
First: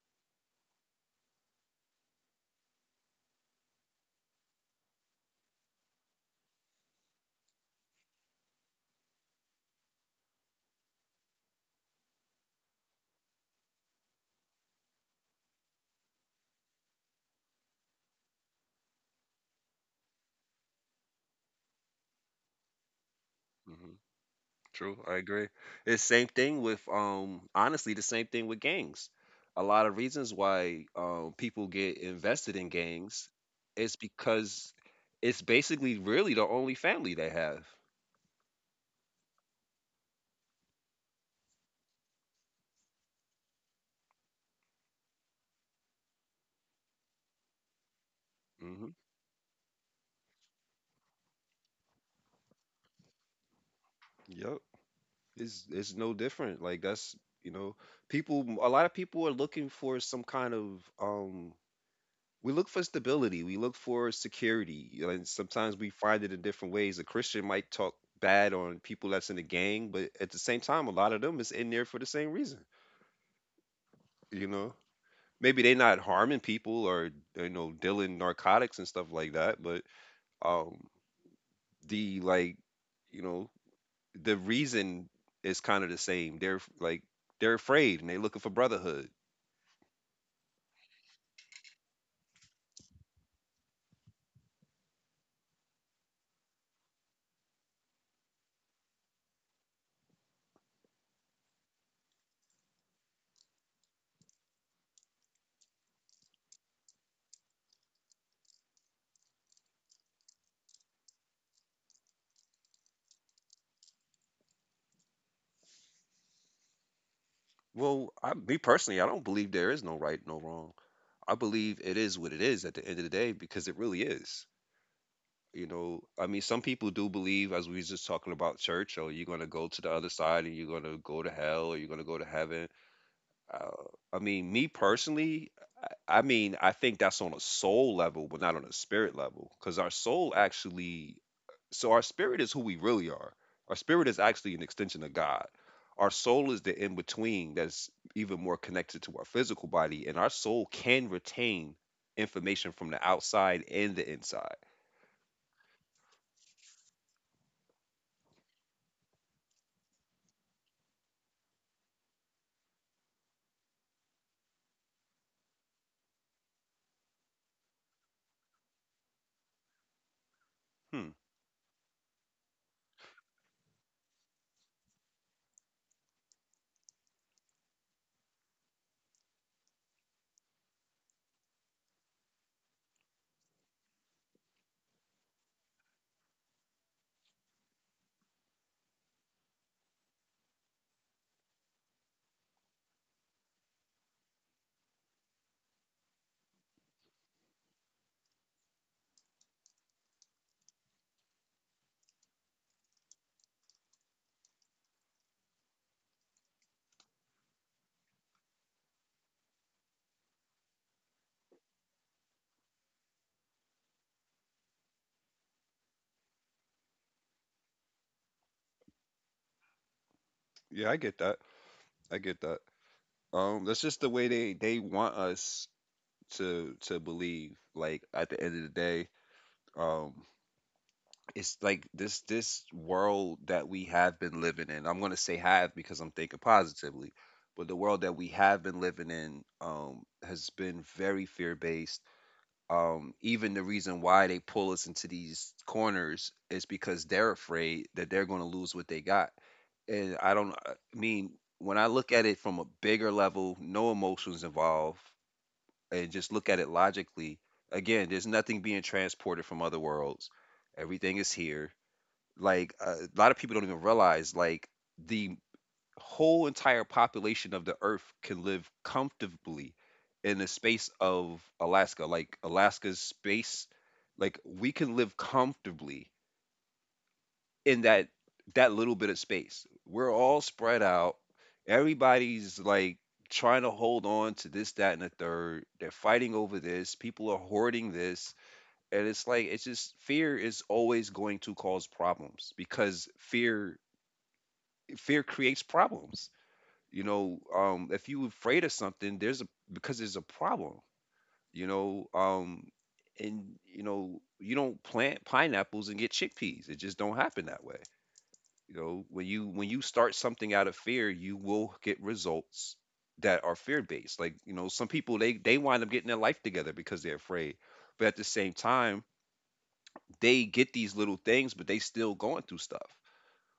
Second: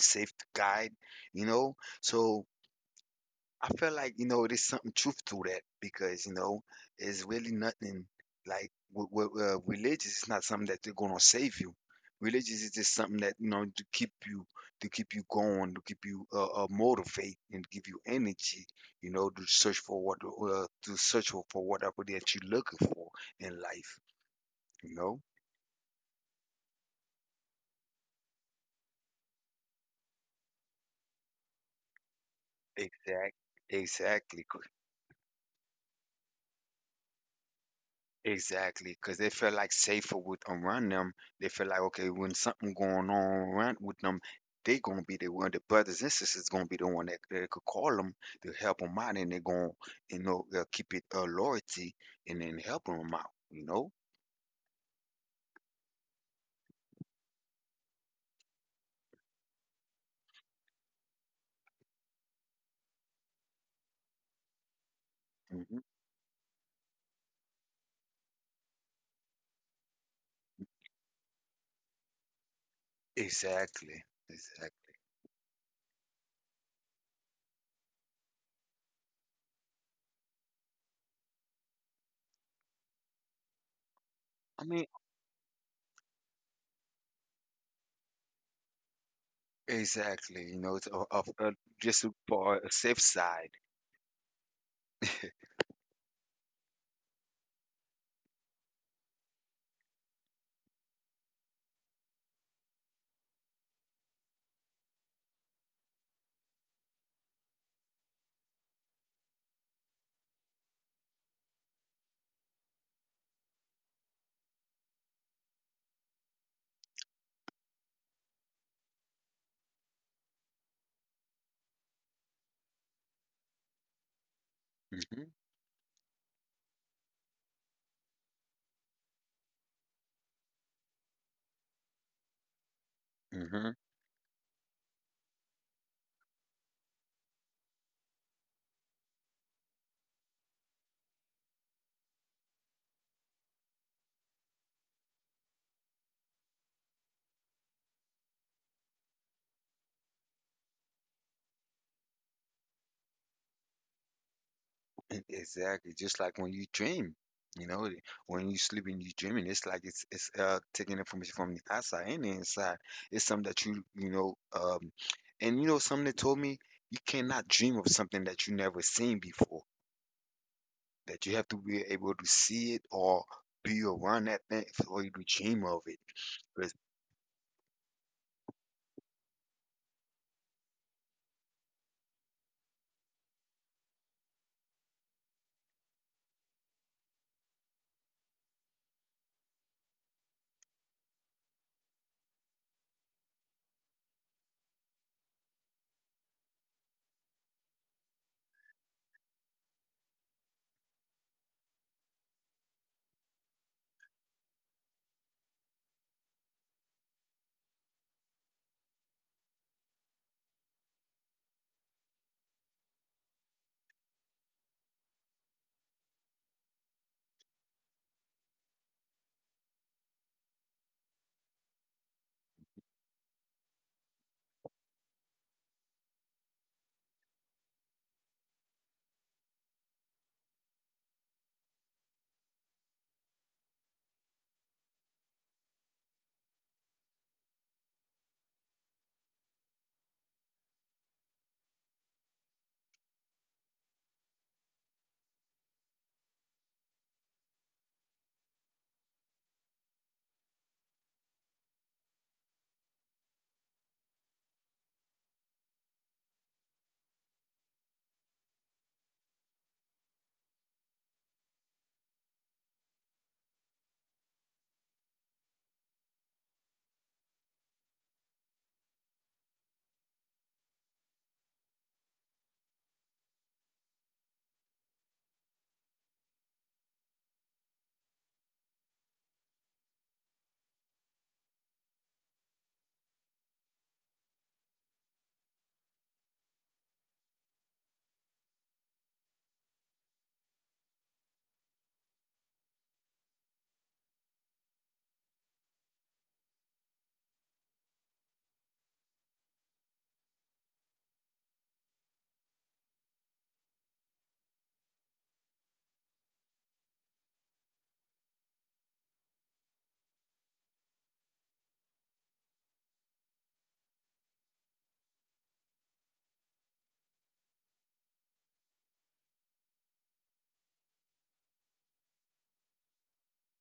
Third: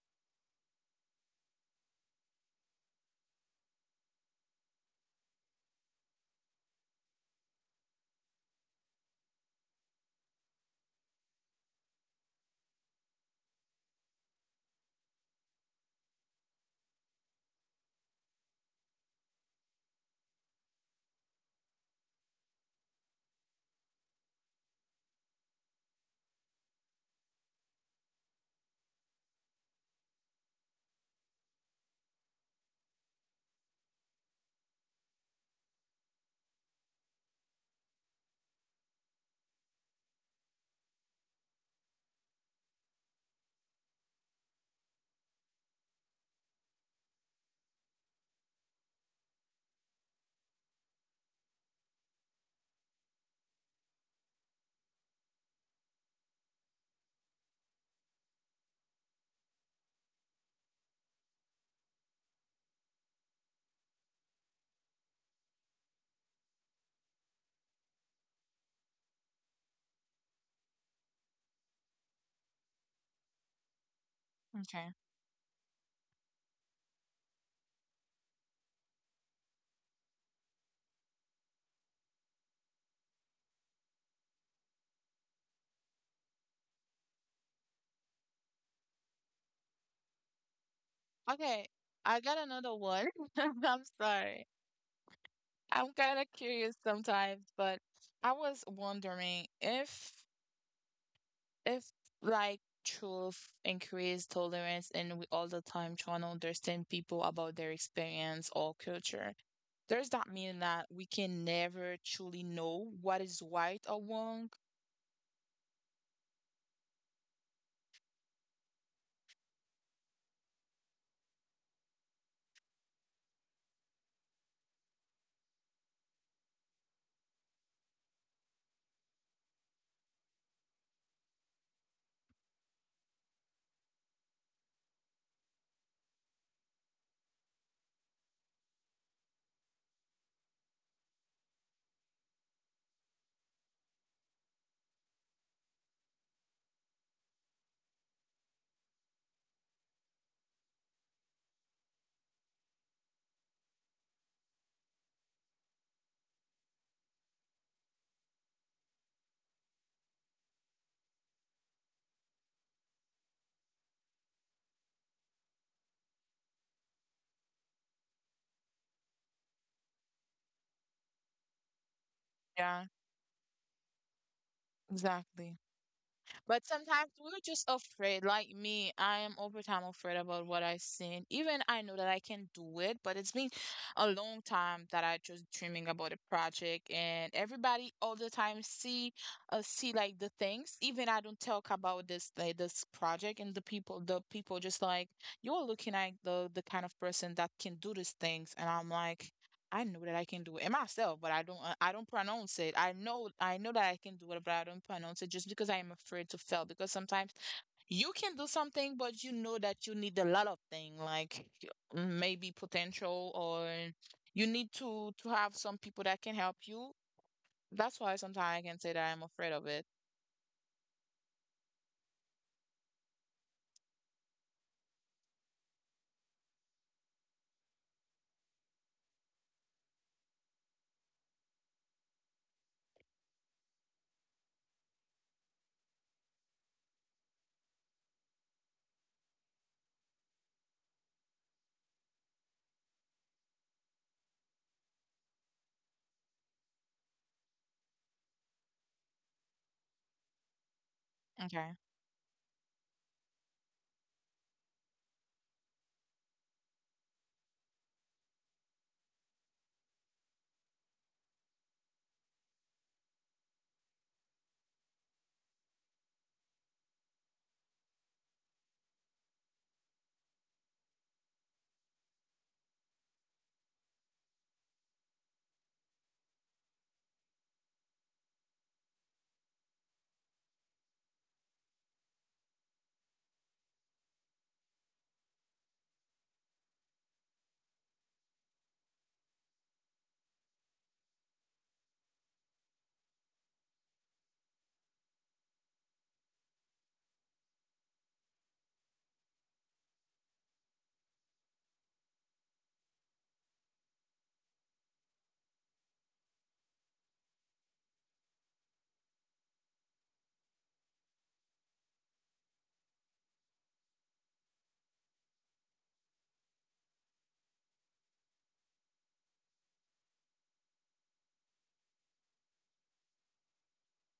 safe guide, you know. So I feel like, you know there's something truth to that because, you know it's really nothing like w- w- uh, religious is not something that they're gonna save you. Religious is just something that, you know to keep you to keep you going, to keep you uh, uh, motivate, and give you energy, you know, to search for what uh, to search for whatever that you're looking for in life, you
True, I
know.
agree. It's same thing with um honestly the same thing with gangs. A lot of reasons why um people get invested in gangs
Exact,
is
exactly, c-
because it's basically really the only family they have.
exactly. Because they feel like safer with around them. They feel like, okay, when something going on around with them, they gonna be the one. The brothers and sisters gonna be the one that, that could call them to help
Hmm.
them out, and they gonna, you know uh, keep it, uh, loyalty, and then help them out. You know.
Yep. It's it's no different. Like that's, you know, people a lot of people are looking for some kind of um we look for stability. We look for security. You know, and sometimes
Hmm.
we find it in different ways. A Christian might talk bad on people that's in the gang, but at the same time, a lot of them is in there for the same reason.
Exactly.
You know,
Okay.
Exactly.
maybe they're not harming people or, you know dealing narcotics and stuff like that, but um, the like, you know, the
I mean,
reason is kind of the same. They're like they're afraid, and they're looking for brotherhood.
exactly. You know, it's of, of uh,
Okay.
just
I got
for
another
a
one.
safe side.
I'm sorry. I'm kind of curious sometimes, but I was wondering if if like truth increase tolerance and we all the time trying to understand people about their experience or culture. Does that mean that we can never truly know what is right or wrong?
Well, I, me personally, I don't believe there is no right, no wrong. I believe it is what it is at the end of the day because it really is.
Hmm.
You know, I mean, some people do believe, as we was just talking about church, or you're going to go to the other side and you're going to go to hell or you're going to go to heaven. Uh,
Hmm.
I mean, me personally, I I mean, I think that's on a soul level, but not on a spirit level because our soul actually— so our spirit is who we really are. Our spirit is actually an extension of God. Our soul is the in between that's even more connected to our physical body, and our soul can retain information from the outside and the inside.
E- Exactly. Just like when you dream, you know, eh, when you sleep and you dreaming, it's like it's it's uh taking information from the outside and the inside. It's something that you you know um and you know something that told me, you cannot dream of something that you never seen before.
Hmm.
That you have to be able to
Yeah,
see it or be around that thing for
exactly.
you to dream of it.
But sometimes
'Cause-
we're just afraid. Like me, I am over time afraid about what I seen. Even I know that I can do it, but it's been a long time that I just dreaming about a project and everybody all the time see, uh, see like the things. Even I don't talk about this like this project and the people the people just like you're looking at the the kind of person that can do these things and I'm like I know that I can do it and myself, but I don't. uh, I don't pronounce it. I know. I know that I can do it, but I don't pronounce it just because I am afraid to fail. Because sometimes you can do something, but you know that you need a lot of thing, like y- maybe potential, or you need to to have some people that can help you. That's why sometimes I can say that I'm afraid of it.
Yeah, I get that. I get that. Um, that's just the way they they want us to to believe. Like at the end of the day, um, it's like this this world that we have been living in. I'm gonna say have because I'm thinking positively, but the world that we have been living in, um, has been very fear based. Um, even the reason why they pull us into these corners is because they're afraid that they're gonna lose what they got. And I don't I
Okay.
mean, when I look at it from a bigger level, no emotions involved, and just look at it logically. Again, there's nothing being transported from other worlds. Everything is here. Like, uh, a lot of people don't even realize, like, the whole entire population of the Earth can live comfortably in the space of Alaska. Like, Alaska's space, like, we can live comfortably in that that little bit of space. We're all spread out. Everybody's like trying to hold on to this, that, and the third. They're fighting over this. People are hoarding this. And it's like, it's just fear is always going to cause problems, because fear fear creates problems. You know, um if you afraid of something, there's a— because there's a problem. You know, um and you know, you don't plant pineapples and get chickpeas, it just don't happen that way. You know, when you when you start something out of fear, you will get results that are fear based. Like, you know, some people, they they wind up getting their life together because they're afraid, but at the same time, they get these little things, but they still going through stuff.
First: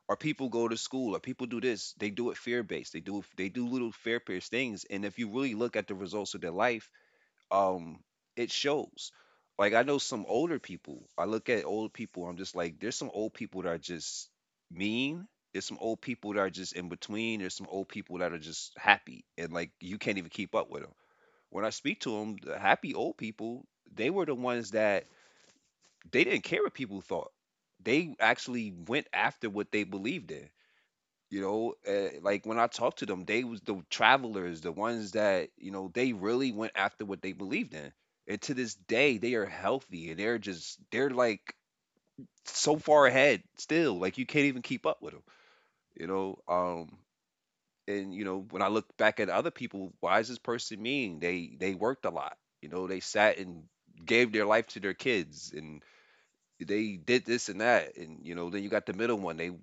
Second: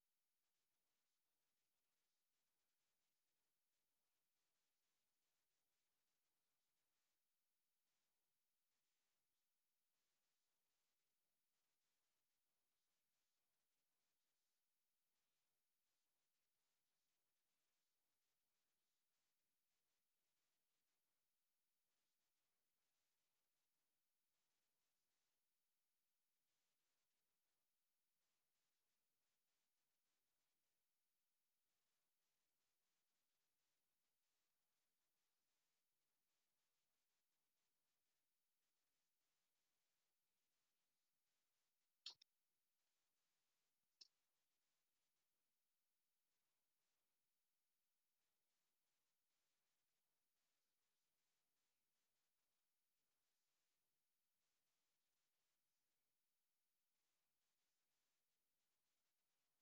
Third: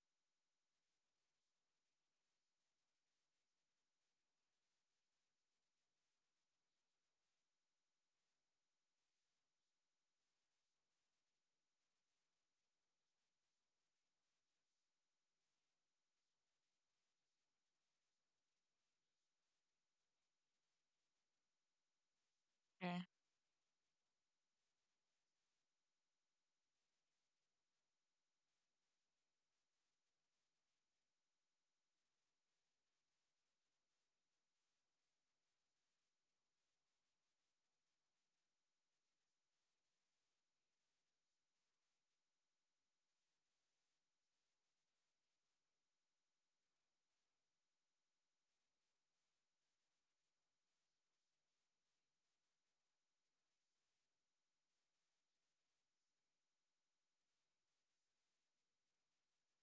Or people go to school, or people do this, they do it fear based, they do they do little fear based things, and if you really look at the results of their life, um it shows. Like, I know some older people, I look at old people, I'm just like, there's some old people that are just mean, there's some old people that are just in between, there's some old people that are just happy, and like, you can't even keep up with them. When I speak to them, the happy
Okay.
old people, they were the ones that they didn't care what people thought. They actually went after what they believed in. You know, uh, like when I talked to them, they was the travelers, the ones that, you know, they really went after what they believed in, and to this day they are healthy, and they're just, they're like, so far ahead still, like you can't even keep up with them. You know, um and you know, when I look back at other people, why is this person mean, they they worked a lot, you know, they sat and gave their life to their kids, and they did this and that, and you know, then you got the middle one, they you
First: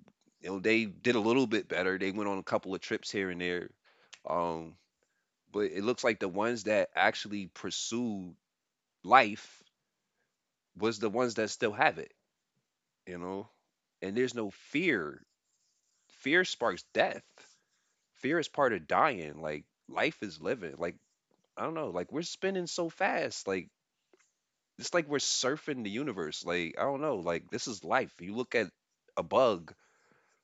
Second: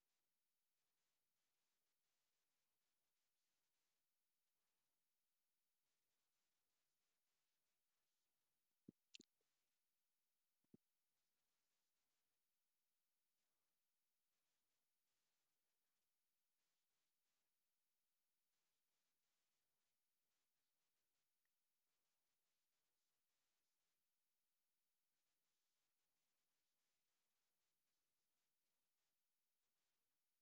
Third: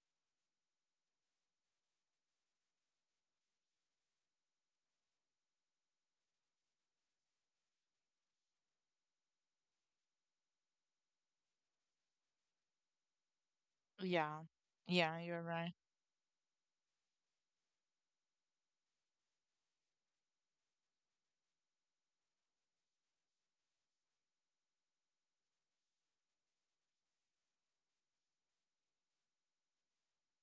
know they did a little bit better, they went on a couple of trips here and there. um but it looks like the ones that actually pursued life was the ones that still have it, you know. And there's
Yeah.
no
Yeah,
fear.
you're right.
Fear sparks death. Fear is part of dying. Like, life is living. Like, I don't know, like we're spinning so fast, like it's like we're surfing the universe. Like, I don't know, like this is life. You look at a bug,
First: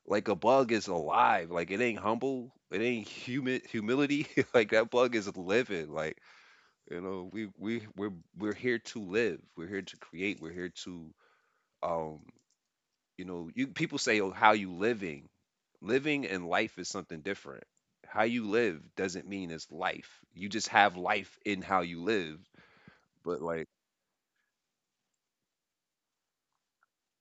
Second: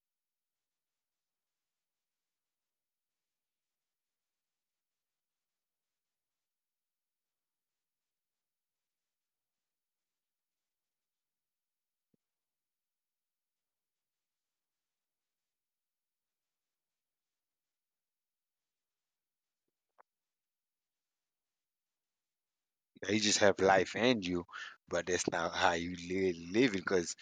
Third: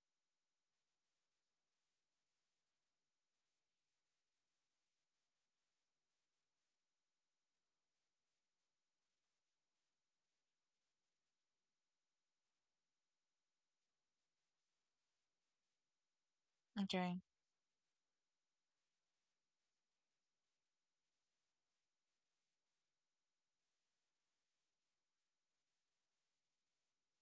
like a bug is alive. Like, it ain't humble. It ain't humid humility. Like that bug is living. Like, you know, we we we're we're here to live. We're here to create. We're here to um. You know, you people say, "Oh, how you living? Living and life is
Okay.
something different. How you live doesn't mean it's life. You just have life in how you live."
He just
But
have
like,
life and you, but that's not how you live living because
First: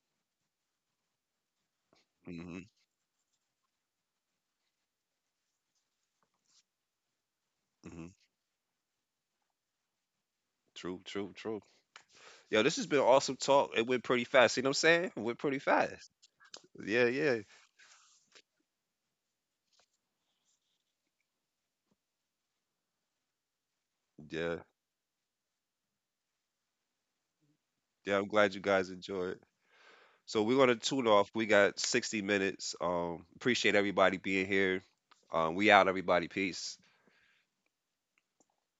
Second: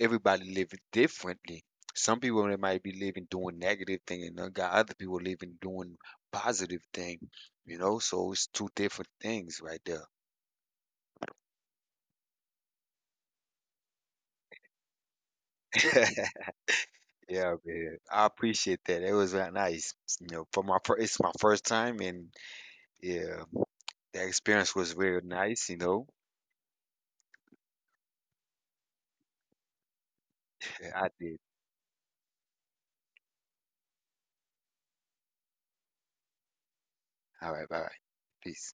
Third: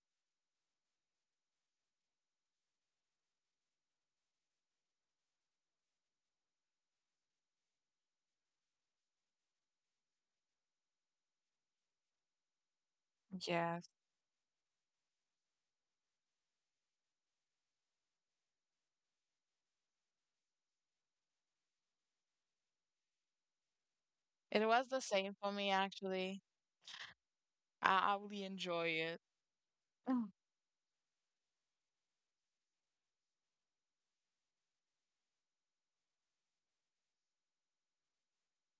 everybody live it differently. Some people they
hmm
might be living doing negative thing, and then got other people living doing positive thing. You know,
hmm
so it's two different things right there.
true, true, true. Yo, this has been awesome talk.
Yes.
It went pretty fast. You know what I'm saying? It went pretty fast. Yeah, yeah.
Yeah, man. I appreciate that. It was uh, nice. You know, for my first, it's my first time, and yeah, the
Yeah,
It
experience
was
was
the
real
same for me
nice. You know.
actually. I,
yeah,
I
I'm
really
glad you
enjoy
guys
it.
enjoyed. So we're gonna tune
I
off.
did.
We got sixty minutes. Um, appreciate everybody being here. Um, we out, everybody. Peace.
All right, bye bye. Peace.